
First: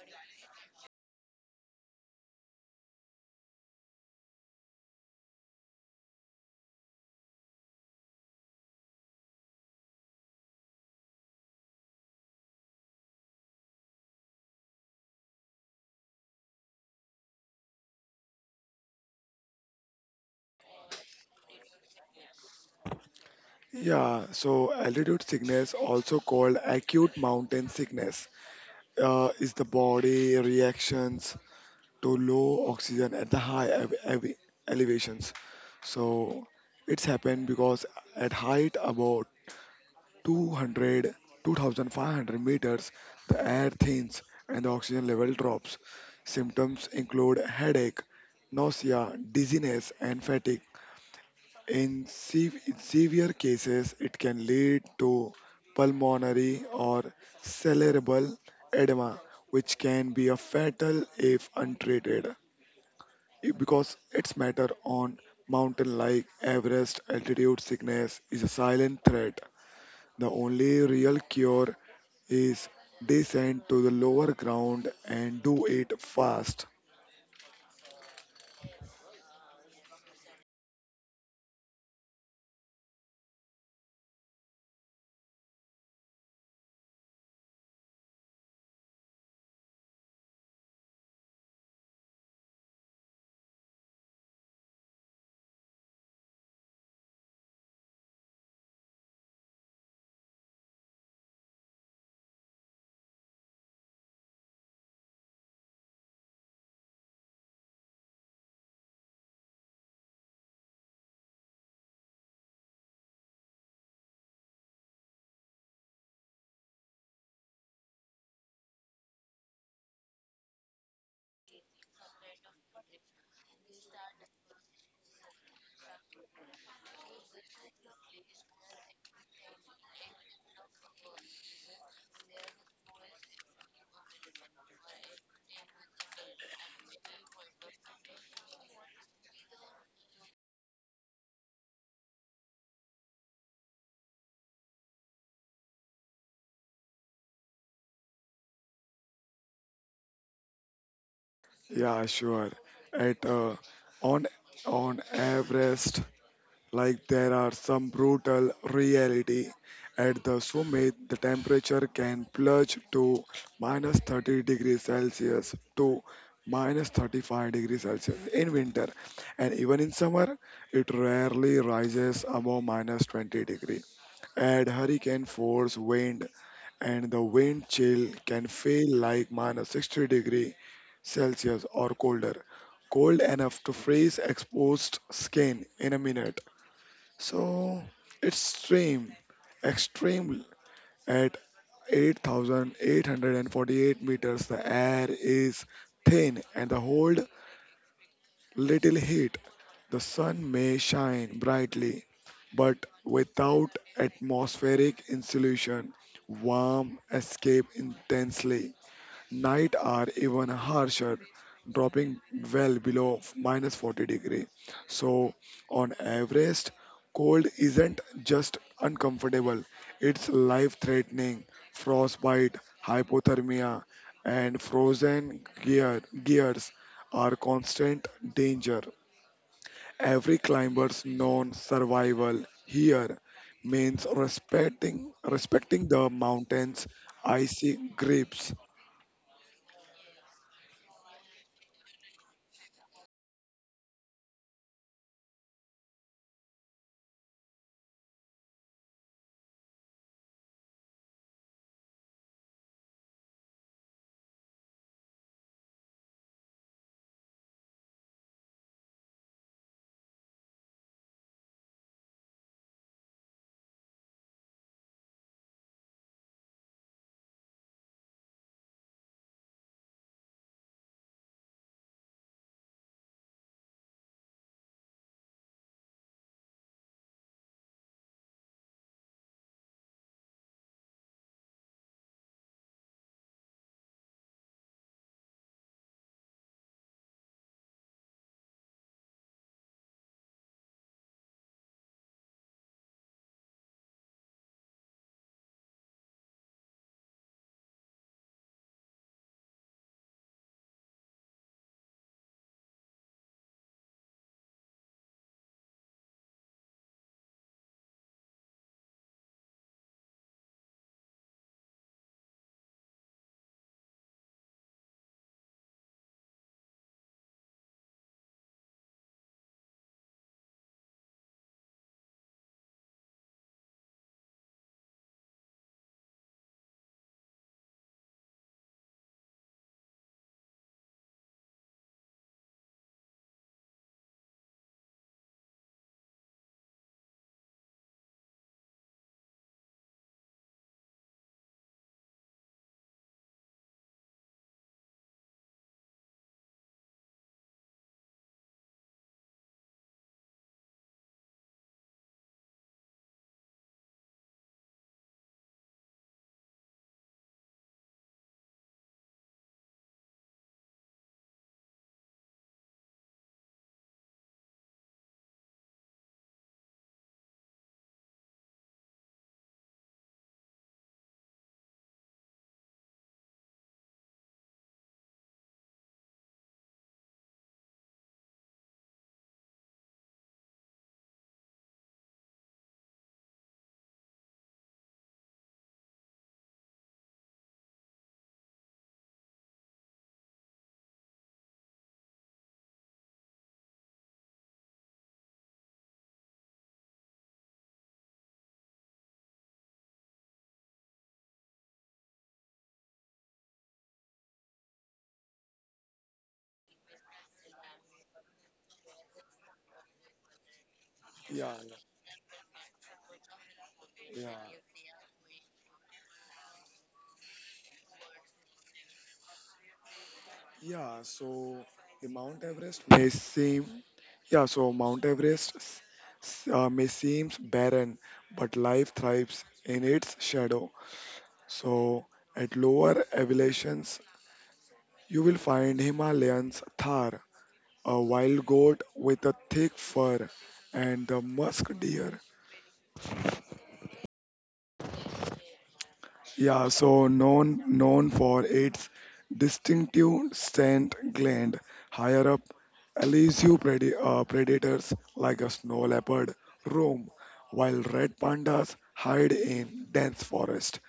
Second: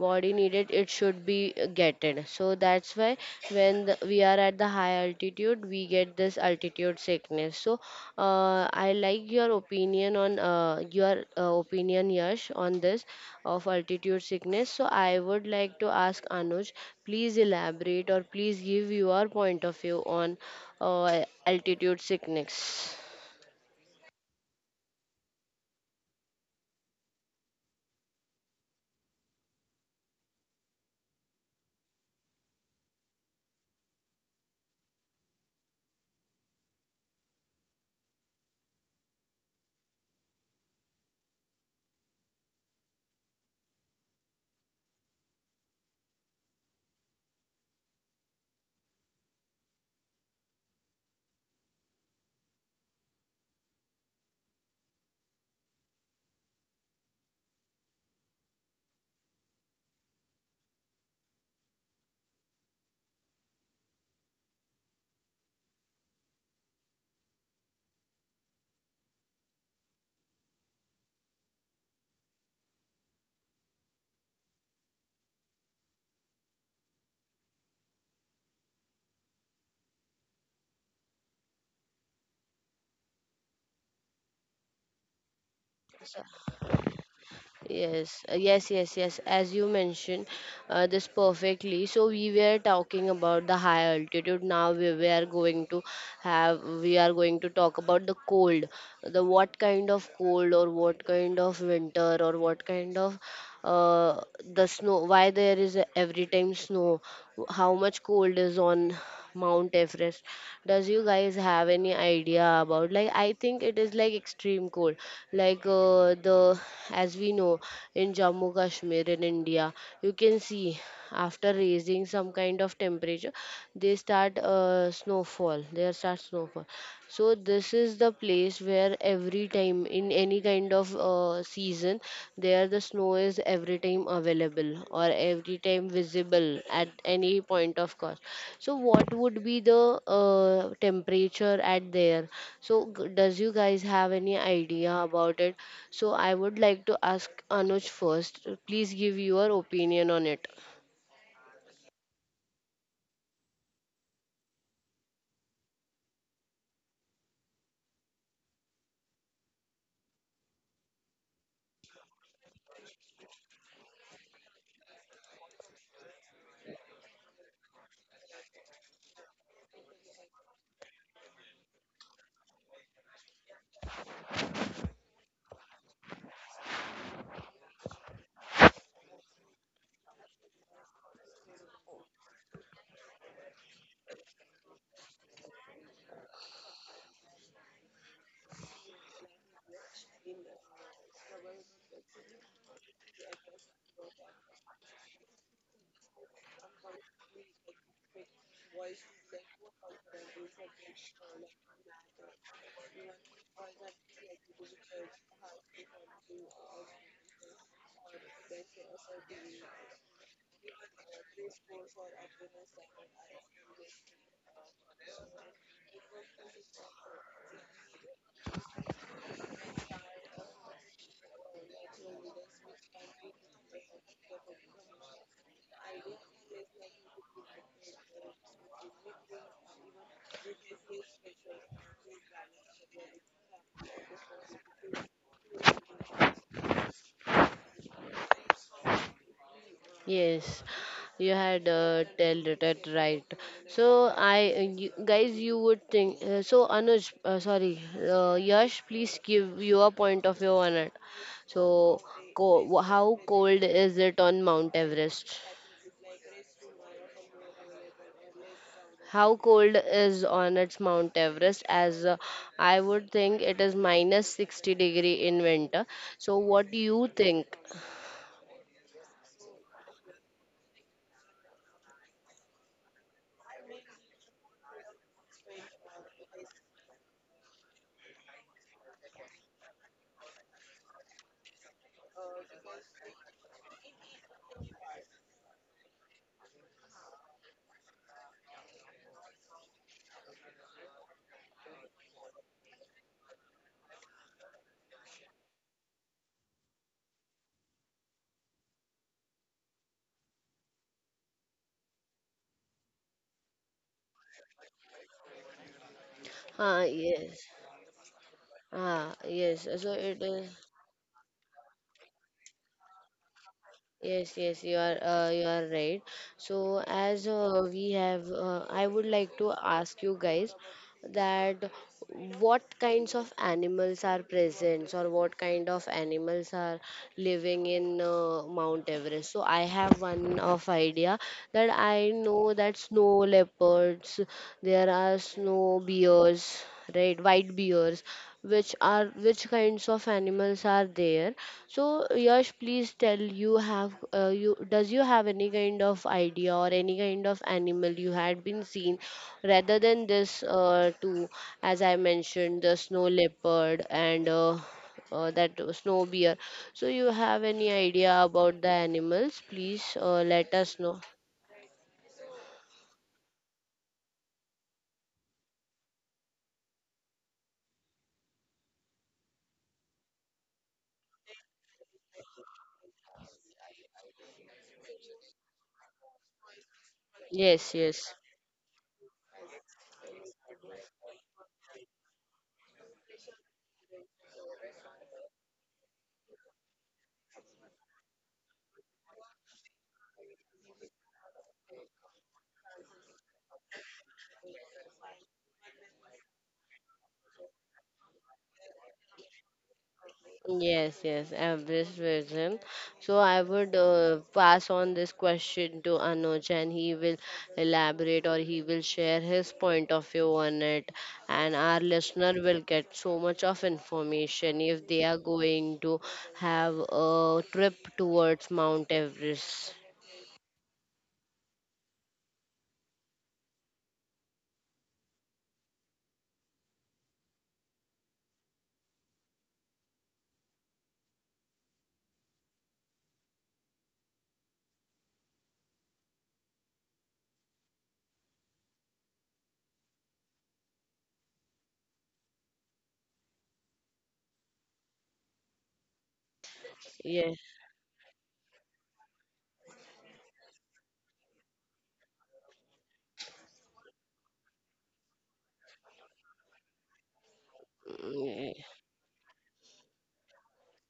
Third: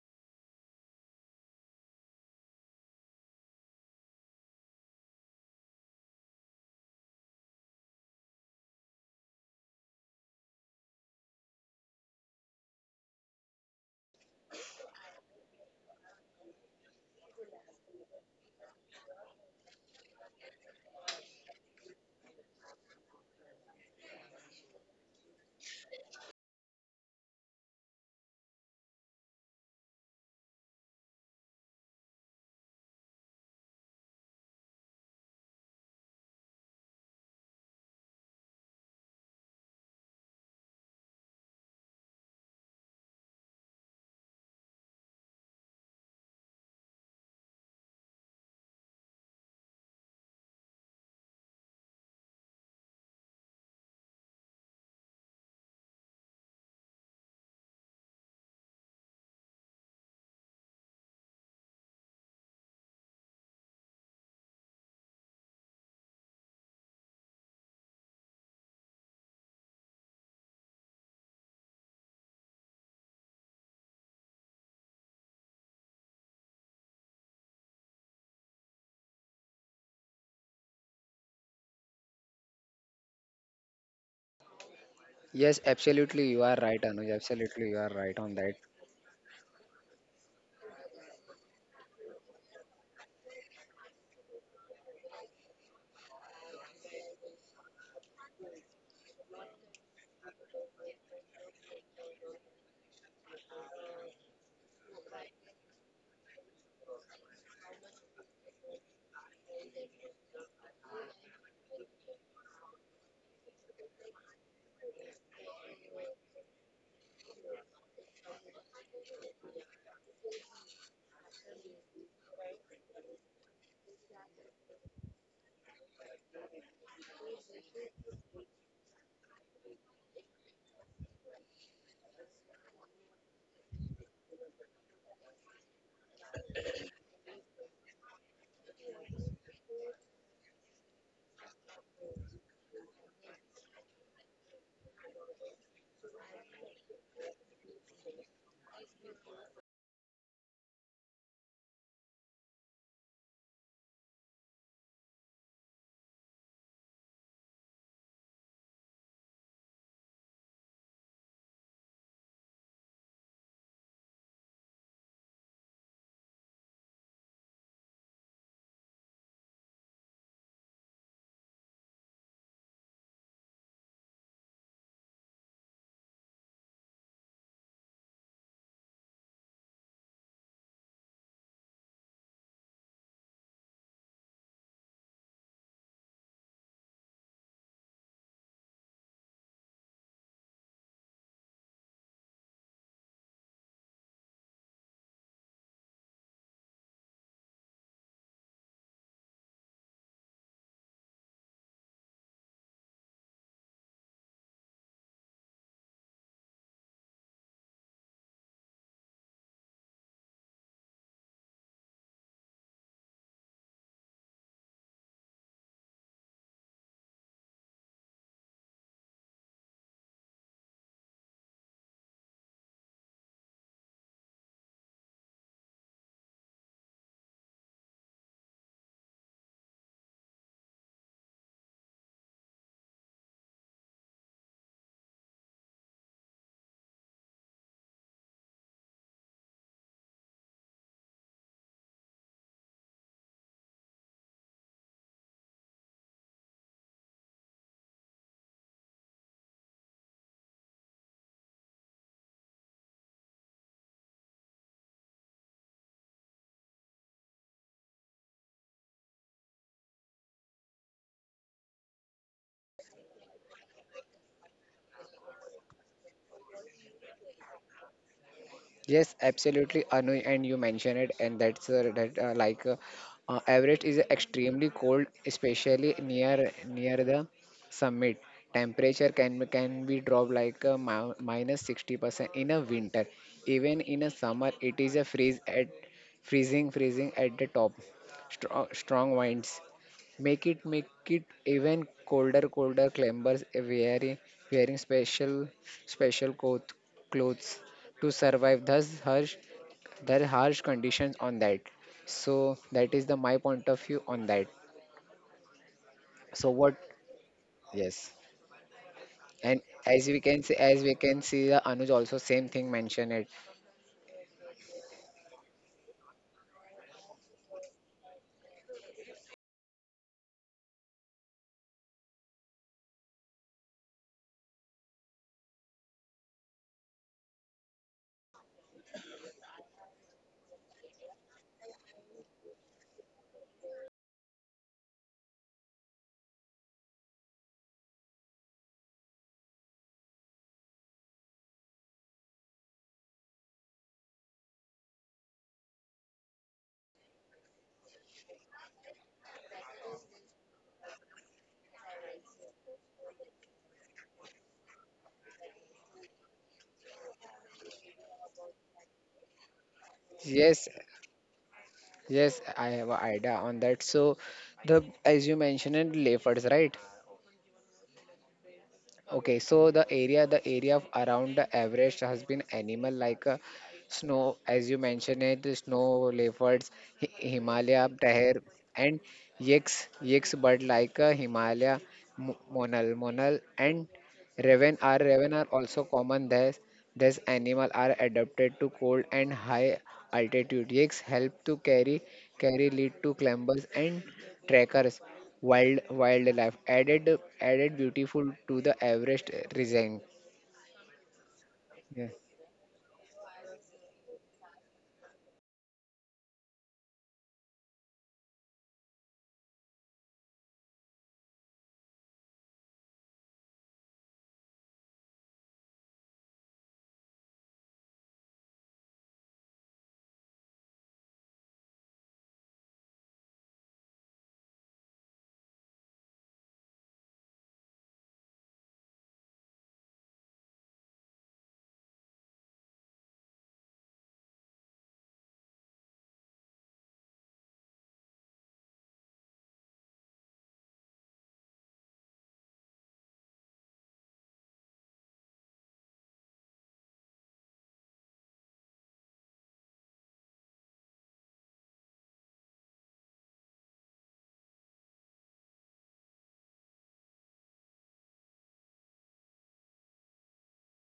Speaker 1: body needed it should be getted. So that's why when we are at the high altitude we get this altitude sickness. So I like your opinion on your opinion Yash on this of altitude sickness. So I would like to ask Anuj please elaborate or please give your point of view on altitude sickness.
Speaker 3: Yeah, so altitude sickness, also called acute mountain sickness, is the body reactions to low oxygen at the high elevations. So it's happened because at height about 200, 2,500 meters, the air thins and the oxygen level drops. Symptoms include headache, nausea, dizziness and fatigue. In severe cases it can lead to pulmonary or cerebral edema, which can be a fatal if untreated. Because its matter on mountain like Everest, altitude sickness is a silent threat. The only real cure is descend to the lower ground, and do it fast.
Speaker 2: Yes, absolutely, you are right, Anuj. Absolutely, you are right
Speaker 1: Yes,
Speaker 2: on that.
Speaker 1: yes, yes, yes. As you mentioned this perfectly. So we were talking about the high altitude. Now we are going to talk about the cold. The what kind of cold or what kind of winter or what kind of uh, the snow. Why there is a every time snow? How much cold is on Mount Everest? Does you guys have any idea about, like I think it is like extreme cold, like the as we know in Jammu Kashmir in India. You can see after raising some kind of temperature they start snowfall, there start snowfall. So this is the place where every time in any kind of season there the snow is every time available or every time visible at any point of cost. So what would be the temperature at there? So does you guys have any idea about it? So I would like to ask Anuj first. Please give your opinion on it.
Speaker 3: Yeah, sure. At on on Everest, like there are some brutal reality. At the summit, the temperature can plunge to minus 30 degrees Celsius to minus 35 degrees Celsius in winter, and even in summer, it rarely rises above minus 20 degree. Add hurricane force wind, and the wind chill can feel like minus 60 degree Celsius or colder, cold enough to freeze exposed skin in a minute. So it's stream extreme at 8,848 meters. The air is thin and the hold little heat. The sun may shine brightly, but without atmospheric insulation, warm escape intensely. Night are even harsher, dropping well below minus 40 degree. So on Everest, cold isn't just uncomfortable, it's life-threatening. Frostbite, hypothermia, and frozen gears are constant danger. Every climber's known survival here means respecting the mountain's icy grips.
Speaker 1: Yes, you had tell that that right. So I you, guys, you would think. So Anuj, sorry, Yash, please give your point of view on it. So, how cold is it on Mount Everest? How cold is on its Mount Everest? As I would think it is minus 60 degree in winter. So what do you think?
Speaker 2: Yes, absolutely, Anu, and you mentioned it, and that's that like Everest is extremely cold, especially near the summit. Temperature can be dropped like 60% in a winter. Even in a summer, it is a freeze at freezing at the top. Strong winds make it even colder. Climbers wearing special coat clothes to survive thus harsh their harsh conditions on that. So that is the my point of view on that. So what?
Speaker 1: Ah yes.
Speaker 2: Yes.
Speaker 1: Ah
Speaker 2: And
Speaker 1: yes. So it is.
Speaker 2: as we can see the Anuj also same thing mentioned it.
Speaker 1: Yes, yes, you are right. So as we have, I would like to ask you guys that what kinds of animals are present or what kind of animals are living in Mount Everest. So I have one of idea that I know that snow leopards, there are snow bears, right, white bears, which are which kinds of animals are there. So Yash, please tell. You have you does you have any kind of idea or any kind of animal you had been seen rather than this two as I mentioned, the snow leopard and that snow bear. So you have any idea about the animals? Please let
Speaker 2: Yes,
Speaker 1: us know.
Speaker 2: yes, I have an idea on that. So the as you mentioned it, leopards, right? Okay, so the area of around the Everest has been animal like as you mentioned it, the snow leopards,
Speaker 1: Yes,
Speaker 2: Himalaya
Speaker 1: yes.
Speaker 2: bear, and yaks bird like Himalaya monal, and raven are also common there. These animal are adapted to cold and high altitude. Yaks help to carry lead to climbers and trekkers. Wildlife added beautiful to the Everest region.
Speaker 1: Yes, yes, average
Speaker 2: Yeah.
Speaker 1: version. So I would pass on this question to Anuj and he will elaborate or he will share his point of view on it,
Speaker 3: Yeah,
Speaker 1: and our listener will get so much of
Speaker 3: yeah, yeah.
Speaker 1: information if they are going to have a trip towards Mount Everest.
Speaker 3: Yeah, so the Mount Everest may seem, yeah, so Mount Everest may seem barren, but life thrives in its shadow. So at lower elevations, you will find Himalayan's Thar, a wild goat with a thick fur, and the musk deer. Yeah, so
Speaker 1: Yes.
Speaker 3: known for its distinctive scent gland. Higher up, elusive predators like a snow leopard roam, while red
Speaker 1: Mm.
Speaker 3: pandas hide in dense forest.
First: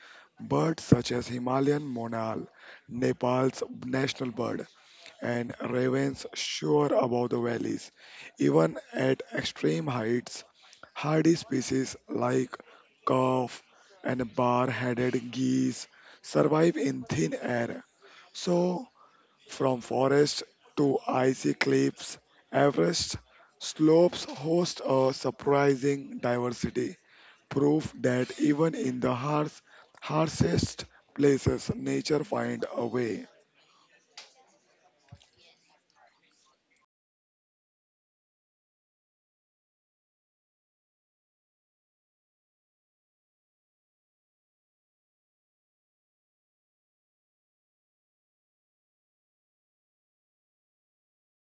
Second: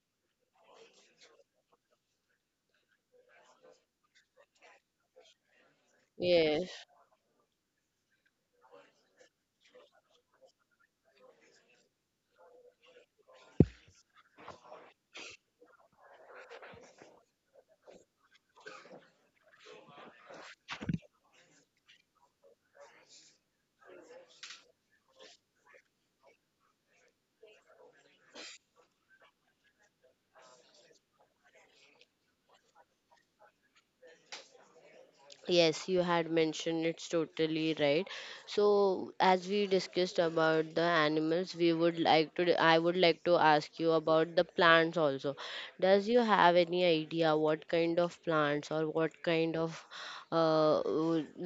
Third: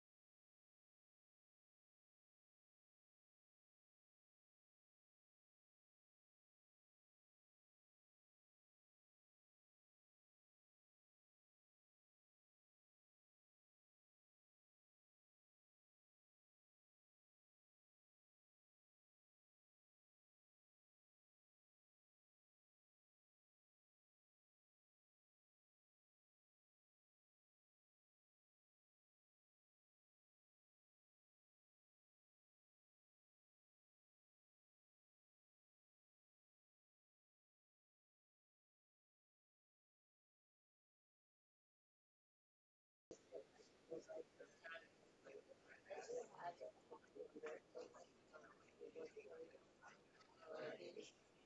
Speaker 3: Birds such as Himalayan monal, Nepal's national bird, and ravens
Speaker 1: Yes.
Speaker 3: soar above the valleys. Even at extreme heights, hardy species like calf and bar-headed geese survive in thin air. So, from forest to icy cliffs, Everest slopes host a surprising diversity, proof that even in the harshest places, nature finds a way.
Speaker 1: Yes, you had mentioned it's totally right. So, as we discussed about the animals, we would like to I would like to ask you about the plants also. Does you have any idea what kind of plants or what kind of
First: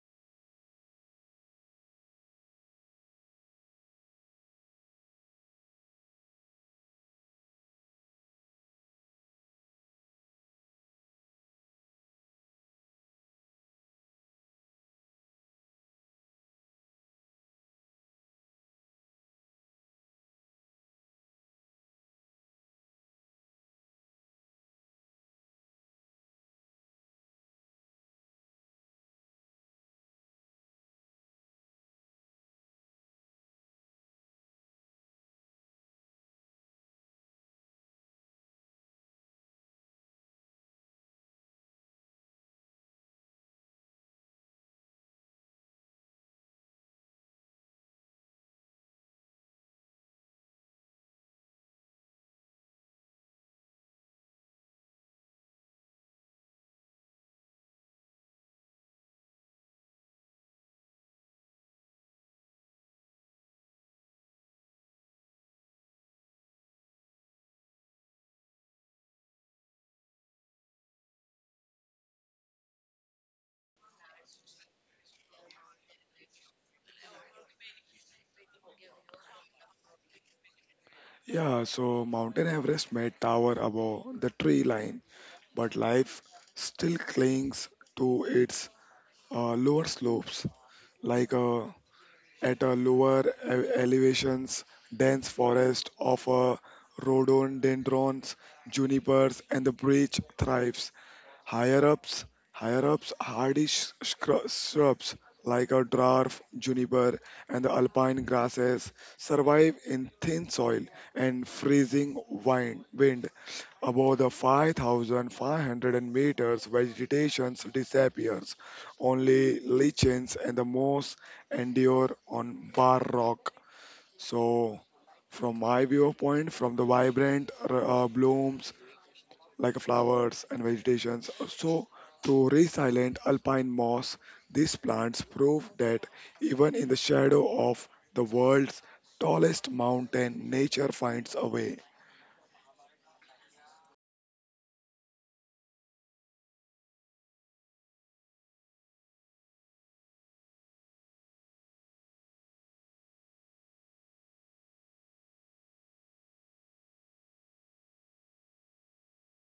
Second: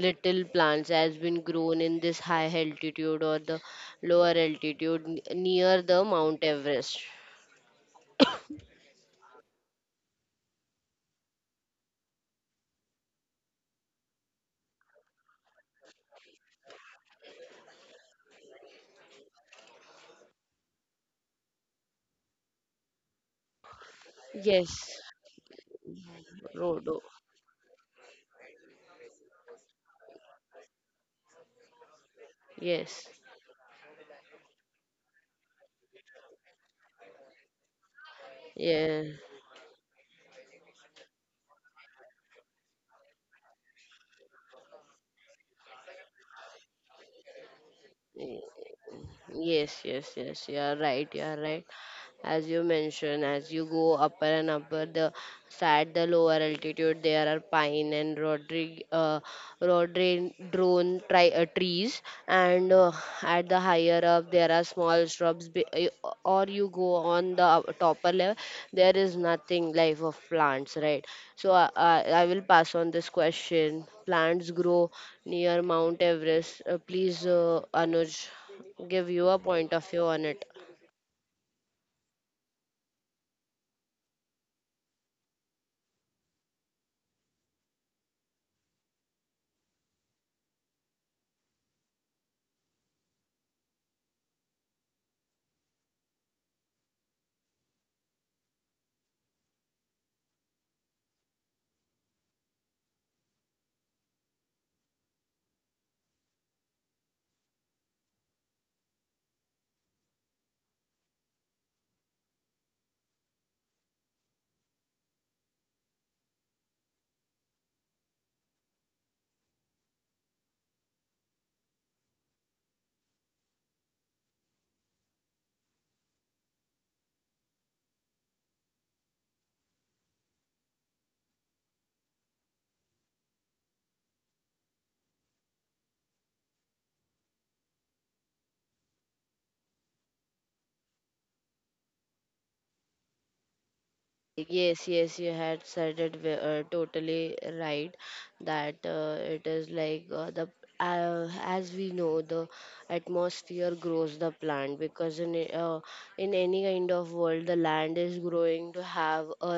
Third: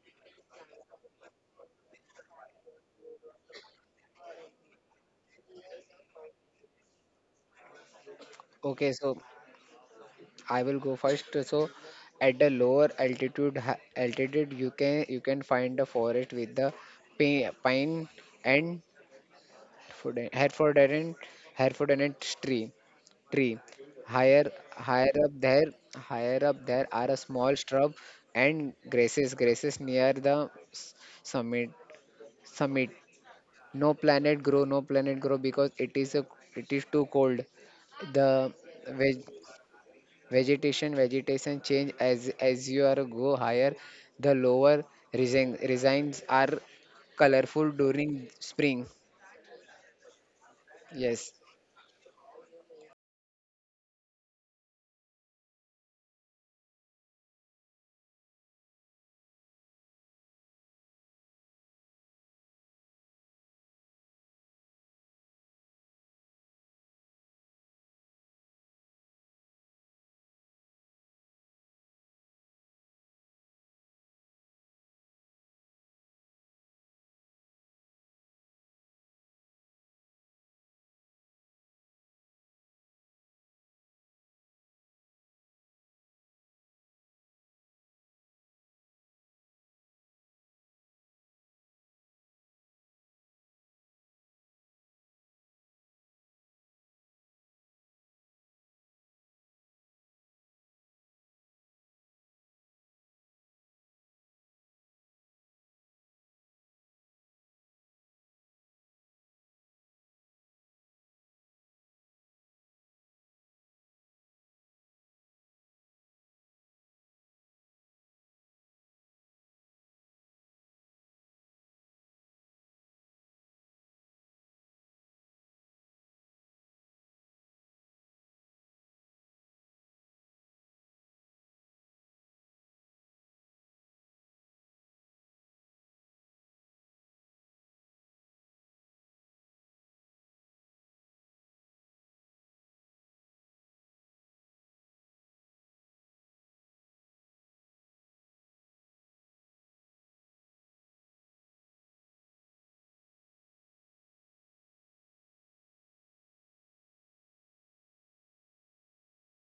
Speaker 1: little plants has been grown in this high altitude or the lower altitude near the Mount Everest?
Speaker 2: Okay, so I will go first. So at the lower altitude you can find the forest with the pine and Hereford- Herefordshire Herefordshire tree tree. Higher
Speaker 1: Yes,
Speaker 2: higher up there higher up there
Speaker 1: Rodo.
Speaker 2: are a small shrub and grasses near the summit summit.
Speaker 1: Yes.
Speaker 2: No planet grow because it is too cold. The
Speaker 1: Yeah.
Speaker 2: veg, vegetation change as you are go higher. The lower resigns are colorful during spring.
Speaker 1: Yes, yes, yes. You are right. You
Speaker 2: Yes,
Speaker 1: are right. As you mentioned, as you go upper and upper the side, the lower altitude, there are pine and rodrig rodri drone tri- trees, and at the higher up there are small shrubs, or you go on the topper level there is nothing life of plants, right? So I will pass on this question, plants grow near Mount Everest. Please, Anuj, give you a point of view on it.
Speaker 3: Yeah, so Mountain Everest may tower above the tree line, but life still clings to its lower slopes. Like at a lower elevations, dense forest of rhododendrons, junipers, and the birch thrives. Higher ups, Higher ups, hardy shrubs like a dwarf, juniper, and the alpine grasses survive in thin soil and freezing wind. Above the 5,500 meters, vegetation disappears. Only lichens and the moss endure on bare rock. So, from my viewpoint, from the vibrant blooms like flowers and vegetations. So, to resilient alpine moss, these plants prove that even in the shadow of the world's tallest mountain, nature finds a way.
Speaker 1: Yes, yes, you had said it totally right, that it is like the as we know the atmosphere grows the plant, because in any kind of world the land is growing to have a,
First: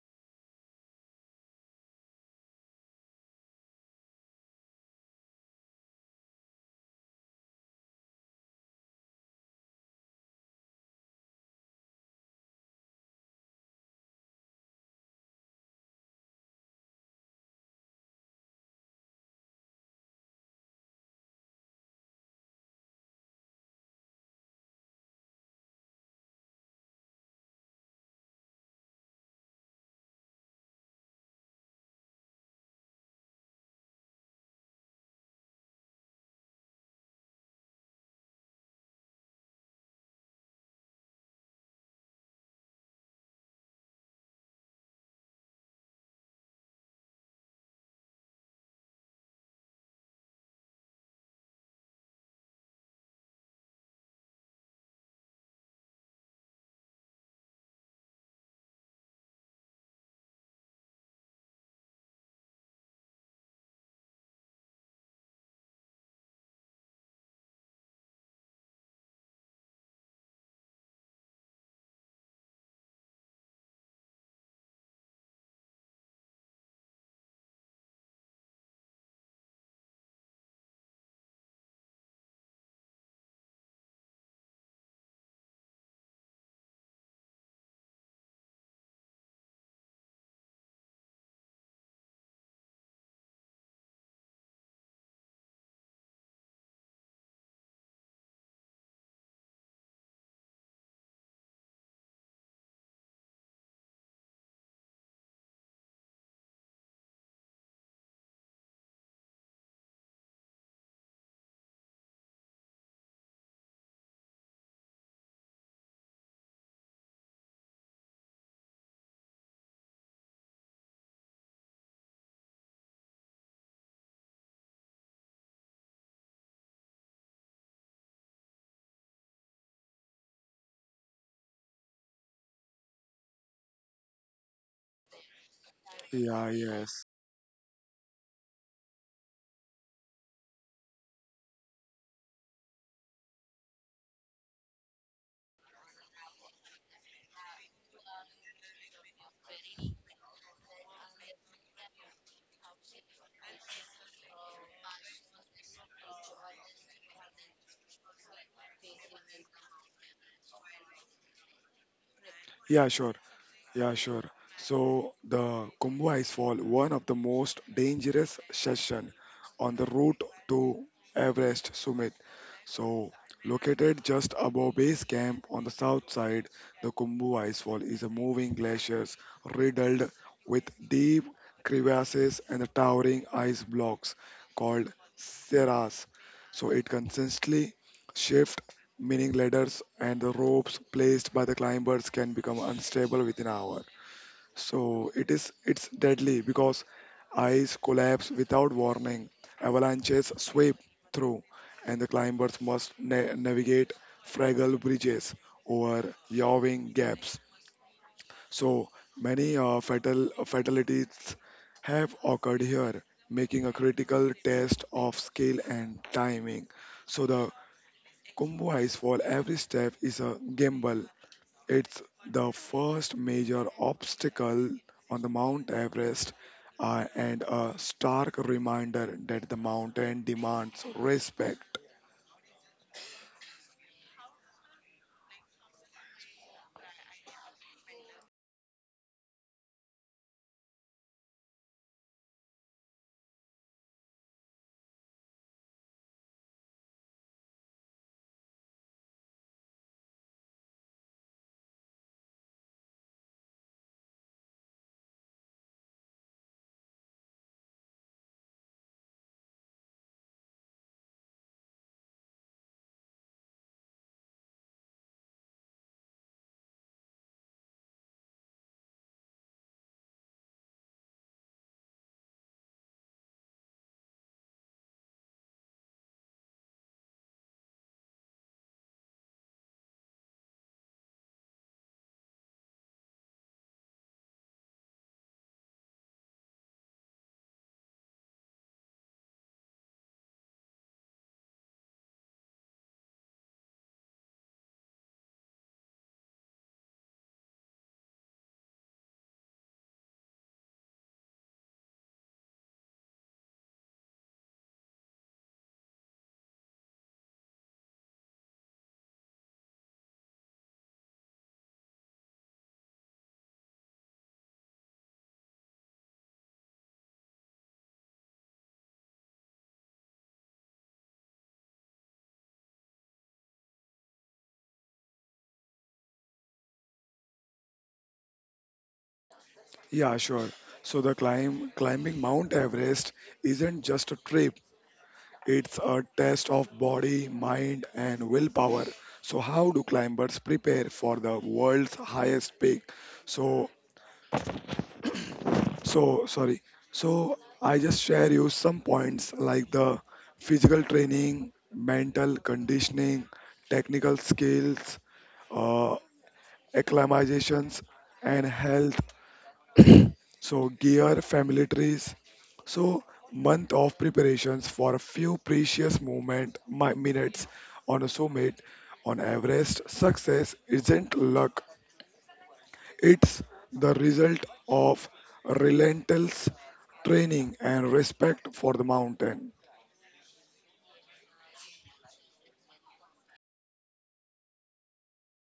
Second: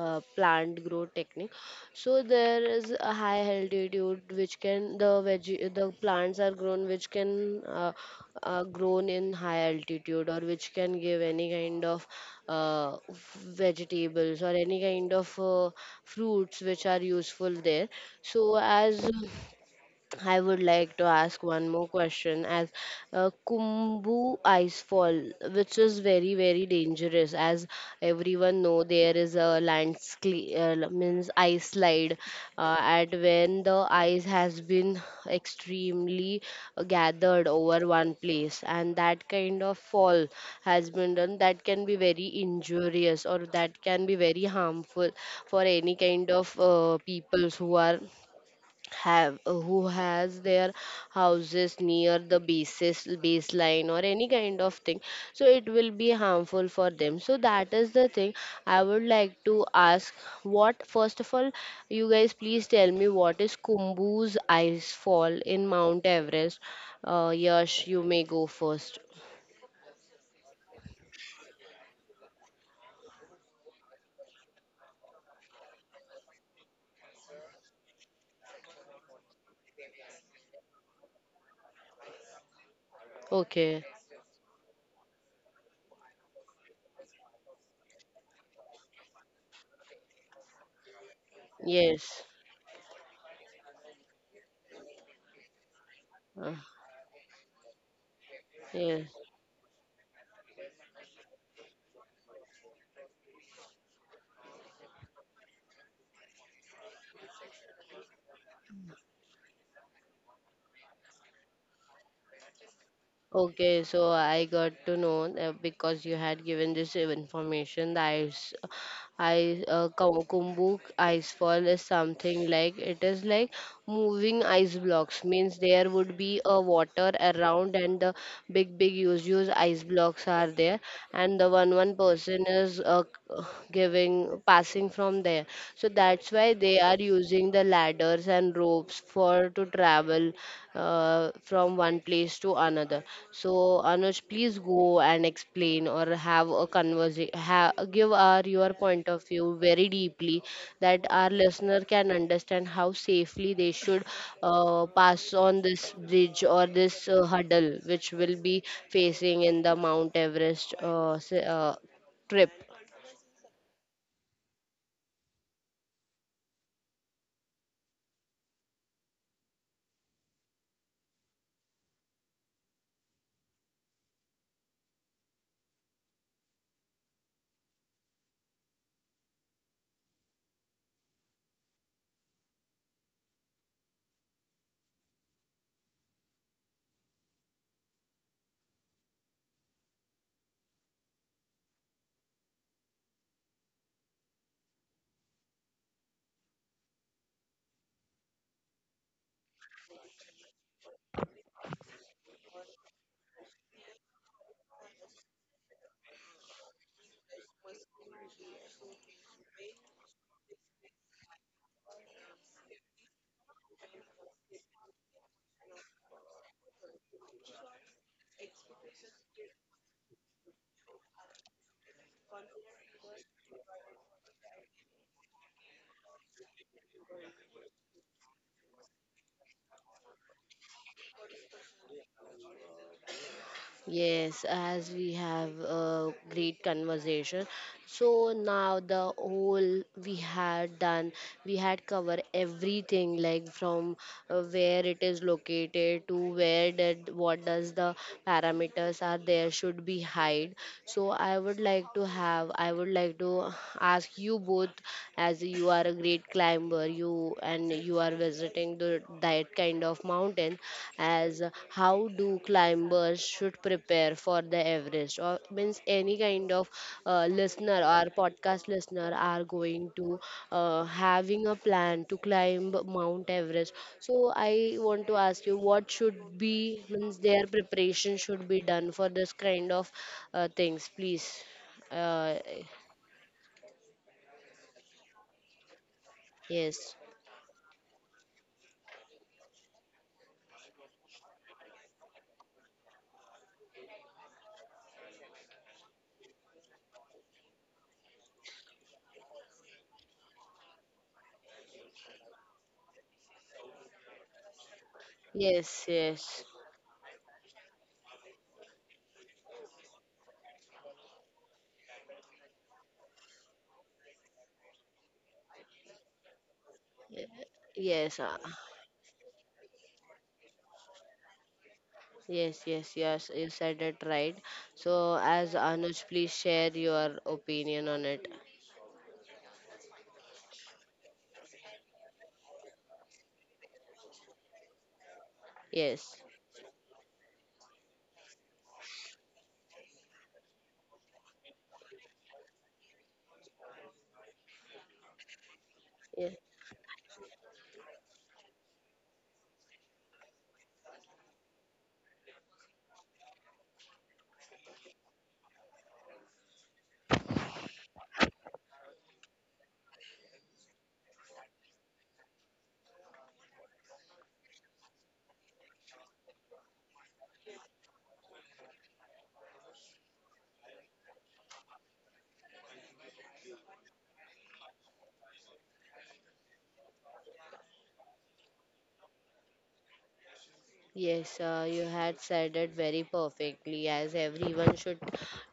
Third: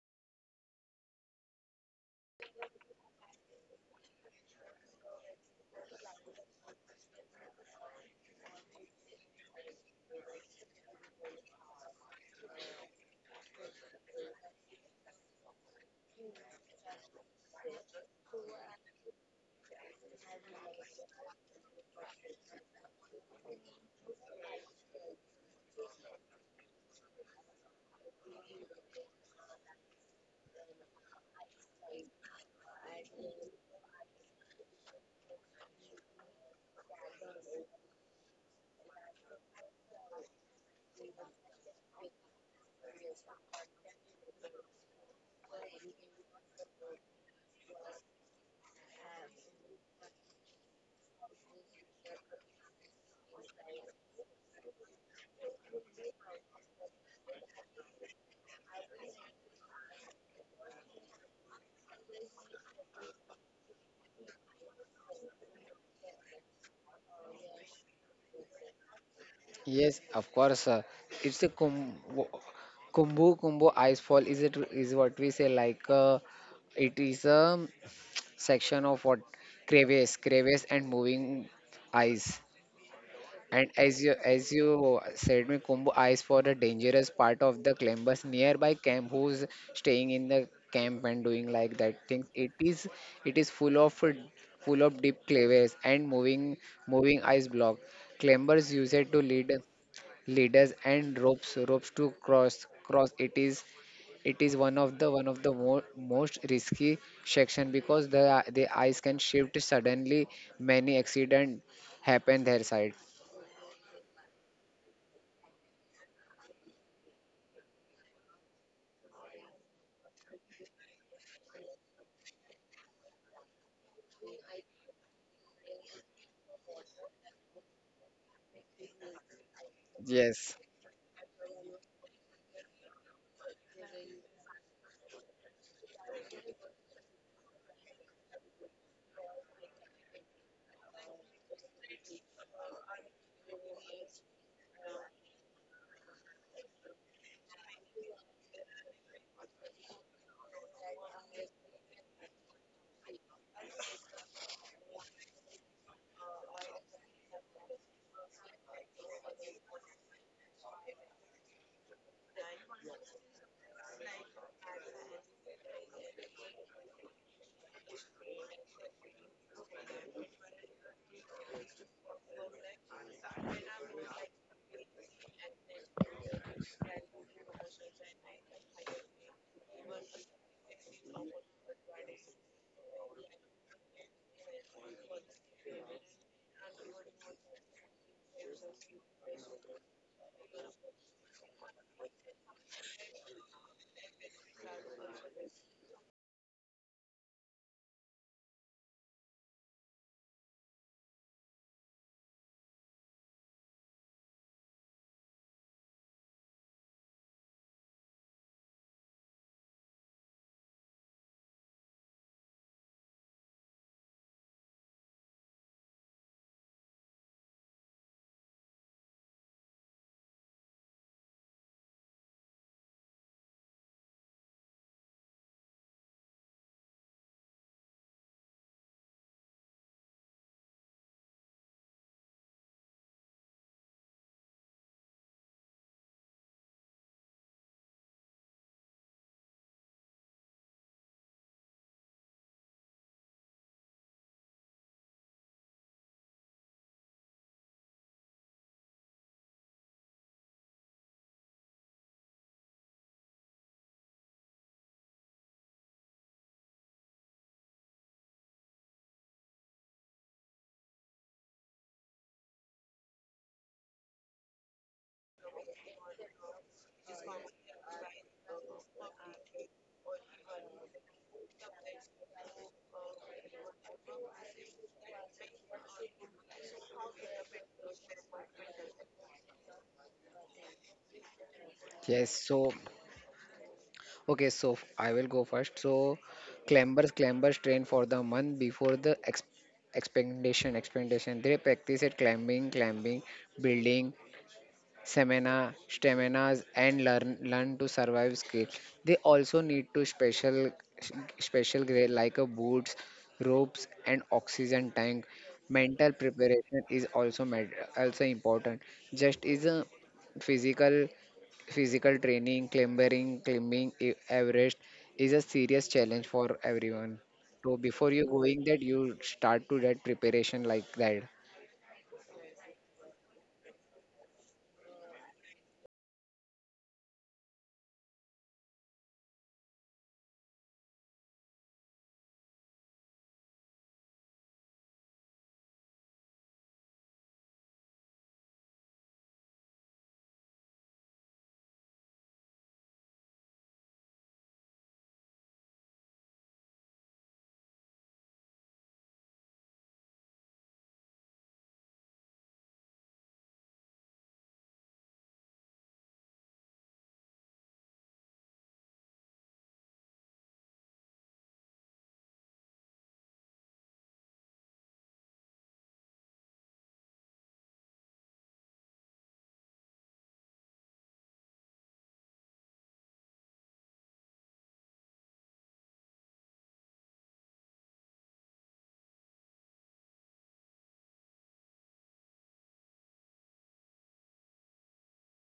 Speaker 1: plant grow technique. So there is a high altitude which can the veg the plants are grown, which can grown in high altitude, or which can give any kind of vegetables or any kind of fruits which are useful there. So, as I would like to ask one more question, as Kumbu ice fall, which is very, very dangerous. As everyone know, there is a landscape, means ice slide, at when the ice has been extremely gathered over one place, and that kind of fall has been done, that can be very injurious or that can be very harmful for any kind of peoples who are have who has their houses near the basis baseline or any kind of thing, so it will be harmful for them. So that is the thing I would like to ask. What, first of all, you guys please tell me, what is Kumbu's ice fall in Mount Everest? Yash, you may go first.
Speaker 2: yes, of course. It's a Kumbu ice fall is what we say like it is a section of what crevice and moving ice. And
Speaker 1: Okay.
Speaker 2: as you said, me Kumbu eyes for the dangerous part of the climbers nearby camp who's staying in the camp and doing like that
Speaker 1: Yes.
Speaker 2: things. It is full of deep clavers and
Speaker 1: uh,
Speaker 2: moving ice block. Climbers use
Speaker 1: yes.
Speaker 2: it to leaders and ropes to cross. It is one of the mo most risky section because the ice can shift suddenly. Many accident happen their side.
Speaker 1: Okay, so I got to know that, because you had given this information, the Kumbh icefall is something like, it is like moving ice blocks. Means there would be a water around, and the big, big, huge, huge ice blocks are
Speaker 2: Yes.
Speaker 1: there, and the one person is giving passing from there. So that's
Speaker 3: Yeah,
Speaker 1: why they are
Speaker 3: yes.
Speaker 1: using the ladders and ropes for to travel from one place to another. So, Anuj, please go and explain or have a conversation, give our your point of view very deeply, that our listener can understand how safely they should pass on this bridge or this hurdle which will be facing in the Mount Everest trip.
Speaker 3: Yeah, sure. Yeah, sure. So the Kumbh Icefall, one of the most dangerous section on the route to Everest summit. So located just above base camp on the south side, the Kumbh Icefall is a moving glaciers riddled with deep crevasses and the towering ice blocks called Sierras. So it consistently shifts, meaning ladders and the ropes placed by the climbers can become unstable within an hour. So it's deadly because ice collapse without warning, avalanches sweep through, and the climbers must navigate fragile bridges over yawning gaps. So many fatalities have occurred here, making a critical test of skill and timing. So the Kumbu Ice Fall, every step is a gamble. It's the first major obstacle on the Mount Everest, and a stark reminder that the mountain demands respect.
Speaker 1: Yes, as we have a great conversation. So now the whole we had done, we had covered everything, like from where it is located, to where did what does the parameters are there should be hide. So I would like to have, I would like to ask you both, as you are a great climber, you, and you are visiting the, that kind of mountain, as how do climbers should prepare for the Everest, or means any kind of listener or podcast listener are going to having a plan to climb Mount Everest. So I want to ask you, what should be means their preparation should be done for this kind of things, please.
Speaker 2: Yes,
Speaker 1: Uh,
Speaker 2: so okay, I will go first. So,
Speaker 1: yes,
Speaker 2: climbers train for the month before the ex expedition. They practice at climbing, building, staminas, and learn to survive skills. They also need to special gear like a boots, ropes, and oxygen tank.
Speaker 1: yes,
Speaker 2: Mental
Speaker 1: yes,
Speaker 2: preparation is also important. Just is a physical physical training, clambering, climbing Everest is a serious challenge for everyone. So before
Speaker 1: yes.
Speaker 2: you going that, you start to that preparation like that.
Speaker 1: Yes, yes, yes, you said it right. So, as Anuj, please share your opinion on it.
Speaker 3: Yeah, sure. So the climbing Mount Everest isn't just a trip. It's a
Speaker 1: Yes,
Speaker 3: test of body, mind and willpower. So how do climbers prepare for the world's highest peak? So
Speaker 1: yes,
Speaker 3: sorry. So, I just share you some points like the physical training, mental conditioning, technical skills, uh, acclimatizations, and health. So, gear, family trees. So, month of preparations for a few precious minutes on a summit on Everest. Success isn't luck, it's the result of relentless training and respect for the mountain.
Speaker 1: yes, you had said it very perfectly. As everyone should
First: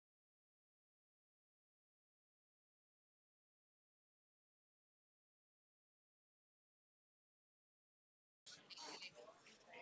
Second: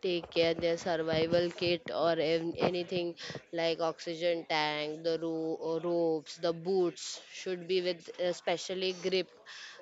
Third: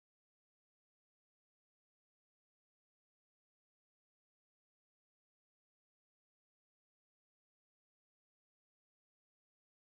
Speaker 1: take care their survival kit or anything like oxygen tank, the ropes, the boots should be with specially grip,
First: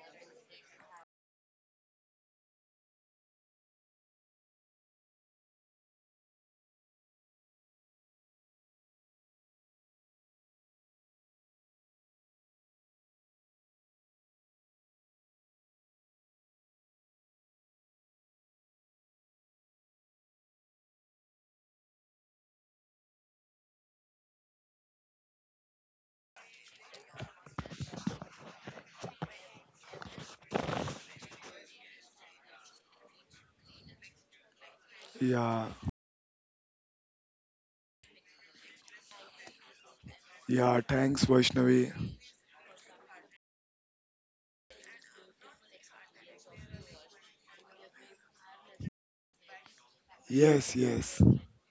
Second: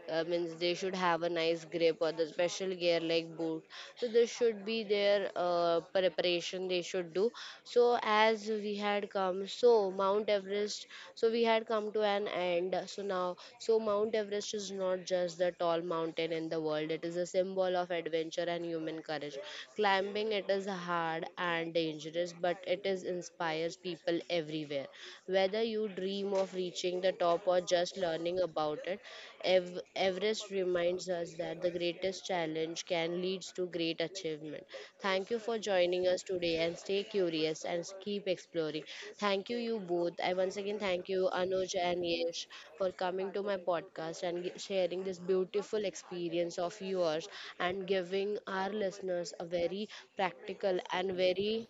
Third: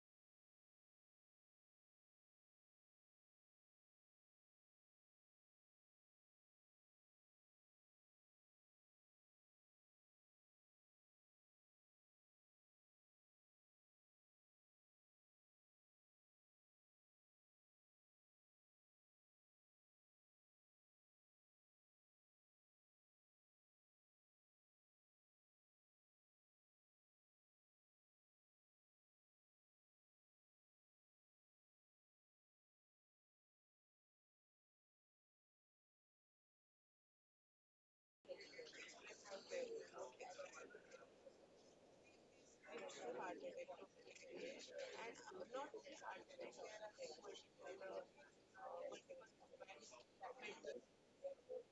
Speaker 1: means they should have a nice grip or the special gear like boot, so this should be their preparation they should do. So as we had come, so Mount Everest, so we had come to an end, so now, so Mount Everest is not just the tall mountain in the world, it is a symbol of adventure and human courage. Climbing it is hard and dangerous, but it is inspires people everywhere. Whether you dream of reaching the top or just learning about it, Everest reminds us that the greatest challenge can lead to great achievement. Thank you for
Speaker 3: Yeah,
Speaker 1: joining us today, and stay curious and keep exploring. Thank you, you both. I once
Speaker 3: yeah,
Speaker 1: again thank
Speaker 3: thanks,
Speaker 1: you, Anuj
Speaker 3: Vaishnavi.
Speaker 1: and Yesh, for coming to my podcast and sharing this beautiful experience of yours, and giving our listeners a very
Speaker 3: Yes,
Speaker 1: practical and
Speaker 3: yes.
Speaker 1: very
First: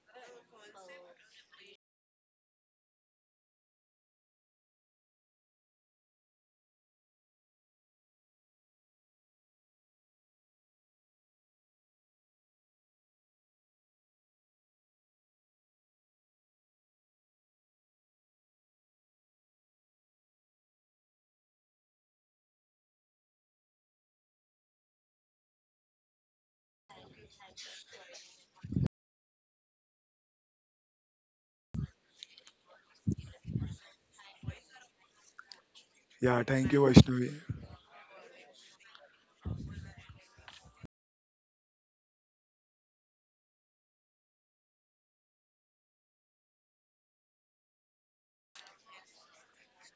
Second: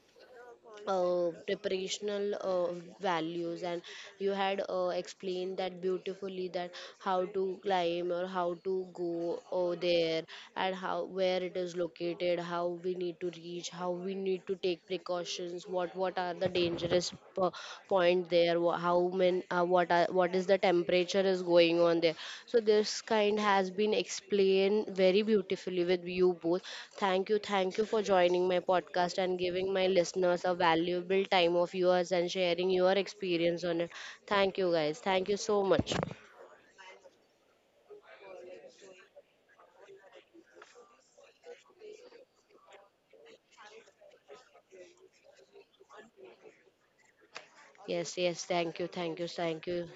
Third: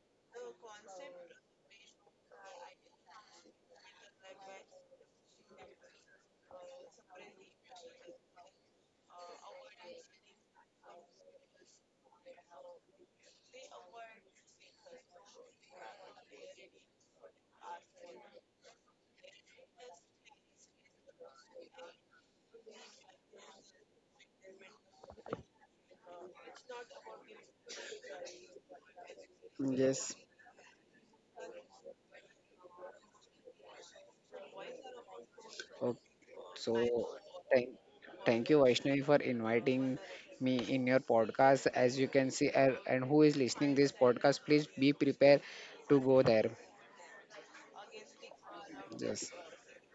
Speaker 1: preparational values. And you had explained that beautifully, that how to climb or how to go over there, and how, where it is located, how we need to reach, how we need to take precautions, what are the dangerous point there, there, how many what are, what is the temperature is going on there. So this kind has been explained very beautifully with you both. Thank you, thank you for joining my podcast and giving my
Speaker 2: Yes.
Speaker 1: listeners a valuable time of yours and sharing your experience on it. Thank you, guys. Thank you so much.
Speaker 2: Okay.
Speaker 3: Yeah, thank
Speaker 2: So
Speaker 3: you, Vaishnavi.
Speaker 2: thank thank you, Vaishnavi, for inviting me in your podcast. As you can see, and who is listening this podcast, please be prepared to go there.
Speaker 1: Yes, yes, thank you, thank you,
Speaker 2: Yes.
Speaker 1: thank you.